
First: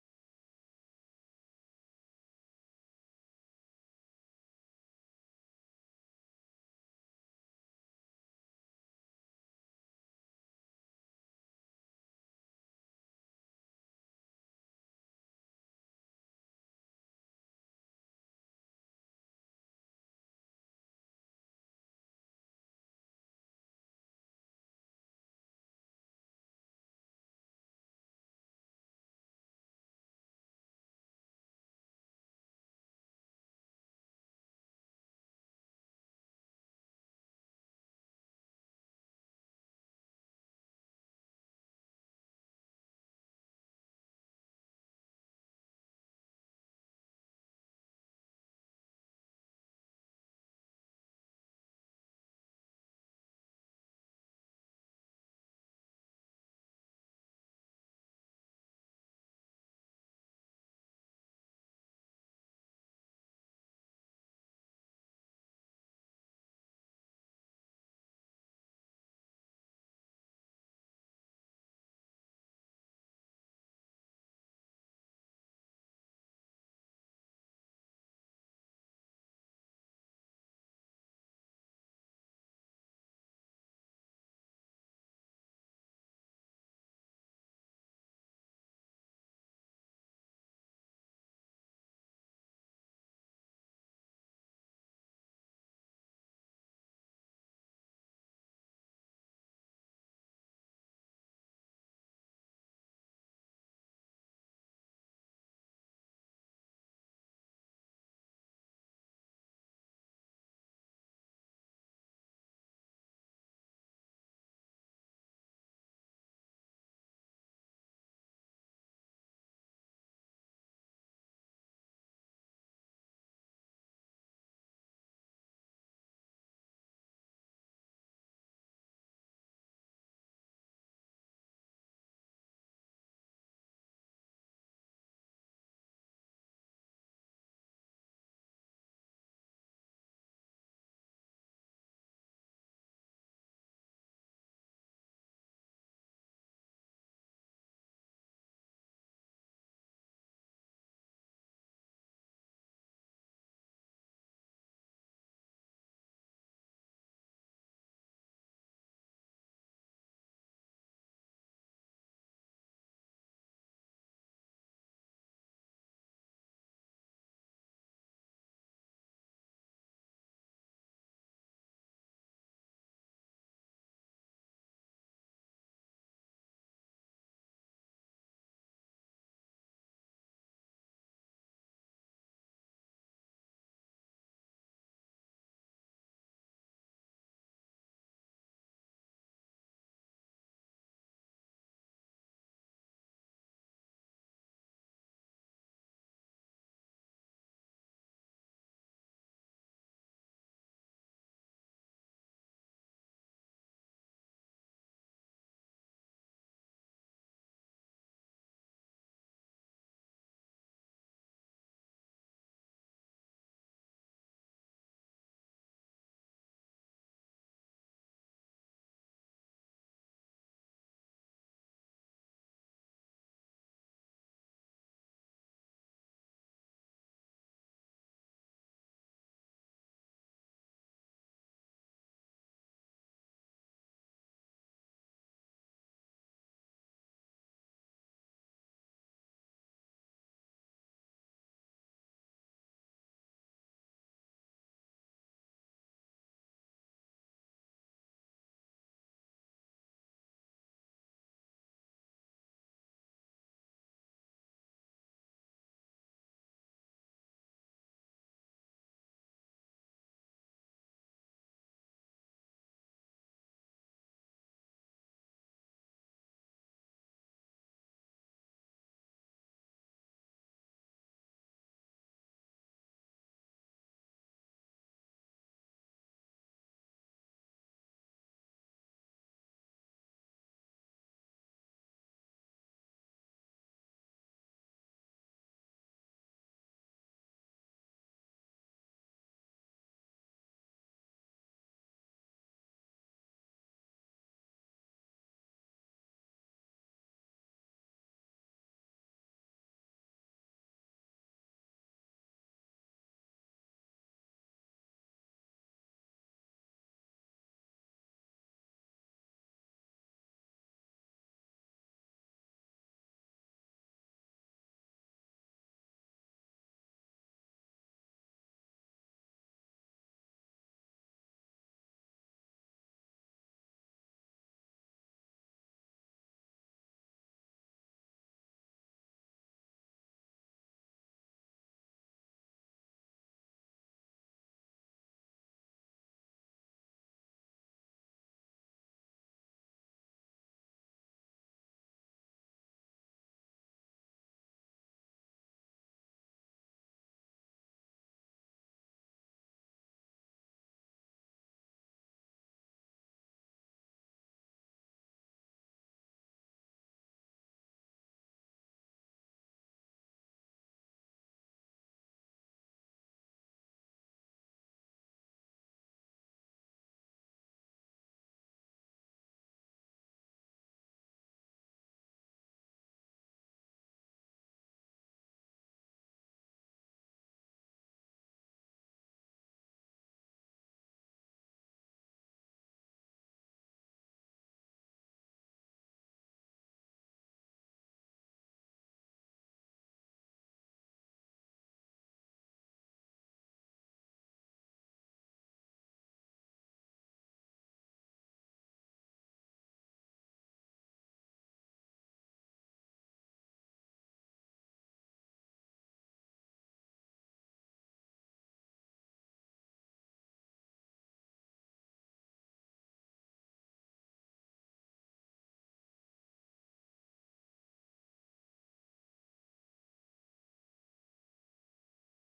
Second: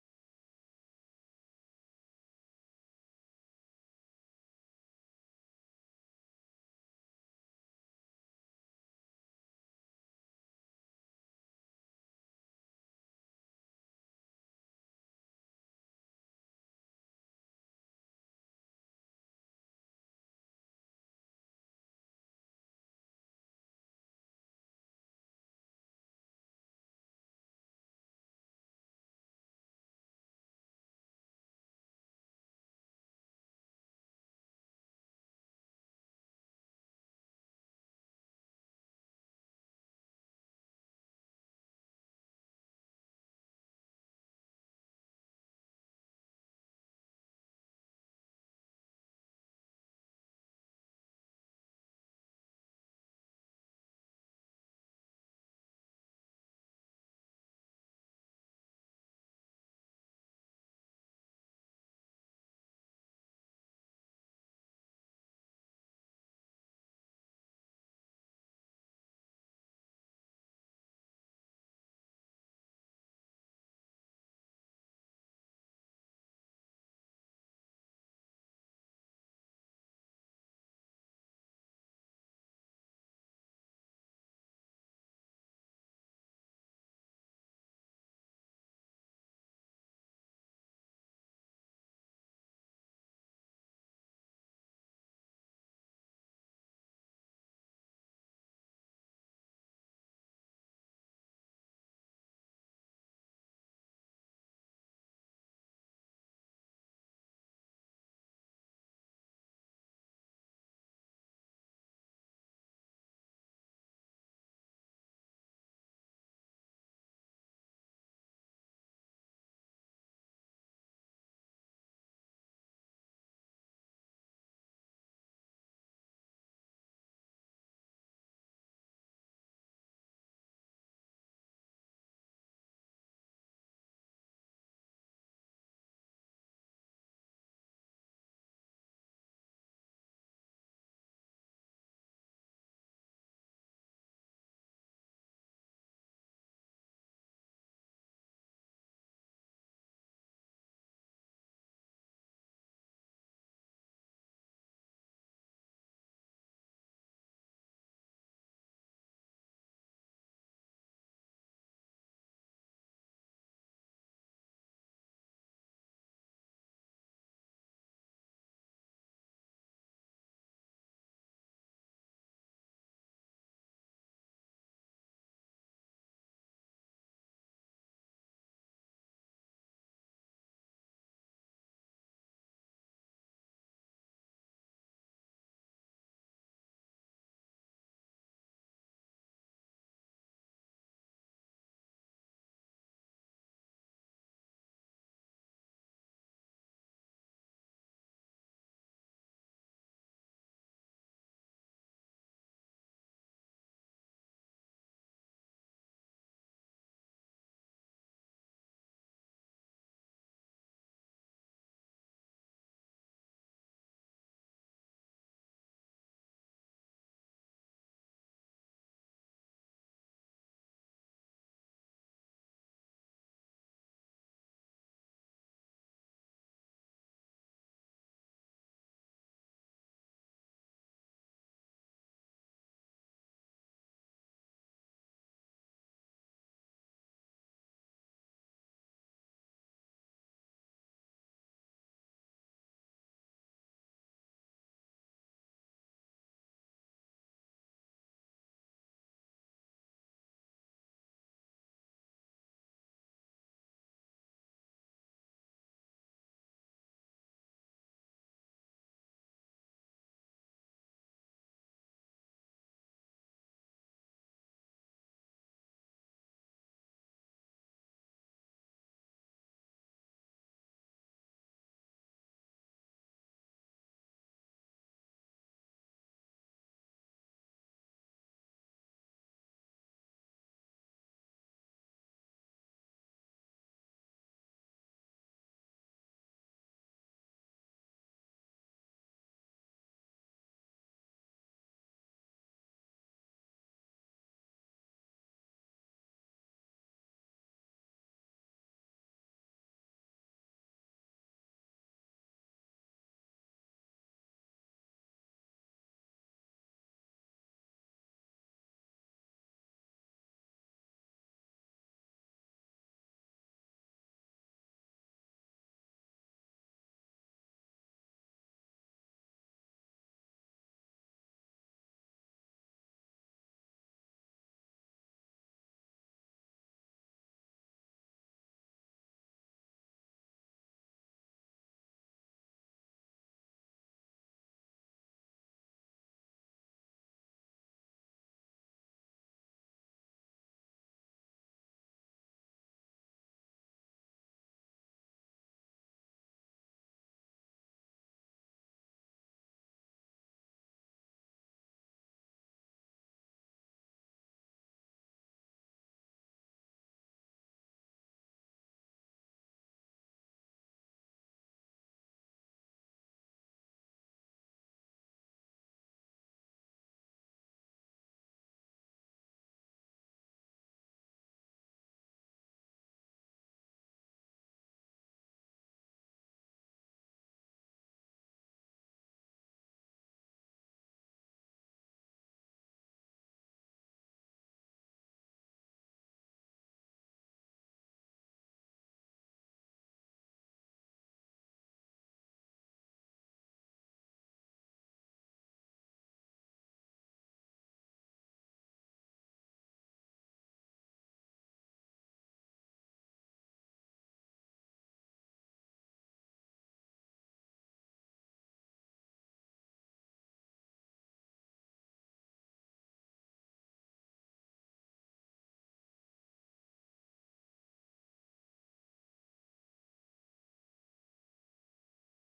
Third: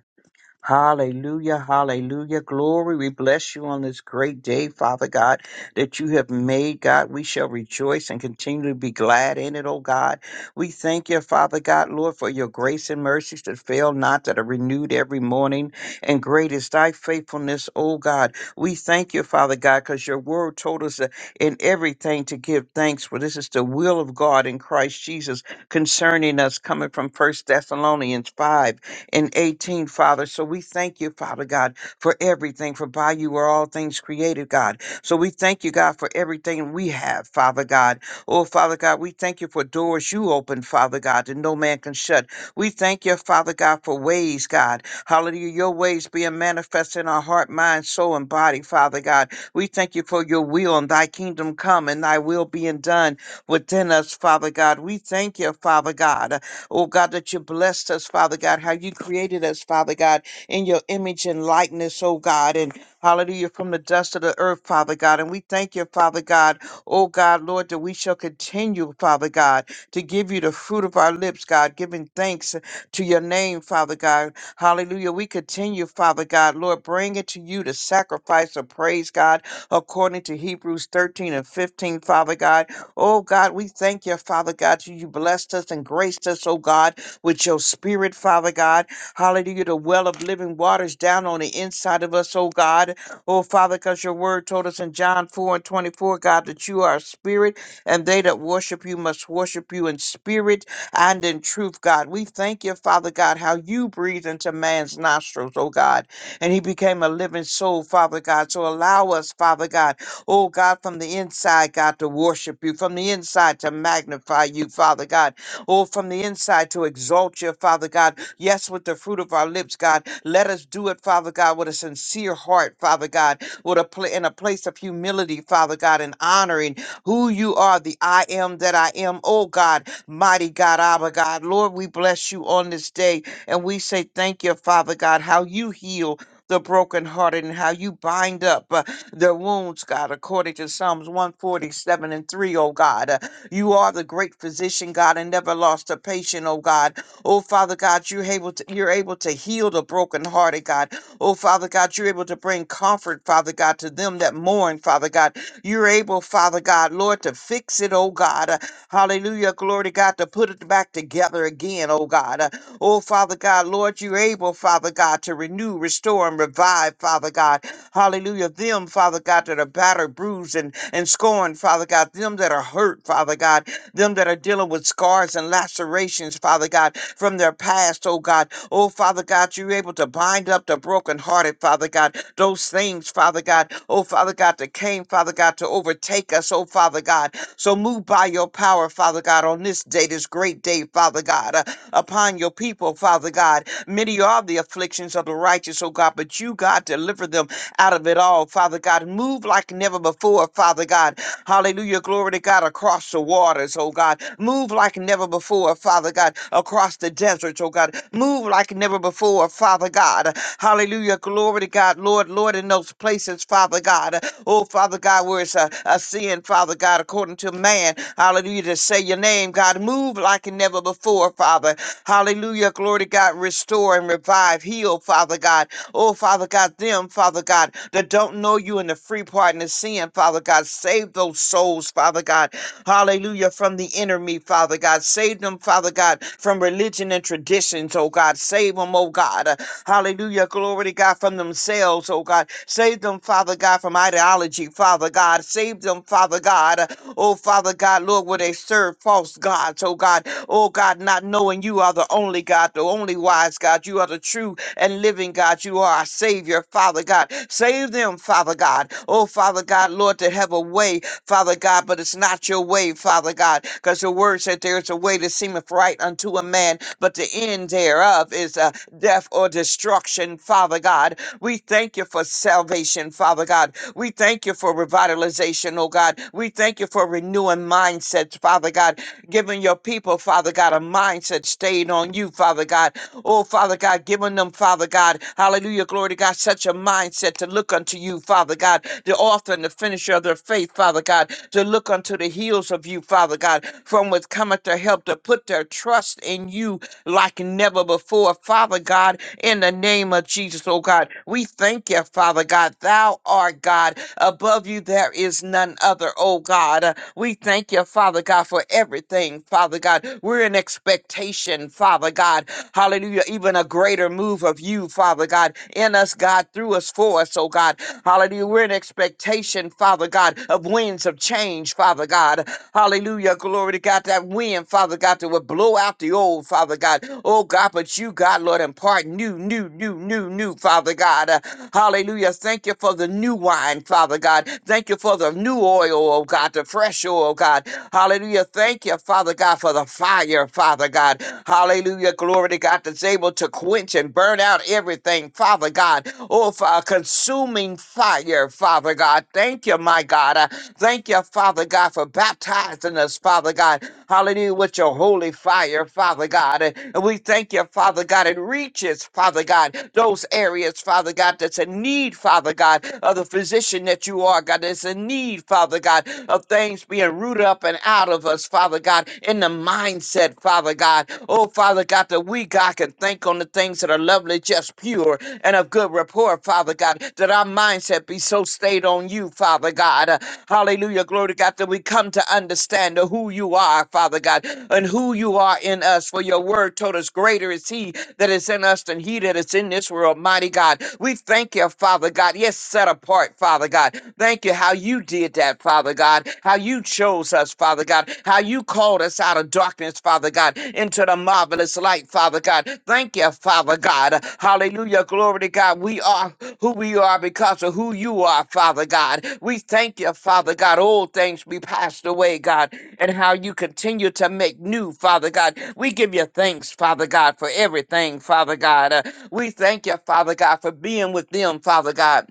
Speaker 2: Hallelujah, hallelujah. Glory, we bless you on this great day, Father God, that you have made, God. We shall rejoice and continue to be glad in it, oh God. We thank you, Father God, Lord, for your grace and mercies that fail not, that are renewed every morning. And great is thy faithfulness, oh God. We thank you, Father God, because your word told us that in everything to give thanks, for this is the will of God in Christ Jesus concerning us, coming from First Thessalonians 5 and 18, Father. So we thank you, Father God, for everything, for by you are all things created, God. So we thank you, God, for everything we have, Father God. Oh, Father God, we thank you for doors you open, Father God, that no man can shut. We thank you, Father God, for ways, God. Hallelujah, your ways being manifest in our heart, mind, soul, and body, Father God. We thank you for your will and thy kingdom come and thy will being done within us, Father God. We thank you, Father God. Oh God, that you blessed us, Father God, how you created us, Father God, in your image and likeness, oh God, and hallelujah, from the dust of the earth, Father God. And we thank you, Father God, oh God, Lord, that we shall continue, Father God, to give you the fruit of our lips, God, giving thanks to your name, Father God. Hallelujah. We continue, Father God, Lord, bring it to you the sacrifice of praise, God, according to Hebrews 13 and 15, Father God. Oh God, we thank you, Father God. You you blessed us and graced us, oh God, with your spirit, Father God. Hallelujah. The well of living waters down on the inside of us, oh God. Oh Father, because your word told us in John 4 and 24, God, that you are a spirit, and they that worship you must worship you in spirit and in truth, God. We thank you, Father God, how you breathe into man's nostrils, oh God. And he became a living soul, Father God. So allow us, Father God. Oh God, from the inside, God, to worship you, from the inside to magnify you, Father God. Oh, from the inside to exalt you, Father God. Yes, with the fruit of our lips, God. Let us do it, Father God, with a sincere heart, Father God, with a pla- in a place of humility, Father God, and honoring who you are, the I am that I am. Oh God, mighty God, Abba God. Lord, we bless you on this day and we say thank you, Father God, how you heal the brokenhearted and how you bind up. uh, their wounds, God, according to Psalms 147 and 3, oh God. Uh, You are the great physician, God, and never lost a patient, oh God. Oh Father God, you're able to you're able to heal the brokenhearted, God. Oh Father God, you're able to bring comfort, Father God, to them that mourn, Father God. You're able, Father God, Lord, to fix it, oh God. Uh, Hallelujah, glory to God, to put it back together again, oh God. Uh, Oh Father God, Lord, you're able, Father God, to renew, restore, and revive, Father God. Hallelujah. Them, Father God, that are battered, bruised, and, and scorned, Father God. Them that are hurt, Father God them that are dealing with scars and lacerations, Father God, from their past, oh God. Oh, Father God, you're able to bind up the brokenhearted, Father God. Those things, Father God, oh, Father God, that came, Father God, to overtake us, oh, Father God. So move by your power, Father God, on this day, this great day, Father God, uh, upon your people, Father God. Many are the afflictions of the righteous, oh God, but you, God, deliver them out of it all, now, Father God. Move like never before, Father God. Hallelujah. Glory to God across the waters, oh God. Move like never before, Father God, across the deserts, oh God. Move like never before, Father God. Hallelujah. Glory to God, Lord, Lord, in those places, Father God. Oh, Father God, where it's a, a sin, Father God, according to man. Hallelujah. To say your name, God. Move like never before, Father. Hallelujah. Glory. to Glory God, restore and revive, heal, Father God. Oh, Father God, them, Father God, that don't know you in the free pardon of sin, Father God. Save those souls, Father God. Hallelujah, from the enemy, Father God. Save them, Father God, from religion and traditions, oh God. Save them, oh God. Uh, Hallelujah, glory to God, from themselves, oh God. Save them, Father God, from ideology, Father God. Save them, Father God. uh, Oh, Father. Father God, Lord, where they serve false gods, oh God, oh God, not knowing you are the only God, the only wise God. You are the true and living God. You are our Savior, Father God. Save them, Father God. Oh, Father God, Lord, to have a way, Father God, but it's not your way, Father God, because your word said there is a way that seemeth right unto a man, but the end thereof is uh, death or destruction, Father God. We thank you for for salvation, Father God. We thank you for revitalization, oh God. We thank you for renewing mindsets, Father God, giving your people, Father God, a mindset stayed on you, Father God. Oh, Father God, giving them, Father God, hallelujah, glory to God, such a mindset to look unto you, Father God, the author and the finisher of their faith, Father God, to look unto the heels of you, Father God, from which cometh their help, to put their trust in you, like never before. Father God, in the name of Jesus, oh God, we thank you, Father God. Thou art God. Above you there is none other, oh God. Uh, We thank you, Father God, for everything, Father God. We're in expectation, Father God. Hallelujah. Even a greater move of you, Father God, in us, God, through us, for us, oh God. Hallelujah. We're in expectation, Father God, of winds of change, Father God. Hallelujah. Glory to God. That wind, Father God, that will blow out out the old, Father God. Oh God, but you, God, Lord, impart new, new, new, new, new, Father God. Uh, hallelujah. Thank you for the new wine, Father God. Thank you for the new oil, oh God, the fresh oil, God. Hallelujah. Thank you, Father God, for the fire, Father God. Hallelujah. Glory to God that's able to quench and burn out everything, Father God. Oh, for consuming fire, Father God. Thank you, my God. Uh, Thank you, Father God, for baptizing us, Father God. Hallelujah. With your your holy fire, Father God. And we thank you, Father God. It reaches, Father God, those areas, Father God, that's in need, Father God, of the physician that you are, God. That's in need, Father God, of things being rooted up and out of us, Father God, in the mindset, Father God. Oh, Father God, that we, God, can think on the things that are lovely, just pure, and of good rapport, Father God, that our mindset be so stayed on you, Father God. Uh, Hallelujah. Glory to God, that we come to understand who you are are, Father God, and who you are in us. For your word told us, Greater is he that is in us than he that is in this world, mighty God. We thank you, Father God. Yes, set apart, Father God. Thank you how you did that, Father God. How you chose us, Father God. How you called us out of darkness, Father God, into the marvelous light, Father God. Thank you, Father God. Hallelujah. Glory to God. We are who we are because of who you are, Father God. We thank you, Father God. Old things be passed away, God and how you continue to make new, Father God. We give you thanks, Father God, for everything, Father God. Uh, we thank you, Father God, for being with them, Father God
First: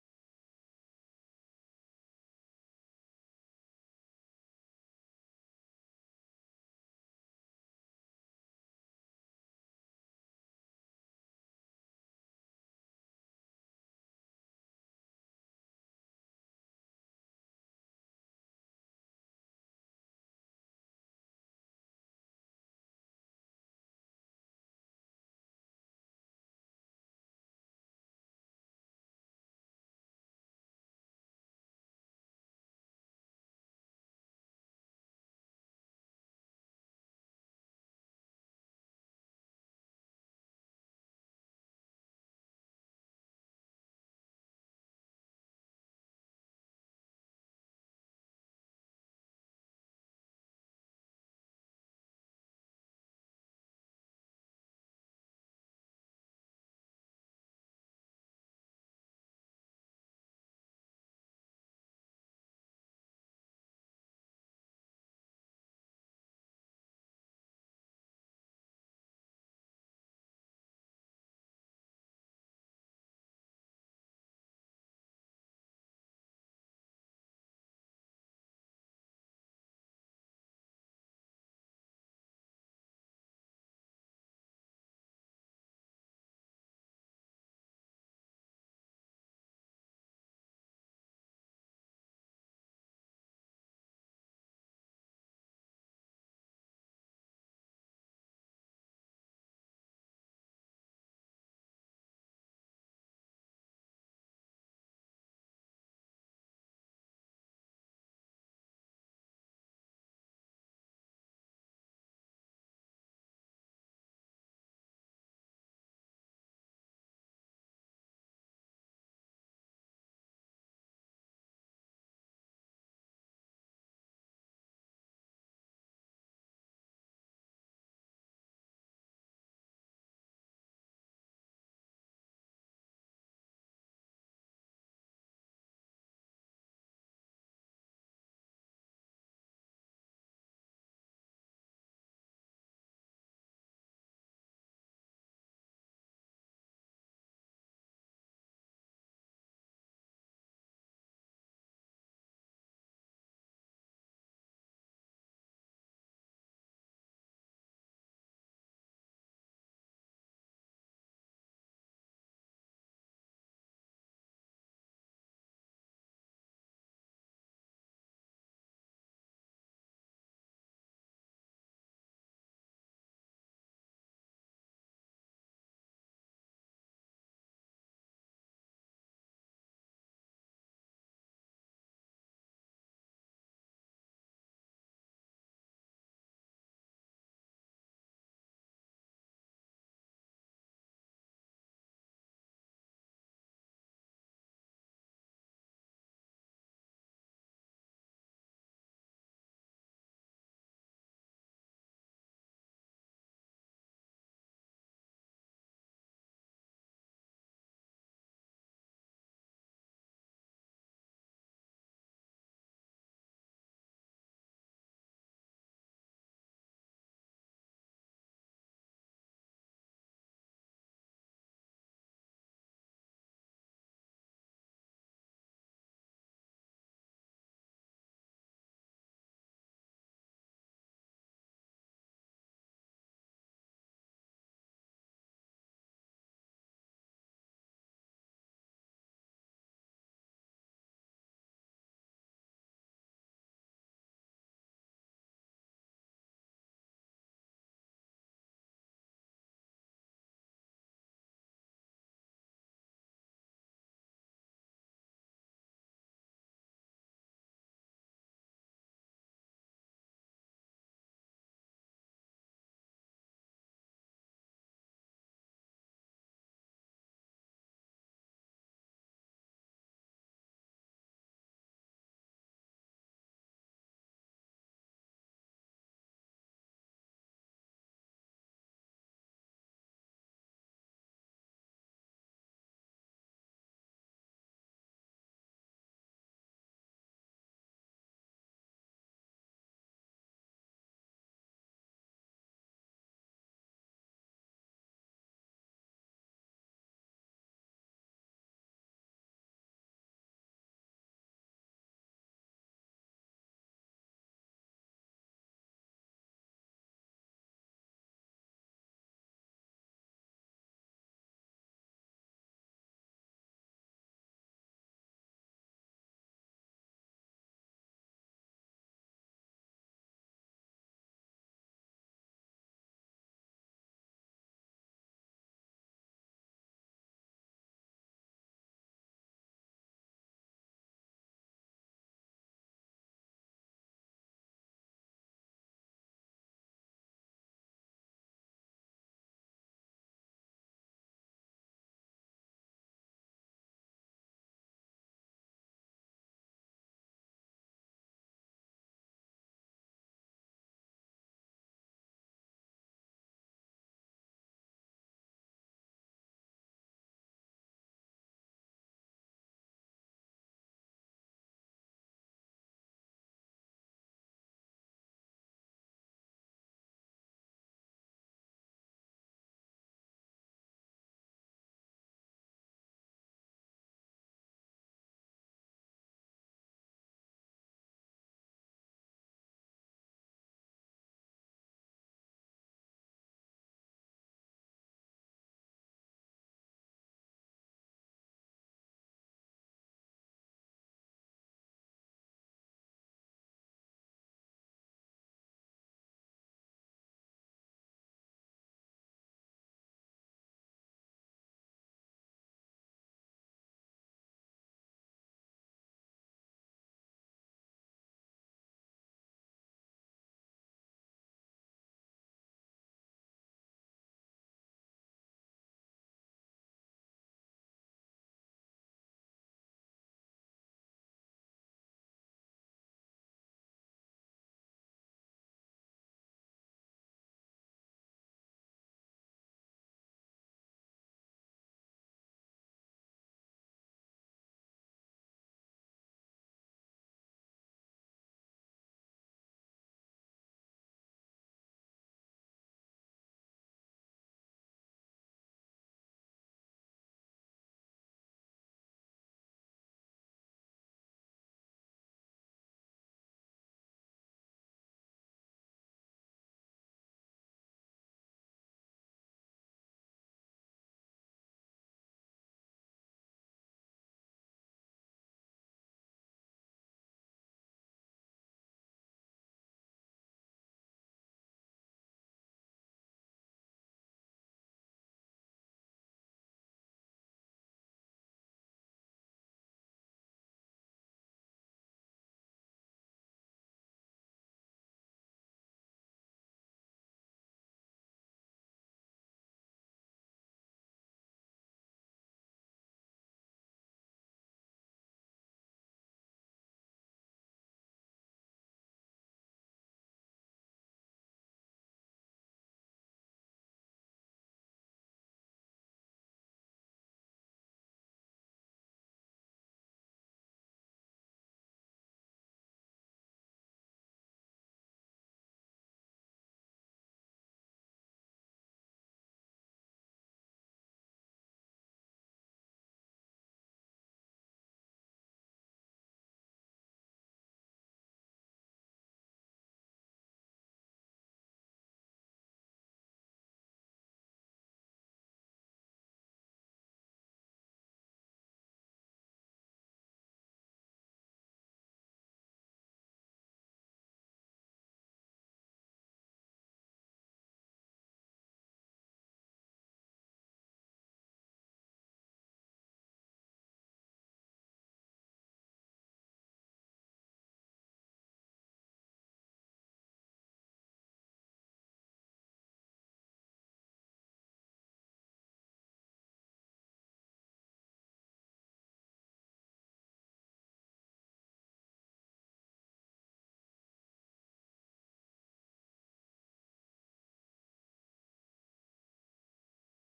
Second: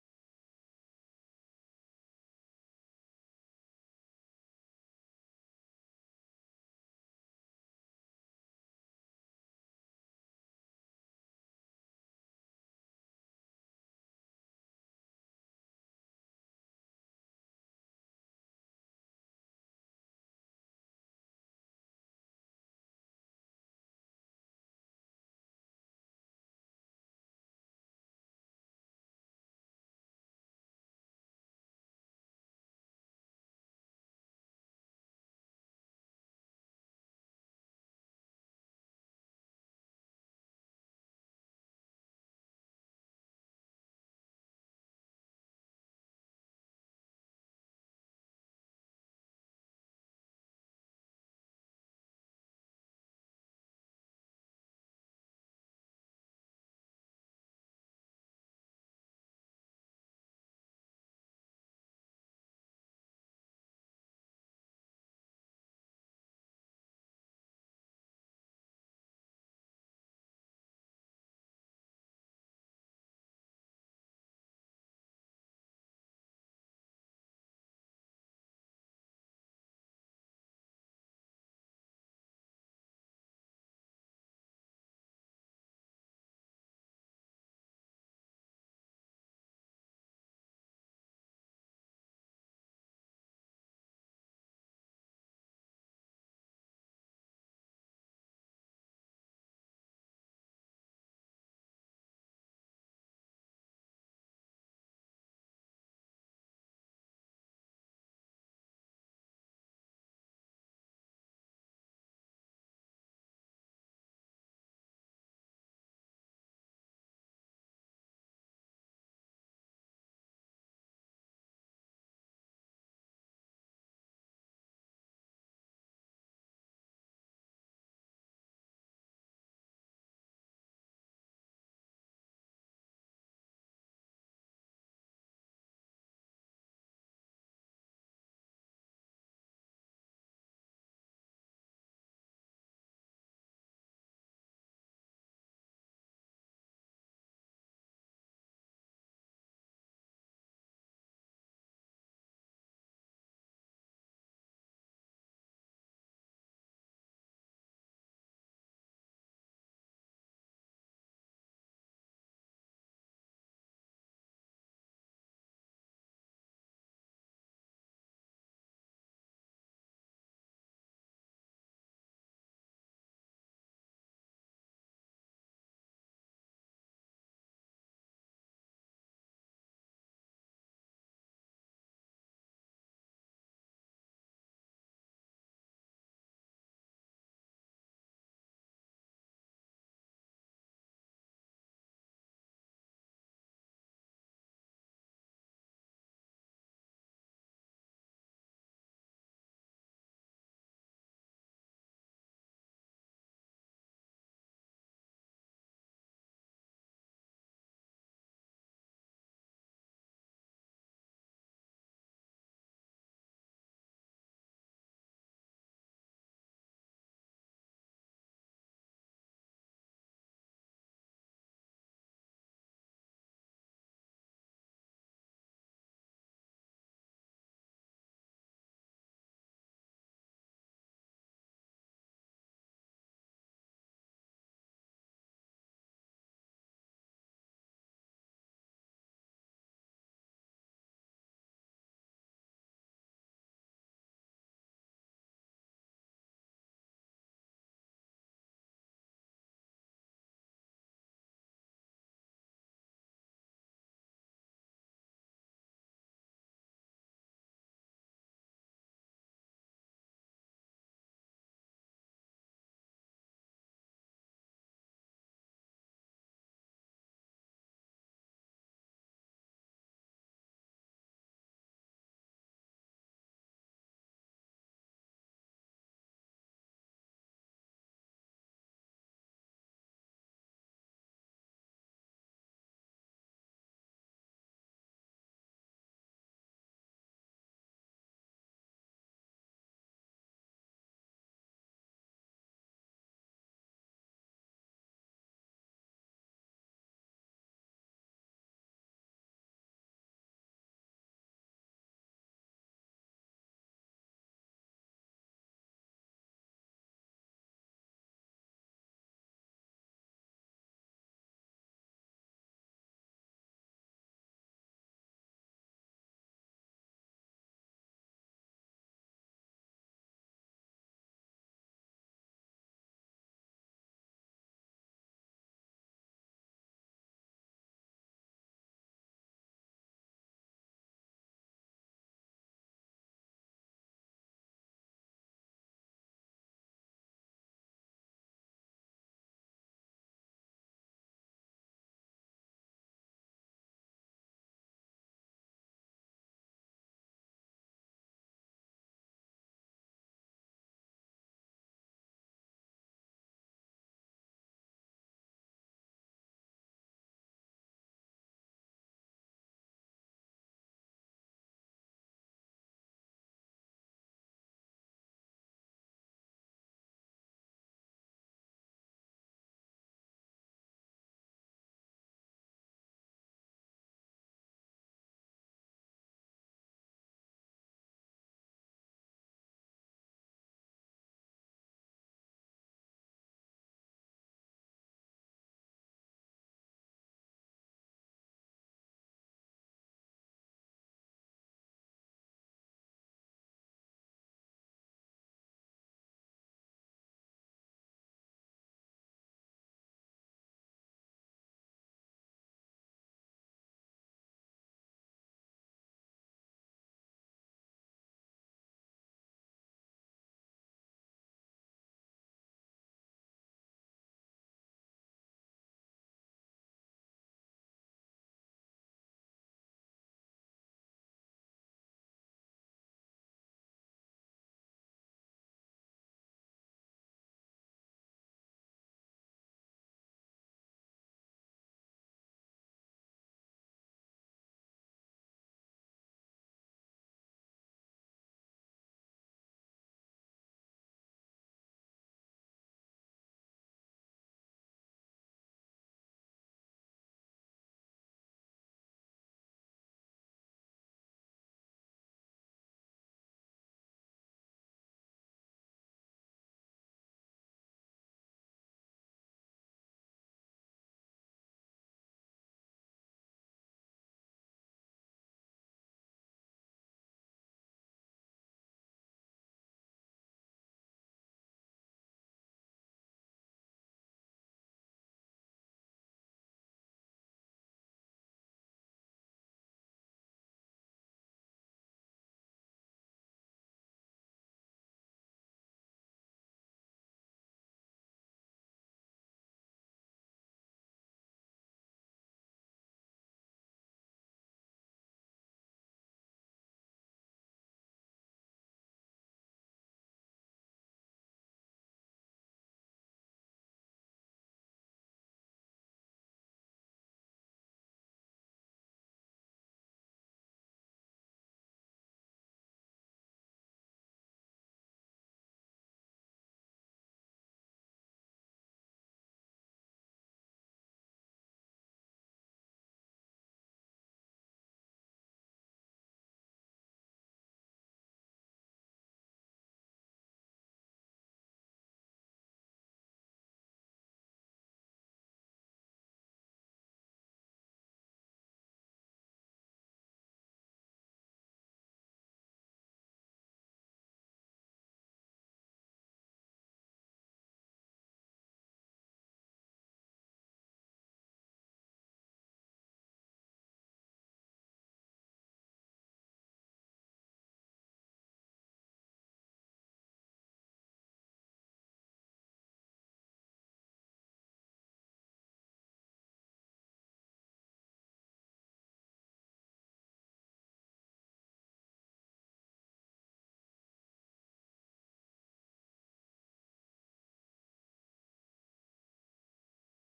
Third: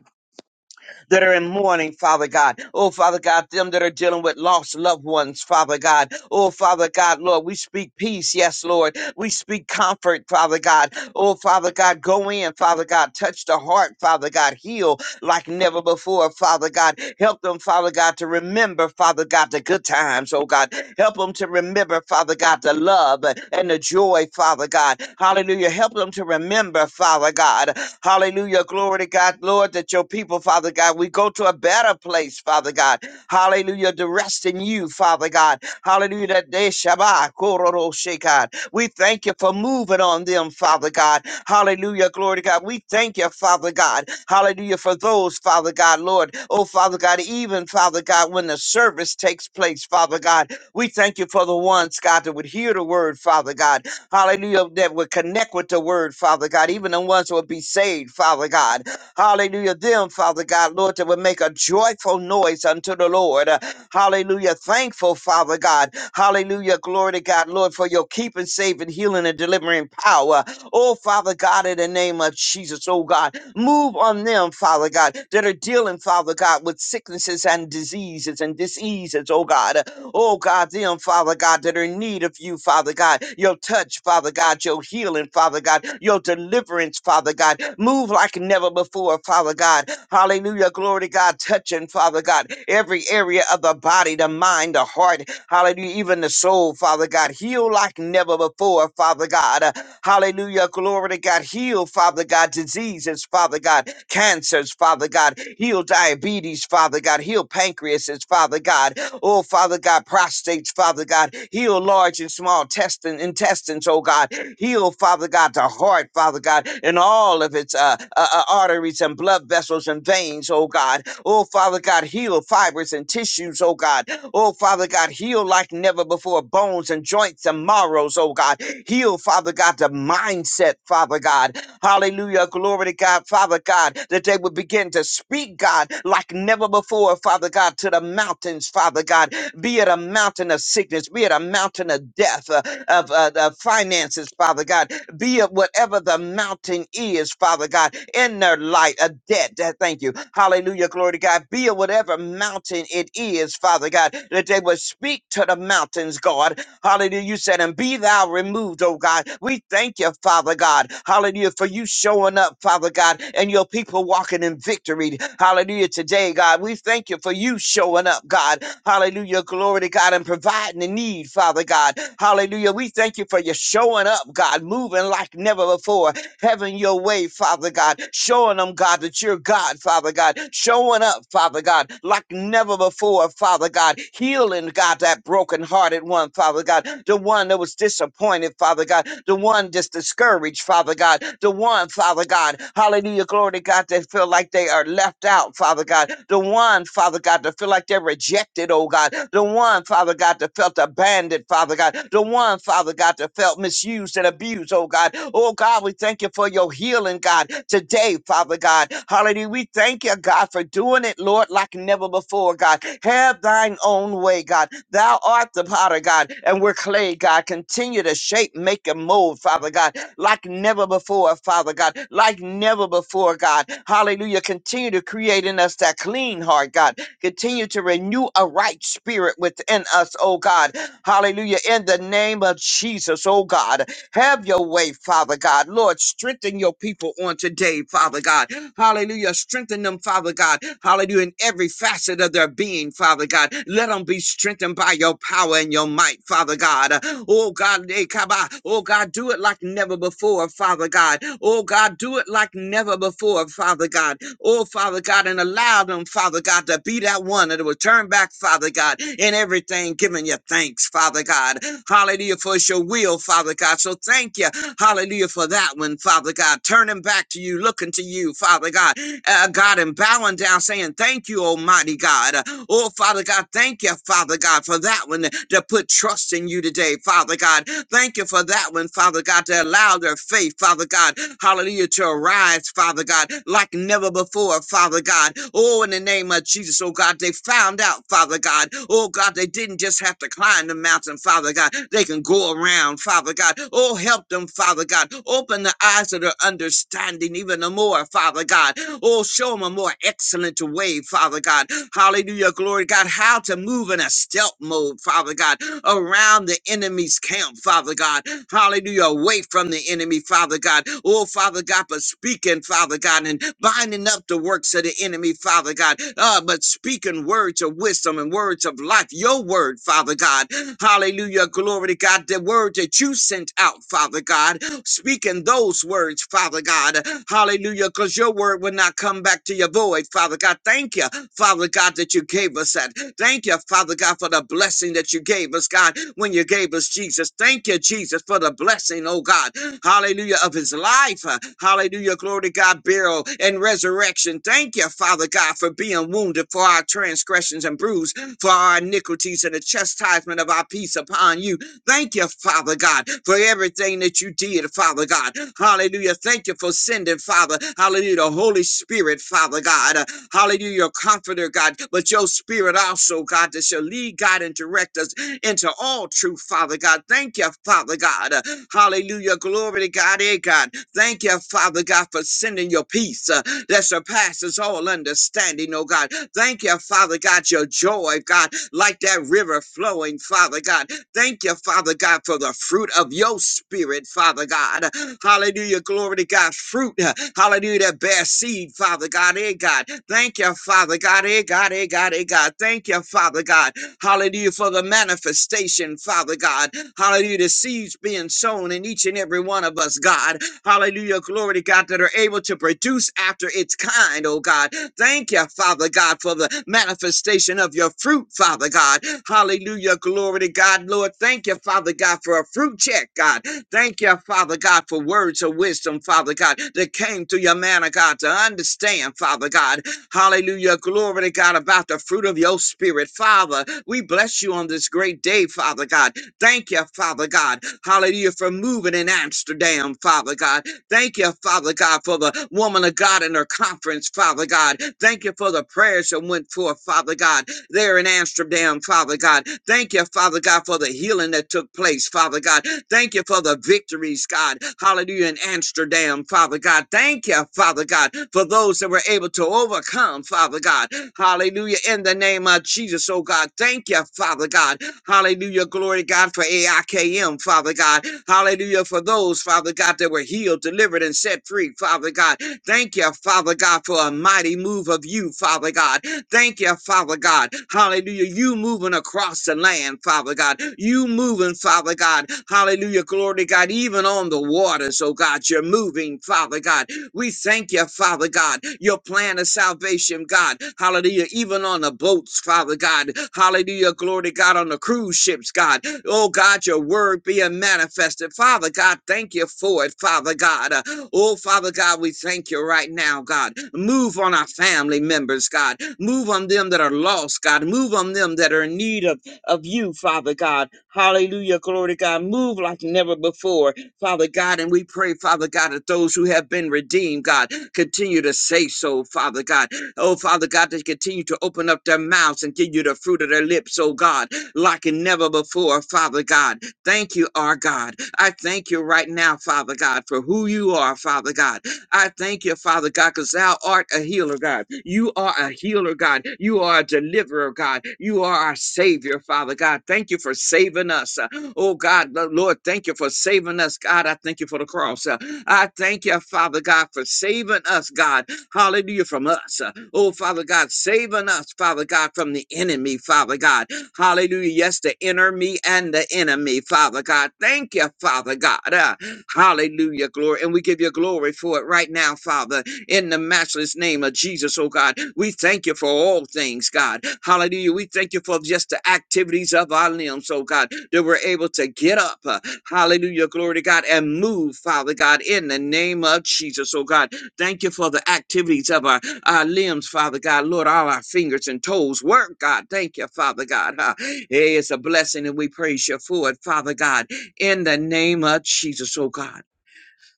Speaker 2: that are in mourning, Father God. Oh, Father God, them that are dealing with lost loved ones, Father God. Oh, Father God, Lord, we speak peace, yes, Lord. We speak comfort, Father God. Oh, Father God, go in, Father God, touch the heart, Father God, heal like never before, Father God. Help them, Father God, to remember, Father God, the good times, oh God. Help them to remember, Father God, the love and the joy, Father God. Hallelujah. Help them to remember, Father God. Hallelujah. Glory to God, Lord, that your people, Father God, we go to a better place, Father God. Hallelujah. To rest in you, Father God. Hallelujah. That they Shabbat, Kororo Shekad. We thank you for moving on them, Father God. Hallelujah. Glory to God. We thank you, Father God. Hallelujah. For those, Father God, Lord. Oh, Father God, even, Father God, when the service takes place, Father God, we thank you for the ones, God, that would hear the word, Father God hallelujah, that would connect with the word, Father God, even the ones who would be saved, Father God, hallelujah, them, Father God, Lord, that would make a joyful noise unto the Lord, Uh, hallelujah, thankful, Father God, hallelujah, glory to God, Lord, for your keeping, saving, healing, and delivering power, oh, Father God, in the name of Jesus, oh God, Move on them, Father God, that are dealing, Father God, with sicknesses and diseases and diseases, oh God. Oh God, them, Father God, that are in need of you, Father God. Your touch, Father God, your healing, Father God, your deliverance, Father God. Move like never before, Father God. Hallelujah. Glory to God. Touching, Father God, every area of the body, the mind, the heart, hallelujah, even the soul, Father God. Heal like never before, Father God. Hallelujah. Glory to God. Heal, Father God, diseases, Father God, cancers, Father God. Heal diabetes, Father God. Heal pancreases, Father God. Oh, Father God, prostates, Father God. Heal large and small testin- intestines, oh God. Heal, Father God, the heart, Father God, and all of its uh, uh, uh, arteries and blood vessels and veins, oh God. Oh, Father God, heal fibers and tissues, oh God. Oh, Father God, heal like never before bones and joints and marrows, oh God. Heal, Father God, the mindset, Father God. Hallelujah. Glory to God, Father God, that they would begin to speak, God, like never before, Father God, to the mountains, Father God, be it a mountain of sickness, be it a mountain of death, uh, of uh, the finances, Father God, be it whatever the mountain is, Father God, in their light, a debt. uh, Thank you. Hallelujah. Glory to God. Be it whatever mountain it is, Father God, that they would speak to the mountains, God, Hallelujah. You said, and be thou removed, oh God. We thank you, Father God. Hallelujah. For you showing up, Father God, and your people walking in victory. Hallelujah. Today, God, we thank you for you showing up, God. Hallelujah. Glory to God and providing the need, Father God. Hallelujah. We thank you for you showing up, God, moving like never before having your way, Father God, showing them, God, that you're God, Father God, showing up, Father God, like never before, Father God, healing, God, that broken-hearted one, Father God, the one that was disappointed, Father God, the one that's discouraged, Father God, the one, Father God, hallelujah, glory to God, that feel like they are left out, out, Father God. The one, Father God, to feel like they're rejected, oh God. The one, Father God, that felt abandoned, Father God. The one, Father God, that felt misused and abused, oh God. Oh God, we thank you for your healing, God, today, Father God. Hallelujah. We thank you, God, for doing it, Lord, like never before, God. Have thine own way, God. Thou art the potter, God, and we're clay, God. Continue to shape, make, and mold, Father God like never before, Father God, like never before, God. Hallelujah. Continue to create in us that clean heart, God. Continue to renew a right spirit within us, oh God. Hallelujah. In the name of Jesus, oh God. Have your way, Father God. Lord, strengthen your people on today, Father God. Hallelujah. Strengthen them, Father God. Hallelujah. In every facet of their being, Father God. Let them be strengthened by your power and your might, Father God. Oh God, eh, kaba. oh God, do it like never before, Father God. Oh God, do it like never before, Father God. Oh Father God, and allow them, Father God, to be that one that will turn back, Father God, in everything, giving you thanks, Father God. Hallelujah, for it's your will, Father God. So thank you, hallelujah, for that one, Father God, turning back to you, looking to you, Father God, uh, God, and bowing down, saying, Thank you, Almighty God. Oh, Father God, thank you, Father God, for that one to put trust in you today, Father God. Thank you for that one, Father God, to allow their faith, Father God, hallelujah, to arise, Father God, like never before, Father God. Oh, in the name of Jesus, oh God, they found out, Father God. Oh God, they didn't just have to climb the mountain, Father God. They can go around, Father God. God. Oh, help them, Father God. Open the eyes of their understanding even the more, Father God. Oh, show them a more excellent way, Father God. Hallelujah, glory God. How to move in a stealth mode, Father God, around the enemy's camp, Father God. Hallelujah, away from the enemy, Father God. Oh, Father God, but speaking, Father God, and binding up the works of the enemy, Father God. Uh, but speaking words of wisdom and words of life, your word, Father God. Hallelujah. Glory to God. The word that you sent out, Father God, speaking those words, Father God. Hallelujah. Because your word will not come back to your void, Father God. Thank you, Father God, that you gave us that. Thank you, Father God, for the blessing that you gave us, God, when you gave us Jesus. Thank you, Jesus, for the blessing, oh God. Hallelujah, of his life. Uh, Hallelujah. Glory to God, burial and resurrection. Thank you, Father God, for being wounded for our transgressions and bruised for our iniquities and the chastisement of our peace upon you. Thank you, Father God, for everything that you did, Father God. Hallelujah. Thank you for sending, Father. Hallelujah. The Holy Spirit, Father God. Uh, Hallelujah. Your comforter, God. But your spirit also, God, that shall lead, God, and direct us into all truth, Father God. Thank you, Father God. Uh, Hallelujah. Glory to God, eh, God. Thank you, Father God, for sending your peace. Uh, that surpasses all understanding, oh God. Thank you, Father God, your joy, God, like that river flowing, Father God. Thank you, Father God, for the fruit of your spirit, Father God. Hallelujah, glory to God. Fruit, uh, hallelujah, that bear seed, Father God, eh, God. Thank you, Father God, eh, God, eh, God, eh, God. Thank you, Father God. Hallelujah, for the manifestation, Father God. Hallelujah, the seeds being sown in each and every one of us, God. Hallelujah. Glory to God that are able to produce after its kind, oh God. Thank you, Father God, for the manifestation of your fruit, Father God. Hallelujah. Glory to God, Lord. Thank you, Father God, for a fruit check, God. Thank you, Father God, for words of wisdom, Father God, that came to your man of God to understand, Father God. Hallelujah. Glory to God about the fruit of your spirit, Father. We bless you on this great day, Father God. Thank you, Father God. Hallelujah for moving in Amsterdam, Father God. Thank you, Father God, for the woman of God and her conference, Father God. Thank you for the prayers that went forth, Father God, there in Amsterdam, Father God. Thank you, Father God, for the healing that took place, Father God. Thank you for the victories, God. Hallelujah in Amsterdam, Father God. Thank you, Father God, for those that were able to overcome, Father God. Hallelujah in the name of Jesus, oh God. Thank you, Father God. Hallelujah. Glory to God for AIKM, Father God. Hallelujah. For those, Father God, that were healed, delivered, and set free, Father God. Thank you, Father God, for a mighty move of you, Father God. Thank you, Father God. Hallelujah. You moving across the land, Father God. You moving, Father God. Hallelujah. Glory to God. Even on the waters, oh God, you're moving, Father God. We thank you, Father God, your plan of salvation, God. Hallelujah. Even on the boats, Father God. Hallelujah. Glory to God on the cruise ships, God. Oh, God, your word being manifested. Father God, thank you for it, Father God. Uh, Oh, Father God, we thank you right now, God. Move on our family members, God. Move on them that are lost, God. Move on them that are in need of, of you, Father God. Hallelujah. Glory to God. Move like never before. Father God, and we pray, Father God, that those who have been redeemed, God, continue to say so, Father God. Oh, Father God, to continue to open up their mouths and give you the fruit of their lips, oh God, like never before, Father God. Thank you, our God. I thank you right now, Father God, for who you are, Father God. I thank you, Father God, because thou art a healer, God. You are a healer, God. You are a deliverer, God. You are our Savior, Father God. Thank you for saving us. Uh, Oh, God, Lo- Lord, thank you for saving us, God. I thank you for the cross. Uh, I thank you, Father God, for saving us, God. Hallelujah, from us. Uh, Oh, Father God, saving us, Father God, from the enemy, Father God. Hallelujah. Yes, the enemy and the enemy, Father God. Thank you, Father God. uh, Hallelujah, glory. And we give you glory for it right now, Father, in the matchless name of Jesus, oh God. We thank you for all things, God. Hallelujah. We thank you for just the activities of our limbs, oh God, that we're able to get up. uh, Hallelujah, glory to God, and move, Father God, in the name of Jesus, oh God. Thank you for the activities of our, our limbs, Father God. Lord, all our fingers and toes work, God. Thank you, Father God. huh. Hey, it's a blessing, and we praise you for it, Father God in the name of Jesus, oh God.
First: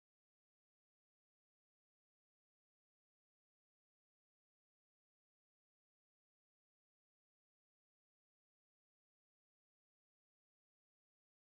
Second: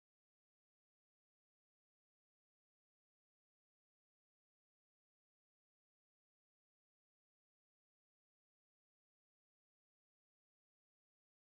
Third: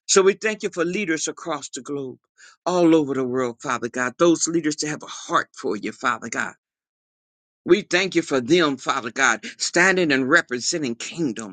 Speaker 2: So we thank you for leaders across the globe, all over the world, Father God, those leaders that have a heart for you, Father God. We thank you for them, Father God, standing and representing kingdom.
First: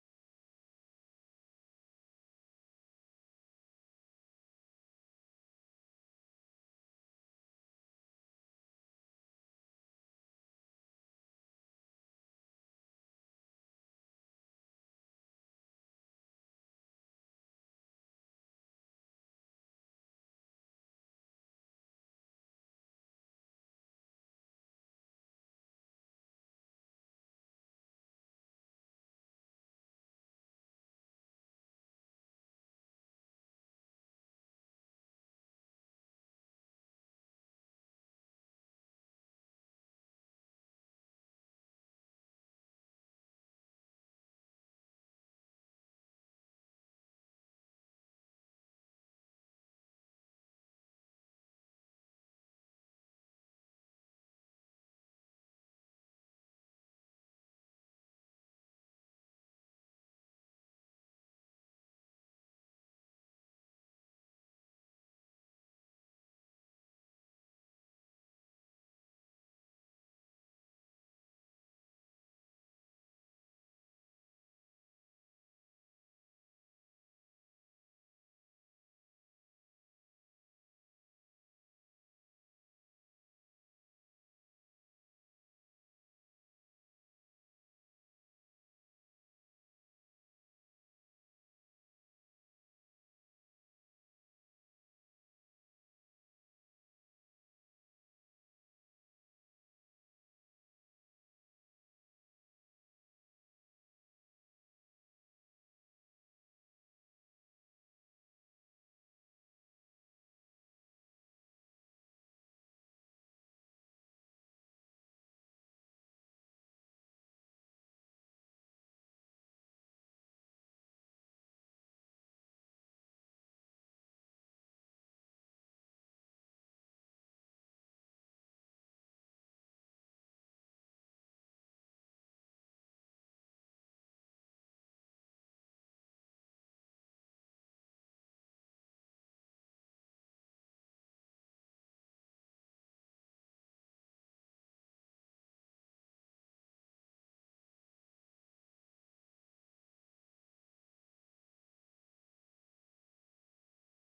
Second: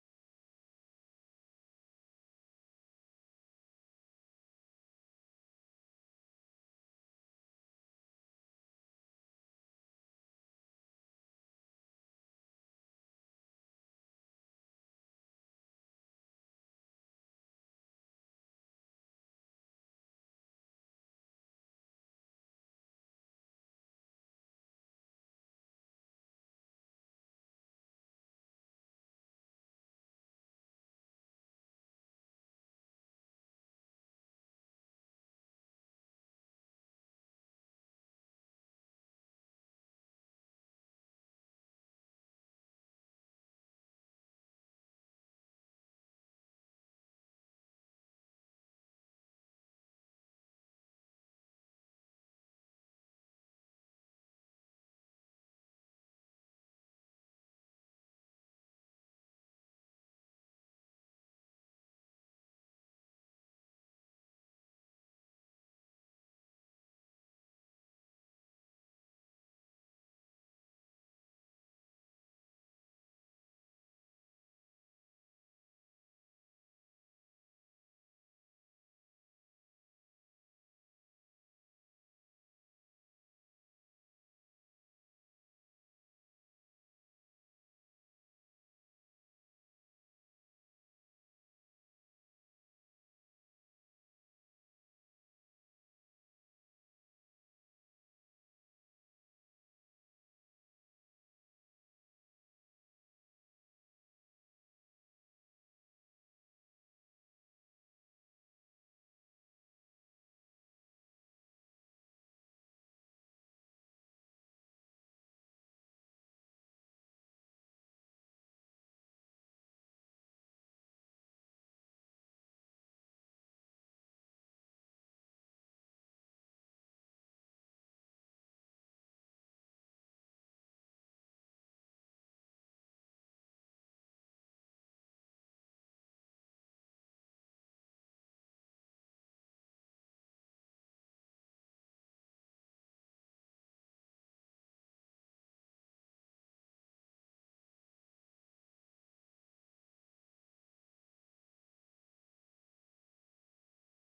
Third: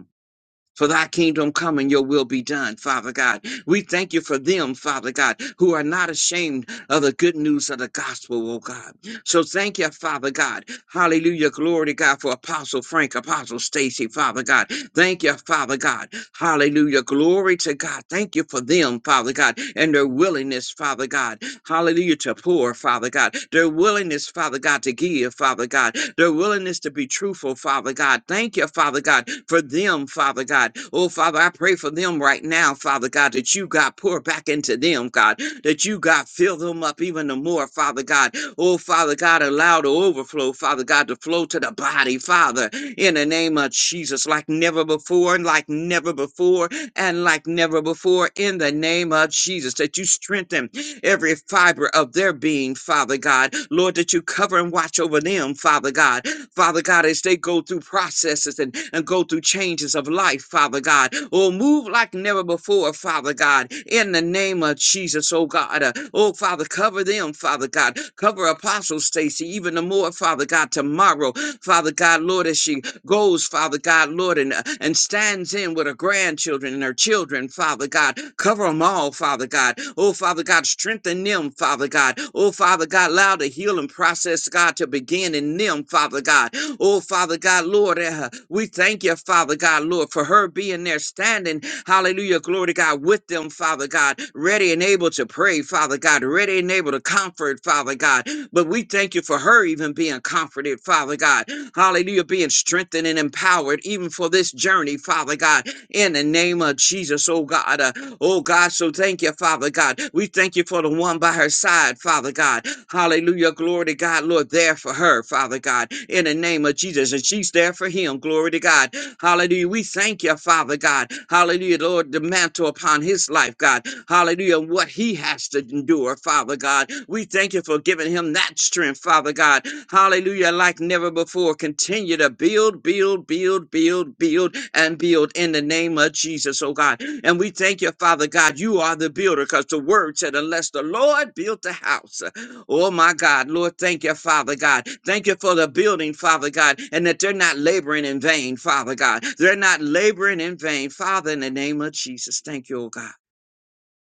Speaker 2: For thy kingdom come and your will be done, Father God. We thank you for them, Father God, who are not ashamed of the good news of the gospel, oh God. So thank you, Father God. Hallelujah. Glory to God for Apostle Frank, Apostle Stacy, Father God. Thank you, Father God. Hallelujah. Glory to God. Thank you for them, Father God, and their willingness, Father God hallelujah, to pour, Father God. Their willingness, Father God, to give, Father God. Their willingness to be truthful, Father God. Thank you, Father God, for them, Father God. Oh, Father, I pray for them right now, Father God, that you, God, pour back into them, God, that you, God, fill them up even the more, Father God. Oh, Father God, allow the overflow, Father God, to flow to the body, Father, in the name of Jesus, like never before and like never before and like never before in the name of Jesus, that you strengthen every fiber of their being, Father God. Lord, that you cover and watch over them, Father God. Father God, as they go through processes and, and go through changes of life, Father God. Oh, move like never before, Father God, in the name of Jesus, oh God. Uh, oh, Father, cover them, Father God. Cover Apostle Stacy even the more, Father God, tomorrow, Father God, Lord, as she goes, Father God, Lord, and, uh, and stands in with her grandchildren and her children, Father God. Cover them all, all, Father God. Oh, Father God, strengthen them, Father God. Oh, Father God, allow the healing process, God, to begin in them, Father God. Oh, Father God, Lord, uh, we thank you, Father God, Lord, for her being there standing. Hallelujah, glory to God, with them, Father God, ready and able to pray, Father God, ready and able to comfort, Father God. But we thank you for her even being comforted, Father God. Hallelujah, being strengthened and empowered even for this journey, Father God in the name of Jesus, oh God. Uh, oh God, so thank you, Father God. We thank you for the one by her side, Father God. Hallelujah. Glory to God, Lord, there for her, Father God, in the name of Jesus. And she's there for him. Glory to God. Hallelujah. We thank you, Father God. Hallelujah, Lord, the mantle upon his life, God. Hallelujah, and what he has to endure, Father God. We thank you for giving him that strength, Father God. Hallelujah, like never before. Continue to build, build, build, build, build, and build in the name of Jesus, oh God. And we thank you, Father God. You are the builder because the word said, unless the Lord built the house. Oh my God, Lord, thank you, Father God. Thank you for the building, Father God, and that they're not laboring in vain, Father God. They're not laboring in vain, Father, in the name of Jesus. Thank you, oh God.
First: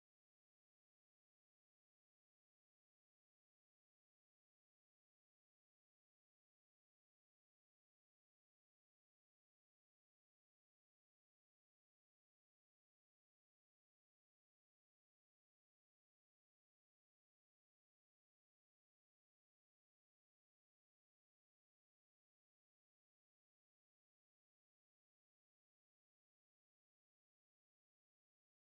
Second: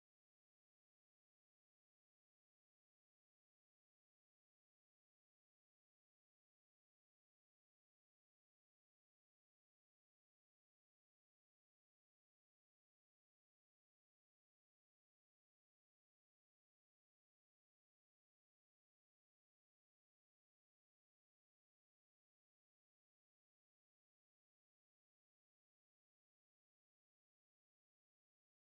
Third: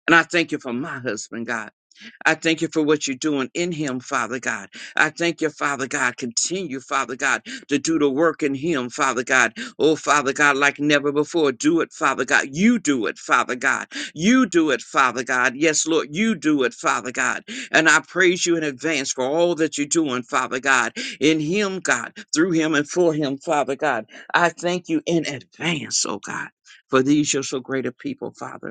Speaker 2: And I thank you for my husband, God. I thank you for what you're doing in him, Father God. I thank you, Father God. Continue, Father God, to do the work in him, Father God. Oh, Father God, like never before. Do it, Father God. You do it, Father God. You do it, Father God. Yes, Lord, you do it, Father God. And I praise you in advance for all that you're doing, Father God, in him, God, through him and for him, Father God. I thank you in advance, oh God, for these, your so great a people, Father.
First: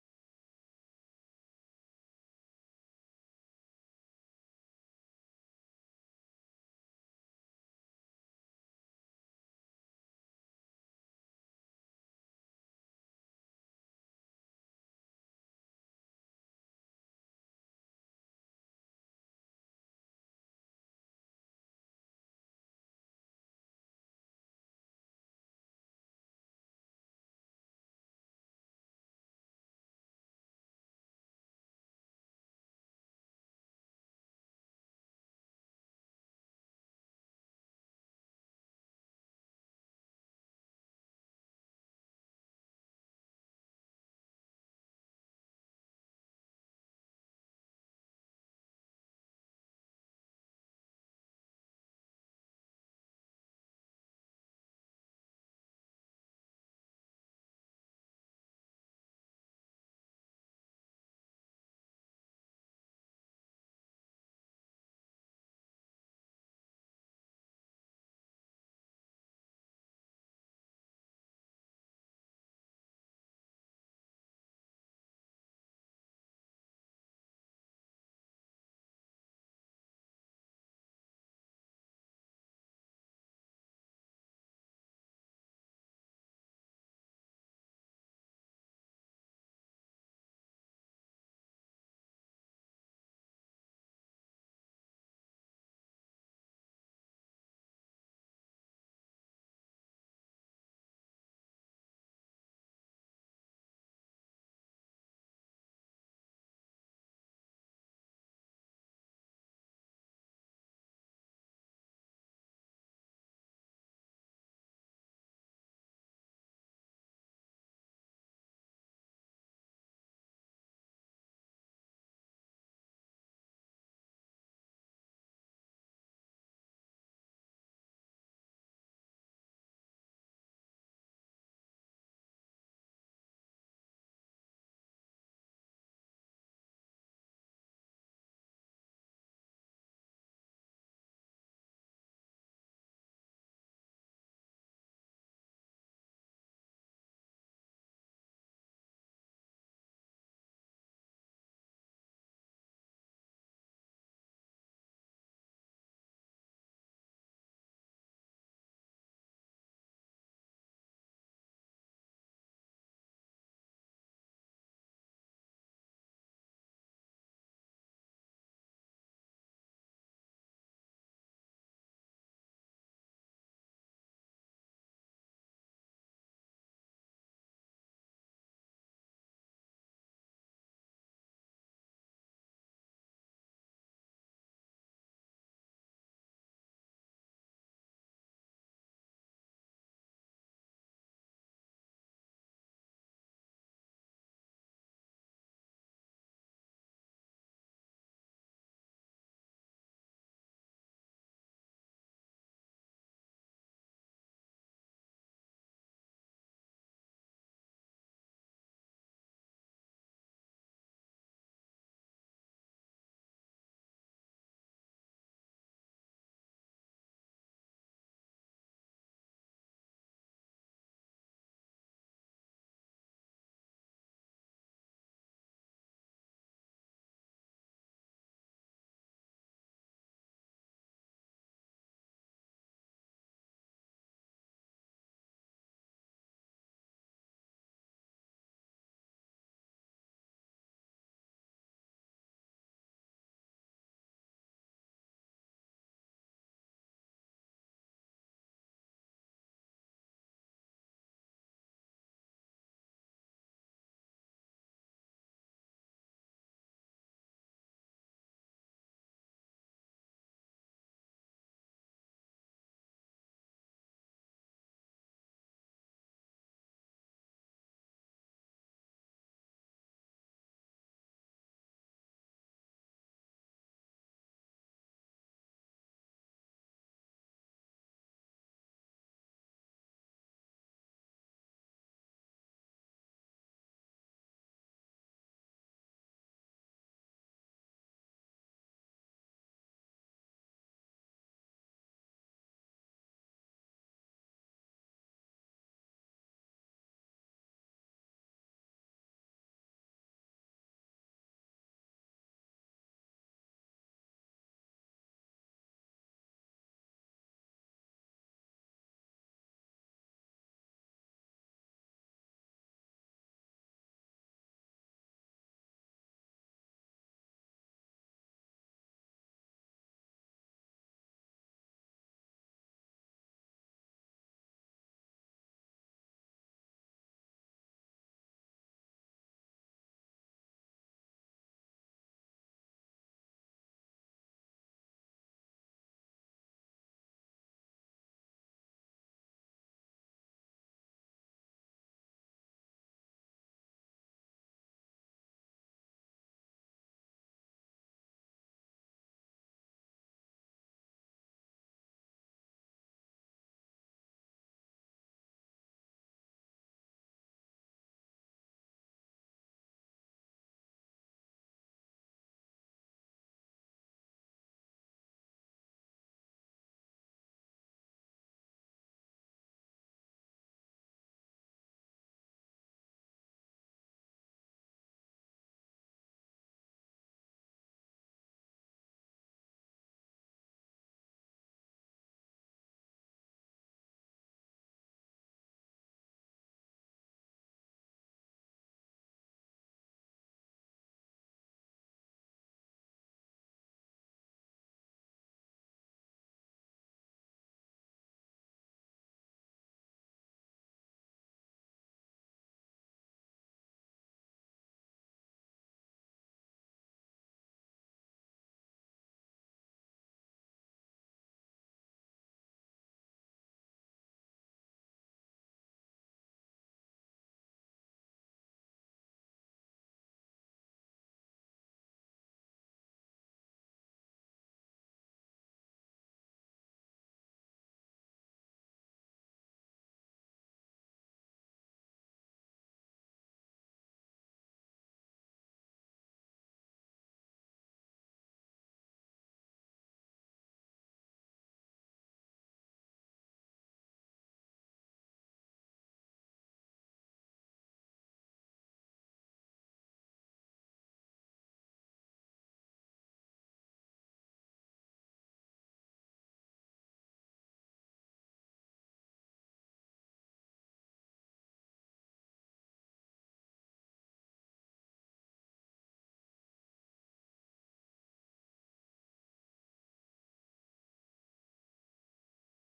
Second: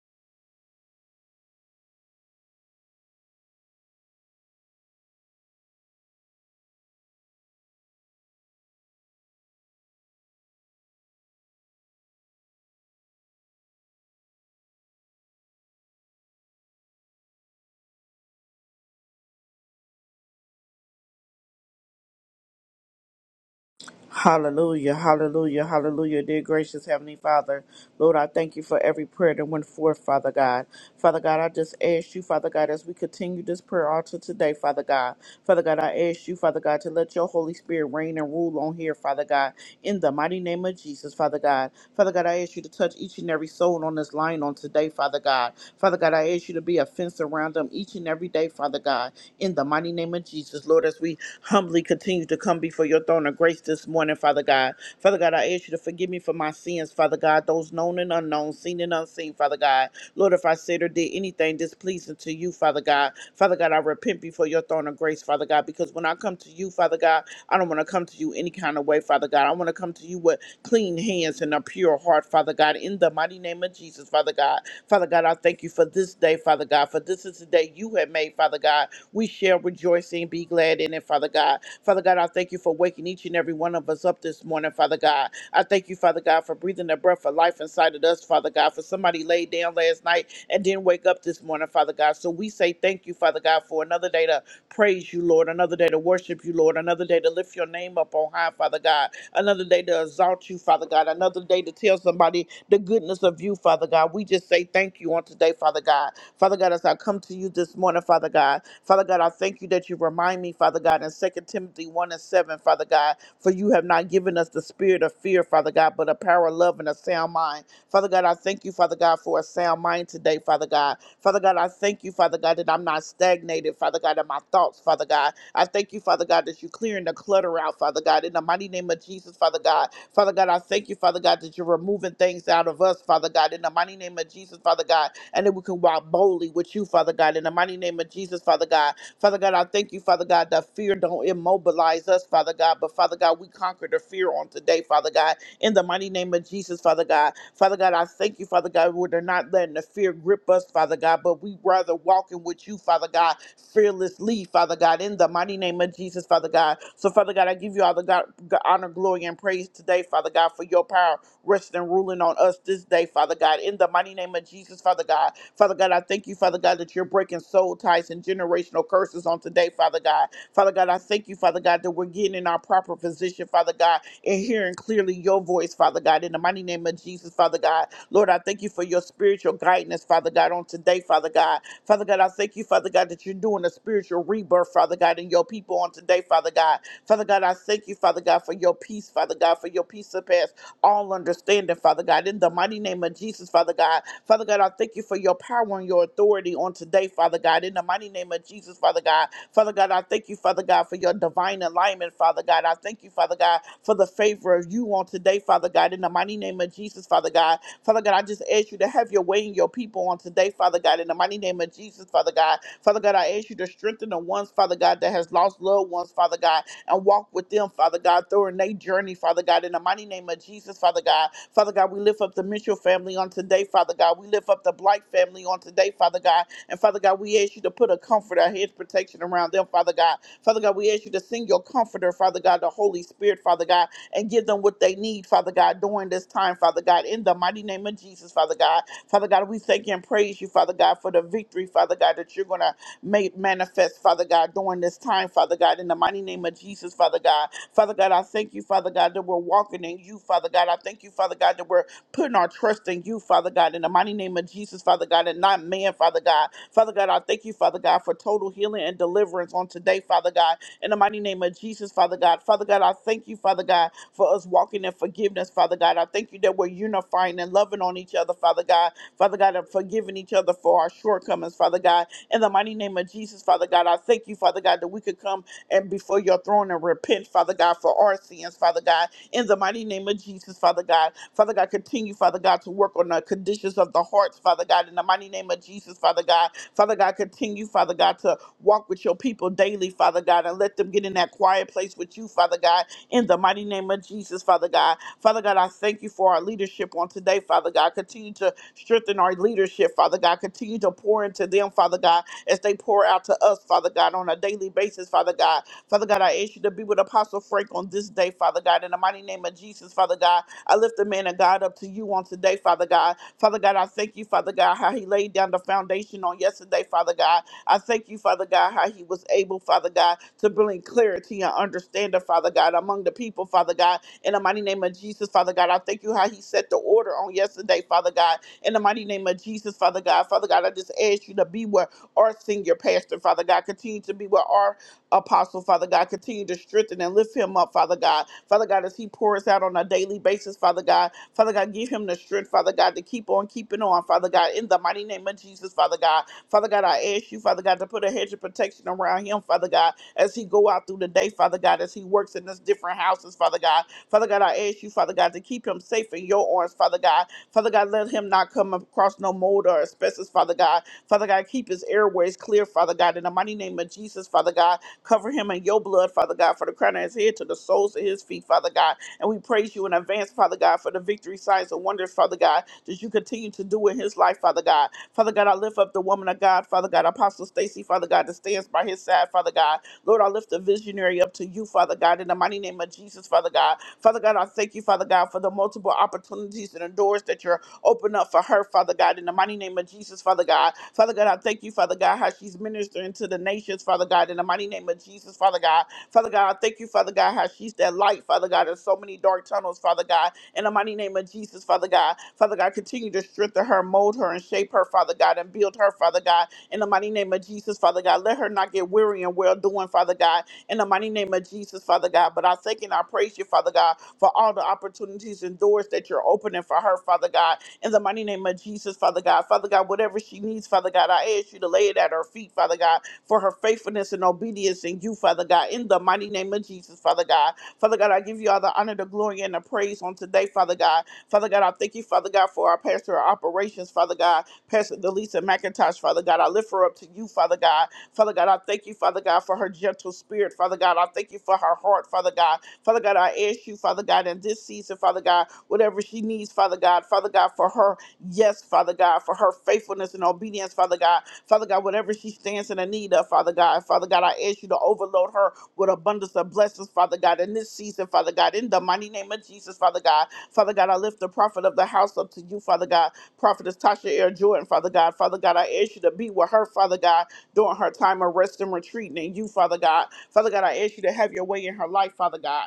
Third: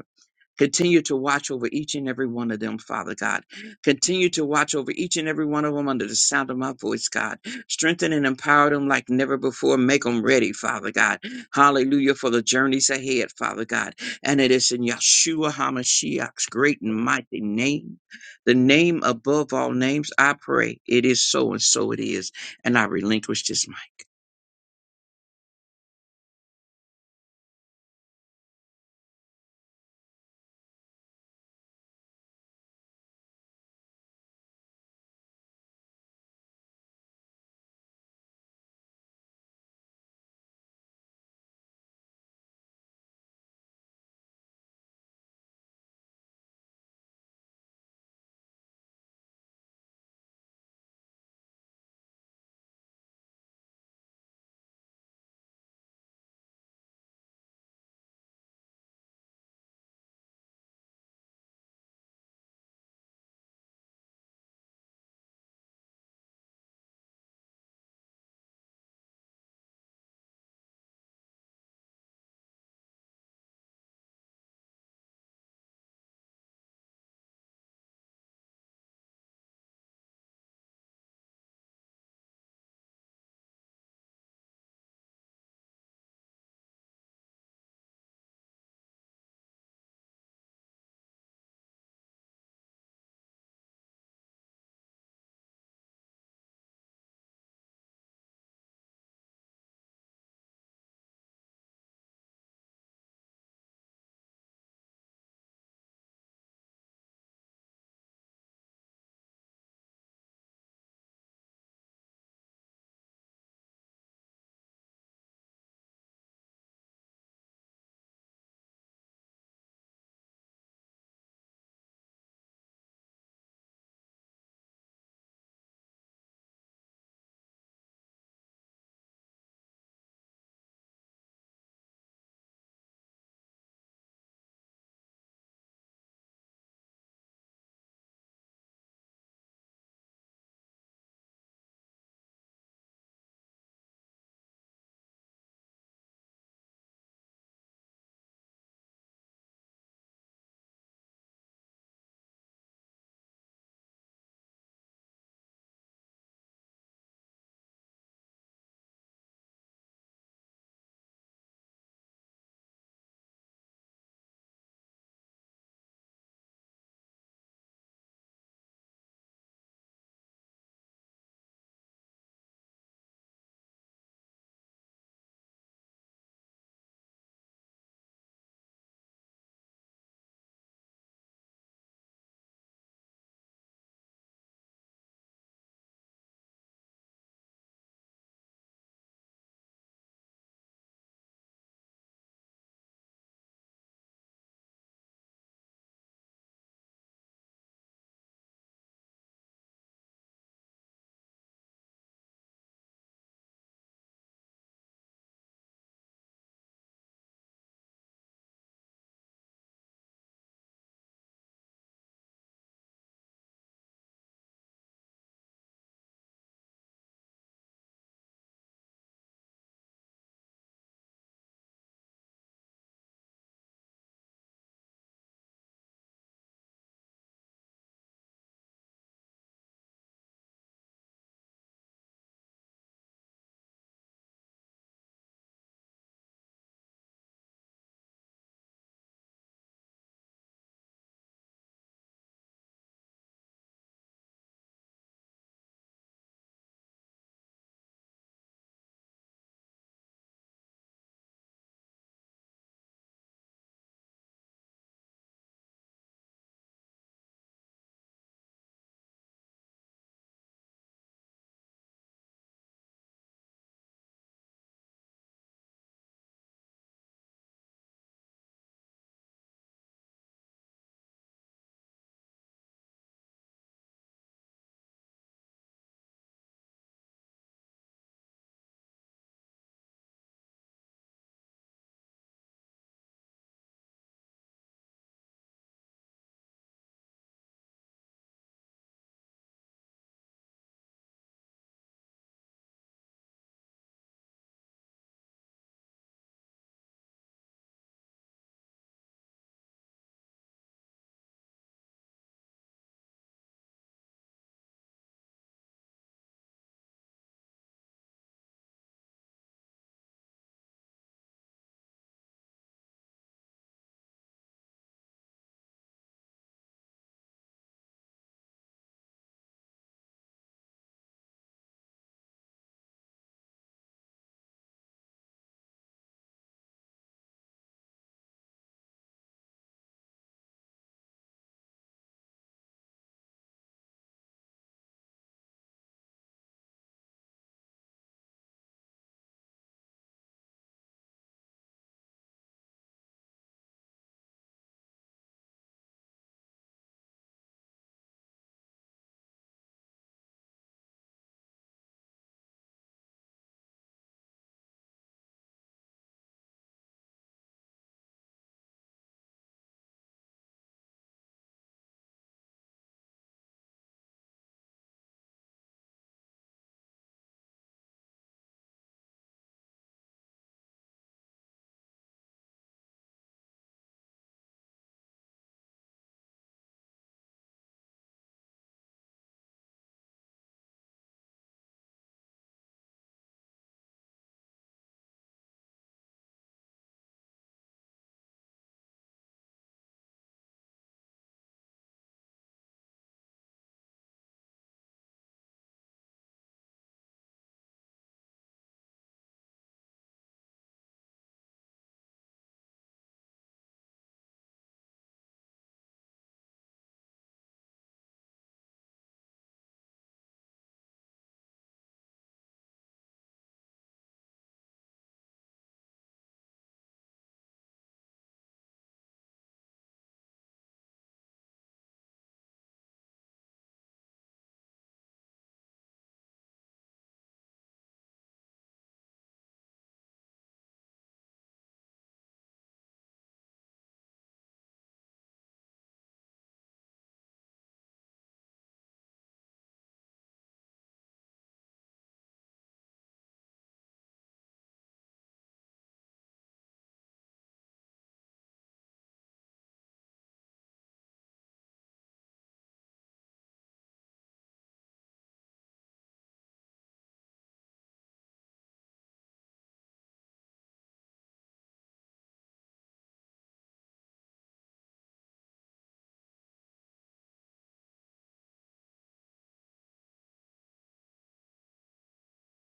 Speaker 2: Continue to watch over each and every one of them, Father God. Continue to watch over each and every one of them under the sound of my voice, God. Strengthen and empower them like never before. Make them ready, Father God. Hallelujah for the journeys ahead, Father God. And it is in Yeshua HaMashiach's great and mighty name, the name above all names, I pray. It is so and so it is. And I relinquish this mic.
Speaker 3: Hallelujah, hallelujah, hallelujah. Dear gracious Heavenly Father, Lord, I thank you for every prayer that went forth, Father God. Father God, I just ask you, Father God, as we continue this prayer altar today, Father God. Father God, I ask you, Father God, to let your Holy Spirit reign and rule on here, Father God, in the mighty name of Jesus, Father God. Father God, I ask you to touch each and every soul on this line on today, Father God. Father God, I ask you to be a fence around them each and every day, Father God, in the mighty name of Jesus, Lord, as we humbly continue to come before your throne of grace this morning, Father God. Father God, I ask you to forgive me for my sins, Father God, those known and unknown, seen and unseen, Father God. Lord, if I said or did anything displeasing to you, Father God, Father God, I repent before your throne of grace, Father God, because when I come to you, Father God, I don't want to come to you any kind of way, Father God. I want to come to you with clean hands and a pure heart, Father God, in the mighty name of Jesus, Father God. Father God, I thank you for this day, Father God, for this is the day you have made, Father God. We shall rejoice and be glad in it, Father God. Father God, I thank you for waking each and every one of us up this morning, Father God. I thank you, Father God, for breathing the breath of life inside of us, Father God, for somebody laid down last night and didn't wake up this morning, Father God. So we say thank you, Father God, for another day to praise you, Lord, another day to worship you, Lord, another day to lift your name up on high, Father God, another day to exalt you, Father God, another day to tell somebody the goodness of you, Father God. We just say thank you on today, Father God. Father God, as I come to you this morning, Father God, Father God, I thank you that you remind me, Father God, in Second Timothy 1 and 7, Father God, for you have not given us the spirit of fear, Father God, but a power of love and a sound mind. Father God, I thank you, Father God, for a sound mind today, Father God. Father God, I thank you, Father God, that I'm not stagnated, Father God, in my thoughts, Father God. I thank you, Father God, that you're clearing the clutter out, Father God, in the mighty name of Jesus, Father God. Father God, I thank you, Father God, that you're removing things out of us, Father God, in the mighty name of Jesus, Father God and that we can walk boldly with you, Father God. In the mighty name of Jesus, Father God. Father God, I thank you, Father God, that fear don't immobilize us, Father God. But Father God, we conquer the fear on today, Father God. In the mighty name of Jesus, Father God. Father God, I thank you, Father God, where they're not letting the fear grip us, Father God, but we rather walking with you, Father God, fearlessly, Father God, in the mighty name of Jesus, Father God. So, Father God, I give you all the God, honor, glory, and praise today, Father God, for your power resting and ruling on us this day, Father God. In the mighty name of Jesus, Father God. Father God, I thank you, Father God, that you're breaking soul ties and generational curses on today, Father God. Father God, I thank you, Father God, that we're getting in our proper position, Father God, and hearing clearly your voice, Father God. In the mighty name of Jesus, Father God. Lord, I thank you for your spiritual guidance, Father God, on today, Father God. Father God, I thank you, Father God, that you're doing a spiritual rebirth, Father God, in your people on today, Father God. Father God, I thank you, Father God, for your peace, Father God, for your peace that surpasses all understanding, Father God. In the mighty name of Jesus, Father God. Father God, I thank you for your power and your authority on today, Father God. In the mighty name of Jesus, Father God. Father God, I thank you, Father God, for your divine alignment, Father God. I thank you, Father God, for the favor of you on today, Father God. In the mighty name of Jesus, Father God. Father God, I just ask you to have your way in your people on today, Father God. In the mighty name of Jesus, Father God. Father God, I ask you to strengthen the ones, Father God, that has lost loved ones, Father God and walk with them, Father God, through in their journey, Father God, in the mighty name of Jesus, Father God. Father God, we lift up the Mitchell family on today, Father God. We lift up the Blight family on today, Father God. And Father God, we ask you to put a comfort, a hedge protection around them, Father God. Father God, we ask you to send your comforter, Father God, the Holy Spirit, Father God, and give them what they need, Father God, during this time, Father God, in the mighty name of Jesus, Father God. Father God, we thank you and praise you, Father God, for the victory, Father God, that you're going to made manifest, Father God, during this time, Father God, in the mighty name of Jesus, Father God. Father God, I thank you, Father God, that we're walking in you, Father God. I thank you, Father God, that we're putting our trust in you, Father God, in the mighty name of Jesus, Father God, and not man, Father God. Father God, I thank you, Father God, for total healing and deliverance on today, Father God, in the mighty name of Jesus, Father God. Father God, I thank you, Father God, for us walking in forgiveness, Father God. I thank you that we're unifying and loving on each other, Father God. Father God, and forgiving each other for our shortcomings, Father God in the mighty name of Jesus, Father God, I thank you, Father God, that we could come and before your throne and repent, Father God, for our sins, Father God. In the mighty name of Jesus, Father God. Father God, continue, Father God, to work on the conditions of the hearts, Father God. In the mighty name of Jesus, Father God. Father God, continue, Father God, to walk with your people daily, Father God, and let them get in that quiet place with you, Father God. In the mighty name of Jesus, Father God. Father God, I thank you for our leadership on today, Father God. Continue to Strengthen our leadership, Father God. Continue to pour into them, Father God, as they pour out to us, Father God, on a daily basis, Father God. Father God, I ask you to be with Apostle Frank on this day, Father God. In the mighty name of Jesus, Father God, I lift the man of God up to you on today, Father God. Father God, I thank you, Father God, how he laid down the foundation on yesterday, Father God. I thank you, Father God, how he was able, Father God, to bring clarity and understanding, Father God, among the people, Father God. In the mighty name of Jesus, Father God, I thank you how he set the order on yesterday, Father God. In the mighty name of Jesus, Father God, Father God, I just ask you to be with our senior pastor, Father God, continue to be with our apostle, Father God, continue to strengthen and lift him up, Father God. Father God, as he pours out on a daily basis, Father God, Father God, give him the strength, Father God, to keep on keeping on, Father God, in the mighty name of Jesus, Father God. Father God, I ask you, Father God, to put a hedge of protection around him, Father God, as he go out through the day, Father God, as he works in his different houses, Father God. Father God, I ask you, Father God, to keep him safe in your arms, Father God. Father God, let him not come across no mold or asbestos, Father God. Father God, keep his airways clear, Father God. In the mighty name of Jesus, Father God, cover him in your blood, Father God, for the crown of his head to the soles of his feet, Father God. And we praise you in advance, Father God, for the victory, signs, and wonders, Father God, that you continue to do in his life, Father God. Father God, I lift up the woman of God, Father God, Apostle Stacy, Father God, that stands by his side, Father God. Lord, I lift the visionary up to you, Father God, in the mighty name of Jesus, Father God. Father God, I thank you, Father God, for the multiple opportunities and the doors that you're opening up for her, Father God, in the mighty name of Jesus, Father God. Father God, I thank you, Father God, how she's ministering to the nations, Father God, in the mighty name of Jesus, Father God. Father God, I thank you, Father God, how she's that light, Father God, in so many dark tunnels, Father God, in the mighty name of Jesus, Father God. Father God, continue to strengthen her, mold her, and shape her, Father God, and build her, Father God, in the mighty name of Jesus, Father God. Let her not get weary and well doing, Father God in the mighty name of Jesus, Father God. But I thank and I praise you, Father God, for all the opportunities and doors that you're opening for her, Father God, in the mighty name of Jesus, Father God. Father God, whatever she needs, Father God, I ask you to lay it at her feet, Father God, for her faithfulness and obedience in you, Father God, in the mighty name of Jesus, Father God. Father God, I give you all the honor, the glory, and the praise on today, Father God. Father God, I thank you, Father God, for our pastor of operations, Father God, Pastor Delisa McIntosh, Father God. I lift her up to you, Father God. Father God, I thank you, Father God, for her gentle spirit. Father God, I thank you for her heart, Father God. Father God, I ask you, Father God, in this season, Father God, whatever she needs, Father God, Father God, for her yes, Father God, for her faithfulness and obedience, Father God. Father God, whatever she stands in the need of, Father God, Father God, I ask you to overload her with abundance of blessings, Father God, in this season, Father God, in the mighty name of Jesus, Father God. Father God, I lift the prophet of the house up to you, Father God. Prophetess Tasha Air Jordan, Father God. Father God, I ask you to be with her, Father God during her time of rest and retreating in you, Father God. Father God, I ask you to have your way in her life, Father God.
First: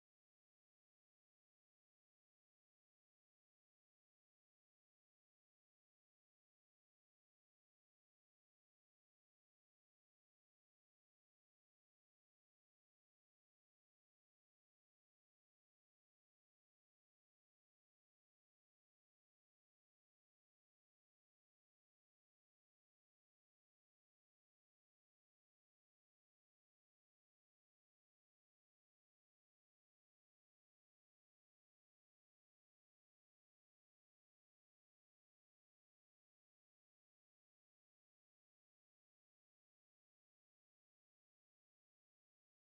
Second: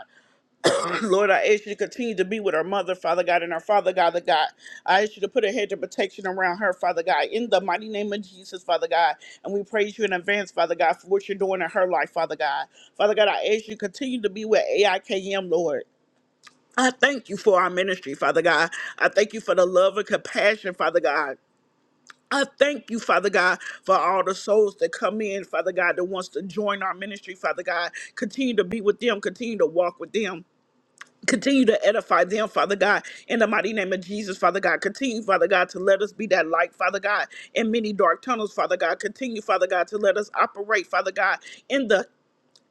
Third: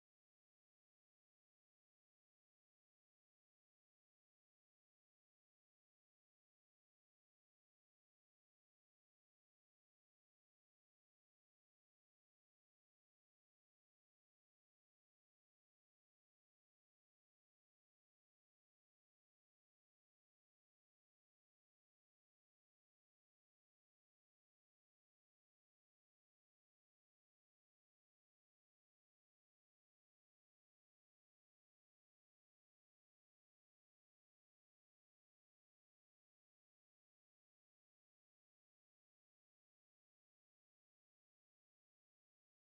Speaker 3: Lord, I ask you to continue to be with her mother, Father God, and her father, God, the God. I ask you to put a hedge of protection around her, Father God, in the mighty name of Jesus, Father God. And we praise you in advance, Father God, for what you're doing in her life, Father God. Father God, I ask you to continue to be with AIKM, Lord. I thank you for our ministry, Father God. I thank you for the love and compassion, Father God I thank you, Father God, for all the souls that come in, Father God, that wants to join our ministry, Father God. Continue to be with them, continue to walk with them. Continue to edify them, Father God, in the mighty name of Jesus, Father God. Continue, Father God, to let us be that light, Father God, in many dark tunnels, Father God. Continue, Father God, to let us operate, Father God, in the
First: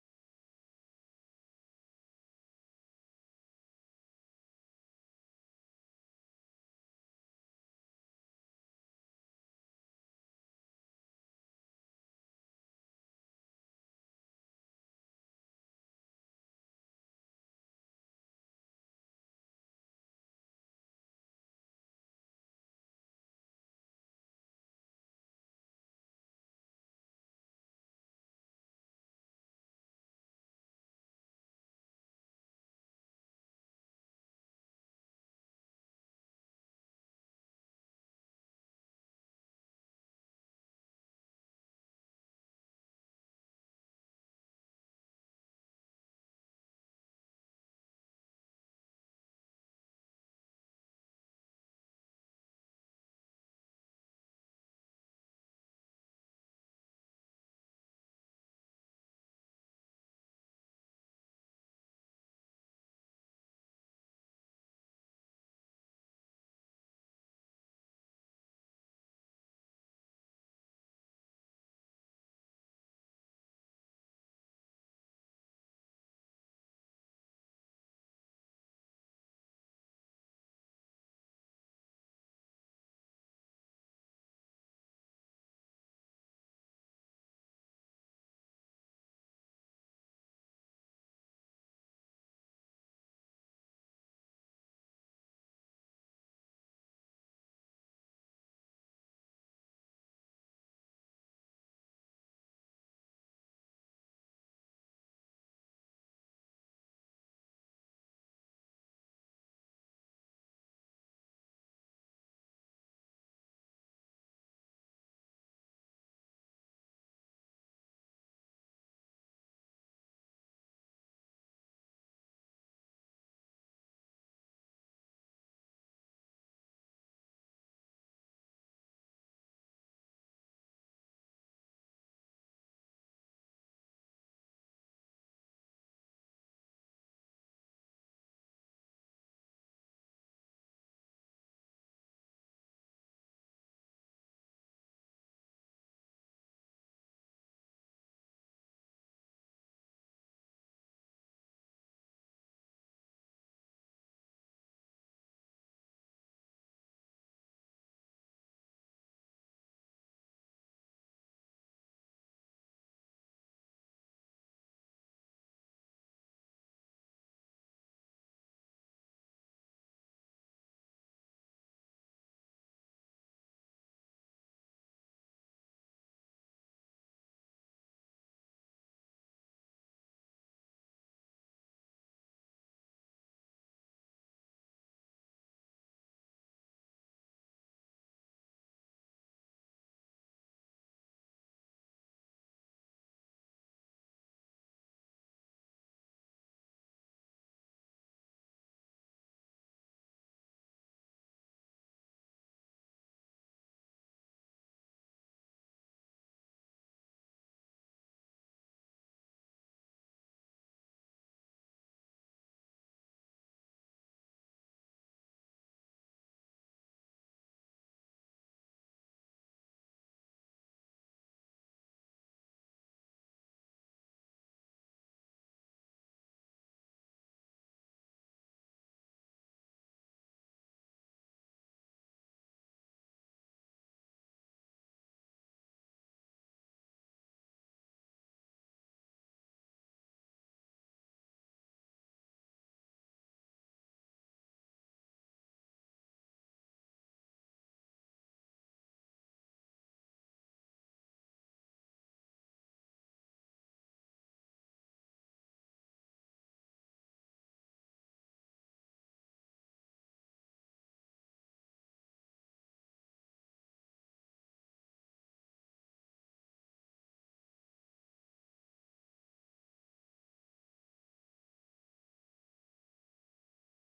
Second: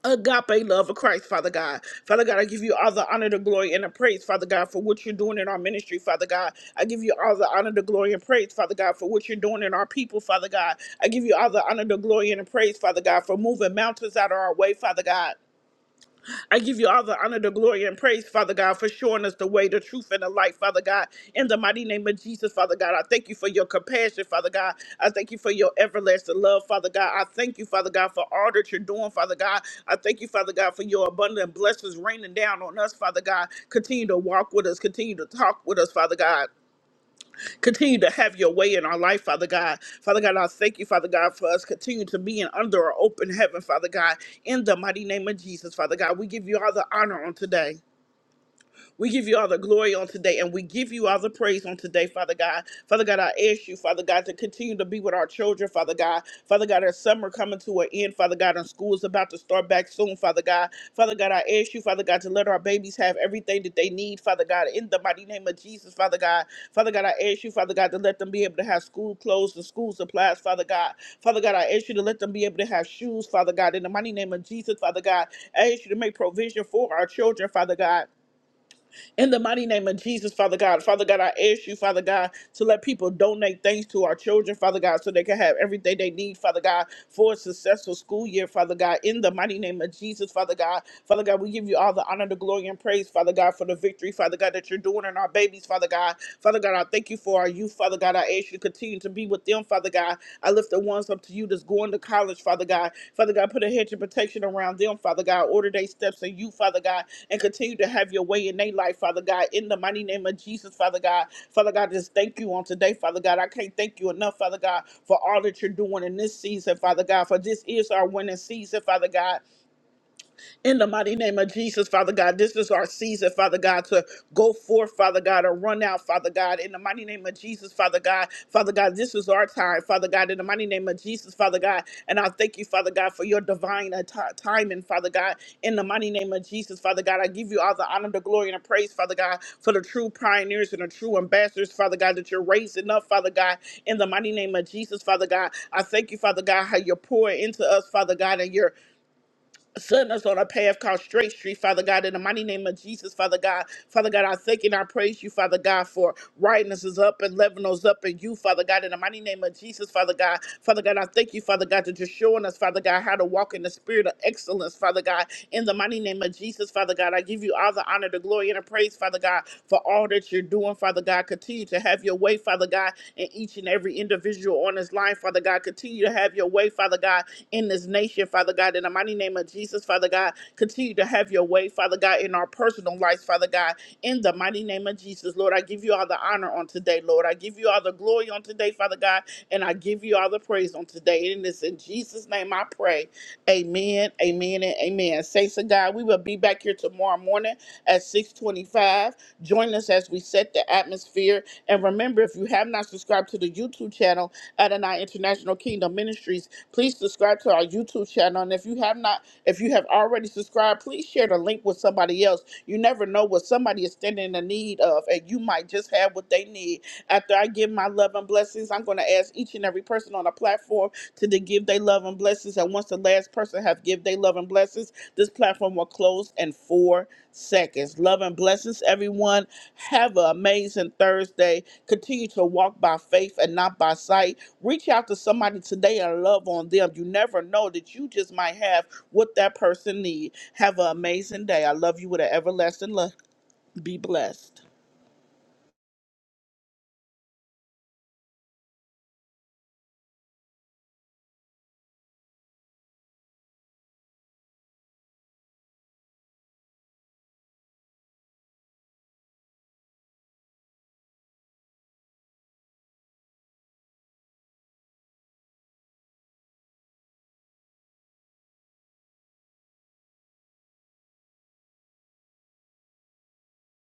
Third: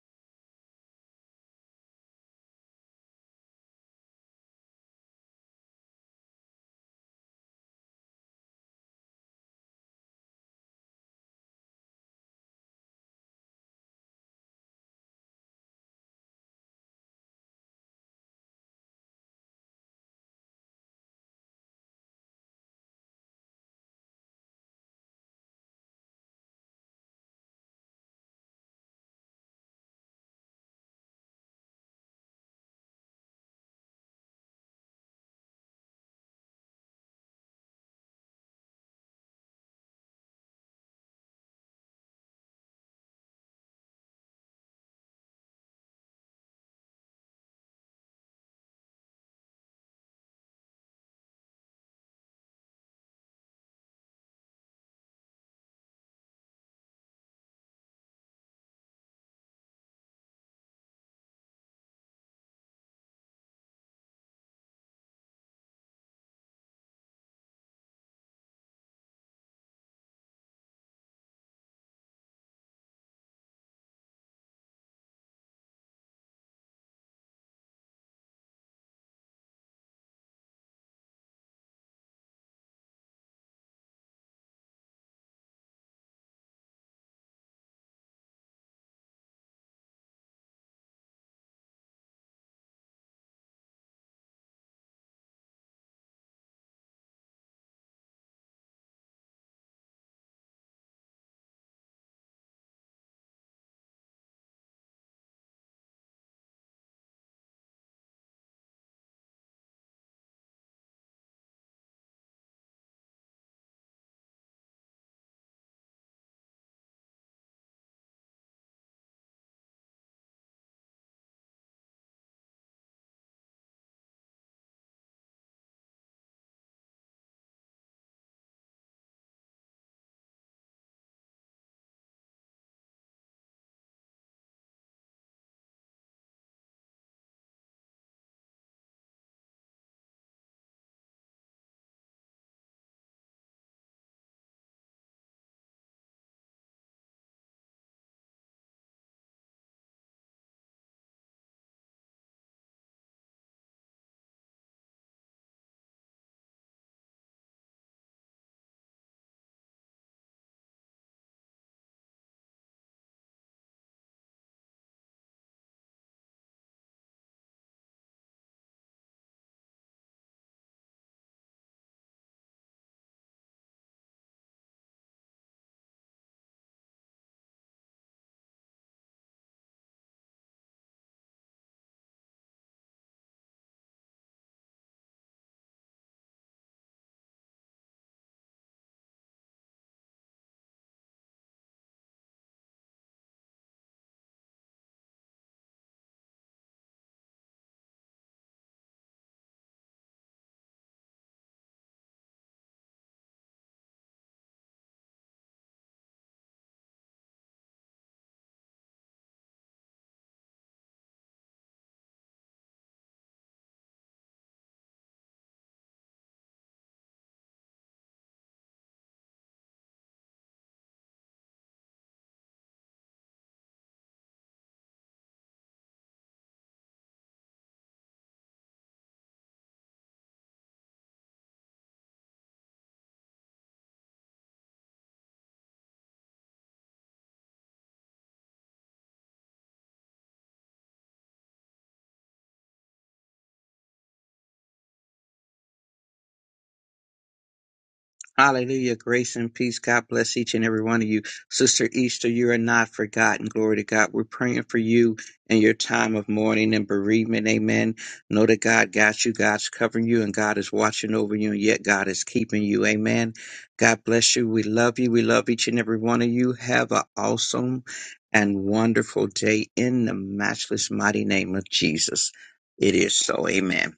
Speaker 3: agape love of Christ, Father God. Father God, I give you all the honor, the glory, and the praise, Father God, for what you're doing in our ministry, Father God. I give you all the honor, the glory, and praise, Father God, for what you're doing in our people, Father God. I give you all the honor, the glory, and the praise, Father God, for moving mountains out of our way, Father God. I give you all the honor, the glory, and praise, Father God, for showing us the way, the truth, and the light, Father God. In the mighty name of Jesus, Father God, I thank you for your compassion, Father God. I thank you for your everlasting love, Father God. I thank you, Father God, for all that you're doing, Father God. I thank you, Father God, for your abundant blessings raining down on us, Father God. Continue to walk with us, continue to talk with us, Father God. Continue to have your way in our life, Father God. Father God, I thank you, Father God, for us Continue to be in under our open heaven, Father God. In the mighty name of Jesus, Father God, we give you all the honor on today. We give you all the glory on today and we give you all the praise on today, Father God. Father God, I ask you, Father God, to continue to be with our children, Father God. Father God, our summer coming to an end, Father God, and school is about to start back soon, Father God. Father God, I ask you, Father God, to let our babies have everything that they need, Father God, in the mighty name of Jesus, Father God. Father God, I ask you, Father God, to let them be able to have school clothes and school supplies, Father God. Father God, I ask you to let them be able to have shoes, Father God, in the mighty name of Jesus, Father God. I ask you to make provision for our children, Father God. In the mighty name of Jesus, Father God, Father God, I ask you, Father God, to let people donate things to our children, Father God, so they can have everything they need, Father God, for a successful school year, Father God. In the mighty name of Jesus, Father God, Father God, we give you all the honor, the glory, and praise, Father God, for the victory, Father God, that you're doing in our babies, Father God. Father God, I thank you for our youth, Father God. I ask you to continue to be with them, Father God. I lift the ones up to you that's going to college, Father God. Father God, put a hedge of protection around them, Father God. Order their steps in you, Father God and continue to have your way in their life, Father God. In the mighty name of Jesus, Father God. Father God, just thank you on today, Father God. I can't thank you enough, Father God, for all that you're doing in this season, Father God. For this is our winning season, Father God. In the mighty name of Jesus, Father God, this is our season, Father God, to go forth, Father God, or run out, Father God. In the mighty name of Jesus, Father God, Father God, this is our time, Father God. In the mighty name of Jesus, Father God, and I thank you, Father God, for your divine uh, ti- timing, Father God. In the mighty name of Jesus, Father God, I give you all the honor, the glory, and the praise, Father God, for the true pioneers and the true ambassadors, Father God, that you're raising up, Father God. In the mighty name of Jesus, Father God, I thank you, Father God, how you're pouring into us, Father God, and you're Send us on a path called Straight Street, Father God, in the mighty name of Jesus, Father God. Father God, I thank and I praise you, Father God, for writing us is up and leveling us up in you, Father God, in the mighty name of Jesus, Father God. Father God, I thank you, Father God, that you're showing us, Father God, how to walk in the spirit of excellence, Father God, in the mighty name of Jesus, Father God. I give you all the honor, the glory, and the praise, Father God, for all that you're doing, Father God. Continue to have your way, Father God, in each and every individual on this line, Father God. Continue to have your way, Father God, in this nation, Father God. In the mighty name of Jesus, Father God, continue to have your way, Father God, in our personal lives, Father God. In the mighty name of Jesus, Lord, I give you all the honor on today, Lord. I give you all the glory on today, Father God, and I give you all the praise on today. And it's in Jesus' name I pray. Amen, amen, and amen. Saints of God, we will be back here tomorrow morning at 625. Join us as we set the atmosphere. And remember, if you have not subscribed to the YouTube channel, Adonai International Kingdom Ministries, Please subscribe to our YouTube channel. And if you have not, if you have already subscribed, please share the link with somebody else. You never know what somebody is standing in the need of, and you might just have what they need. After I give my love and blessings, I'm going to ask each and every person on the platform to to give their love and blessings. And once the last person have give their love and blessings, this platform will close in four seconds. Love and blessings, everyone. Have an amazing Thursday. Continue to walk by faith and not by sight reach out to somebody today and love on them you never know that you just might have what that person need have an amazing day i love you with an everlasting love be blessed
Speaker 2: Hallelujah. Grace and peace. God bless each and every one of you. Sister Easter, you are not forgotten. Glory to God. We're praying for you in your time of mourning and bereavement. Amen. Know that God got you. God's covering you and God is watching over you and yet God is keeping you. Amen. God bless you. We love you. We love each and every one of you. Have an awesome and wonderful day in the matchless mighty name of Jesus. It is so. Amen.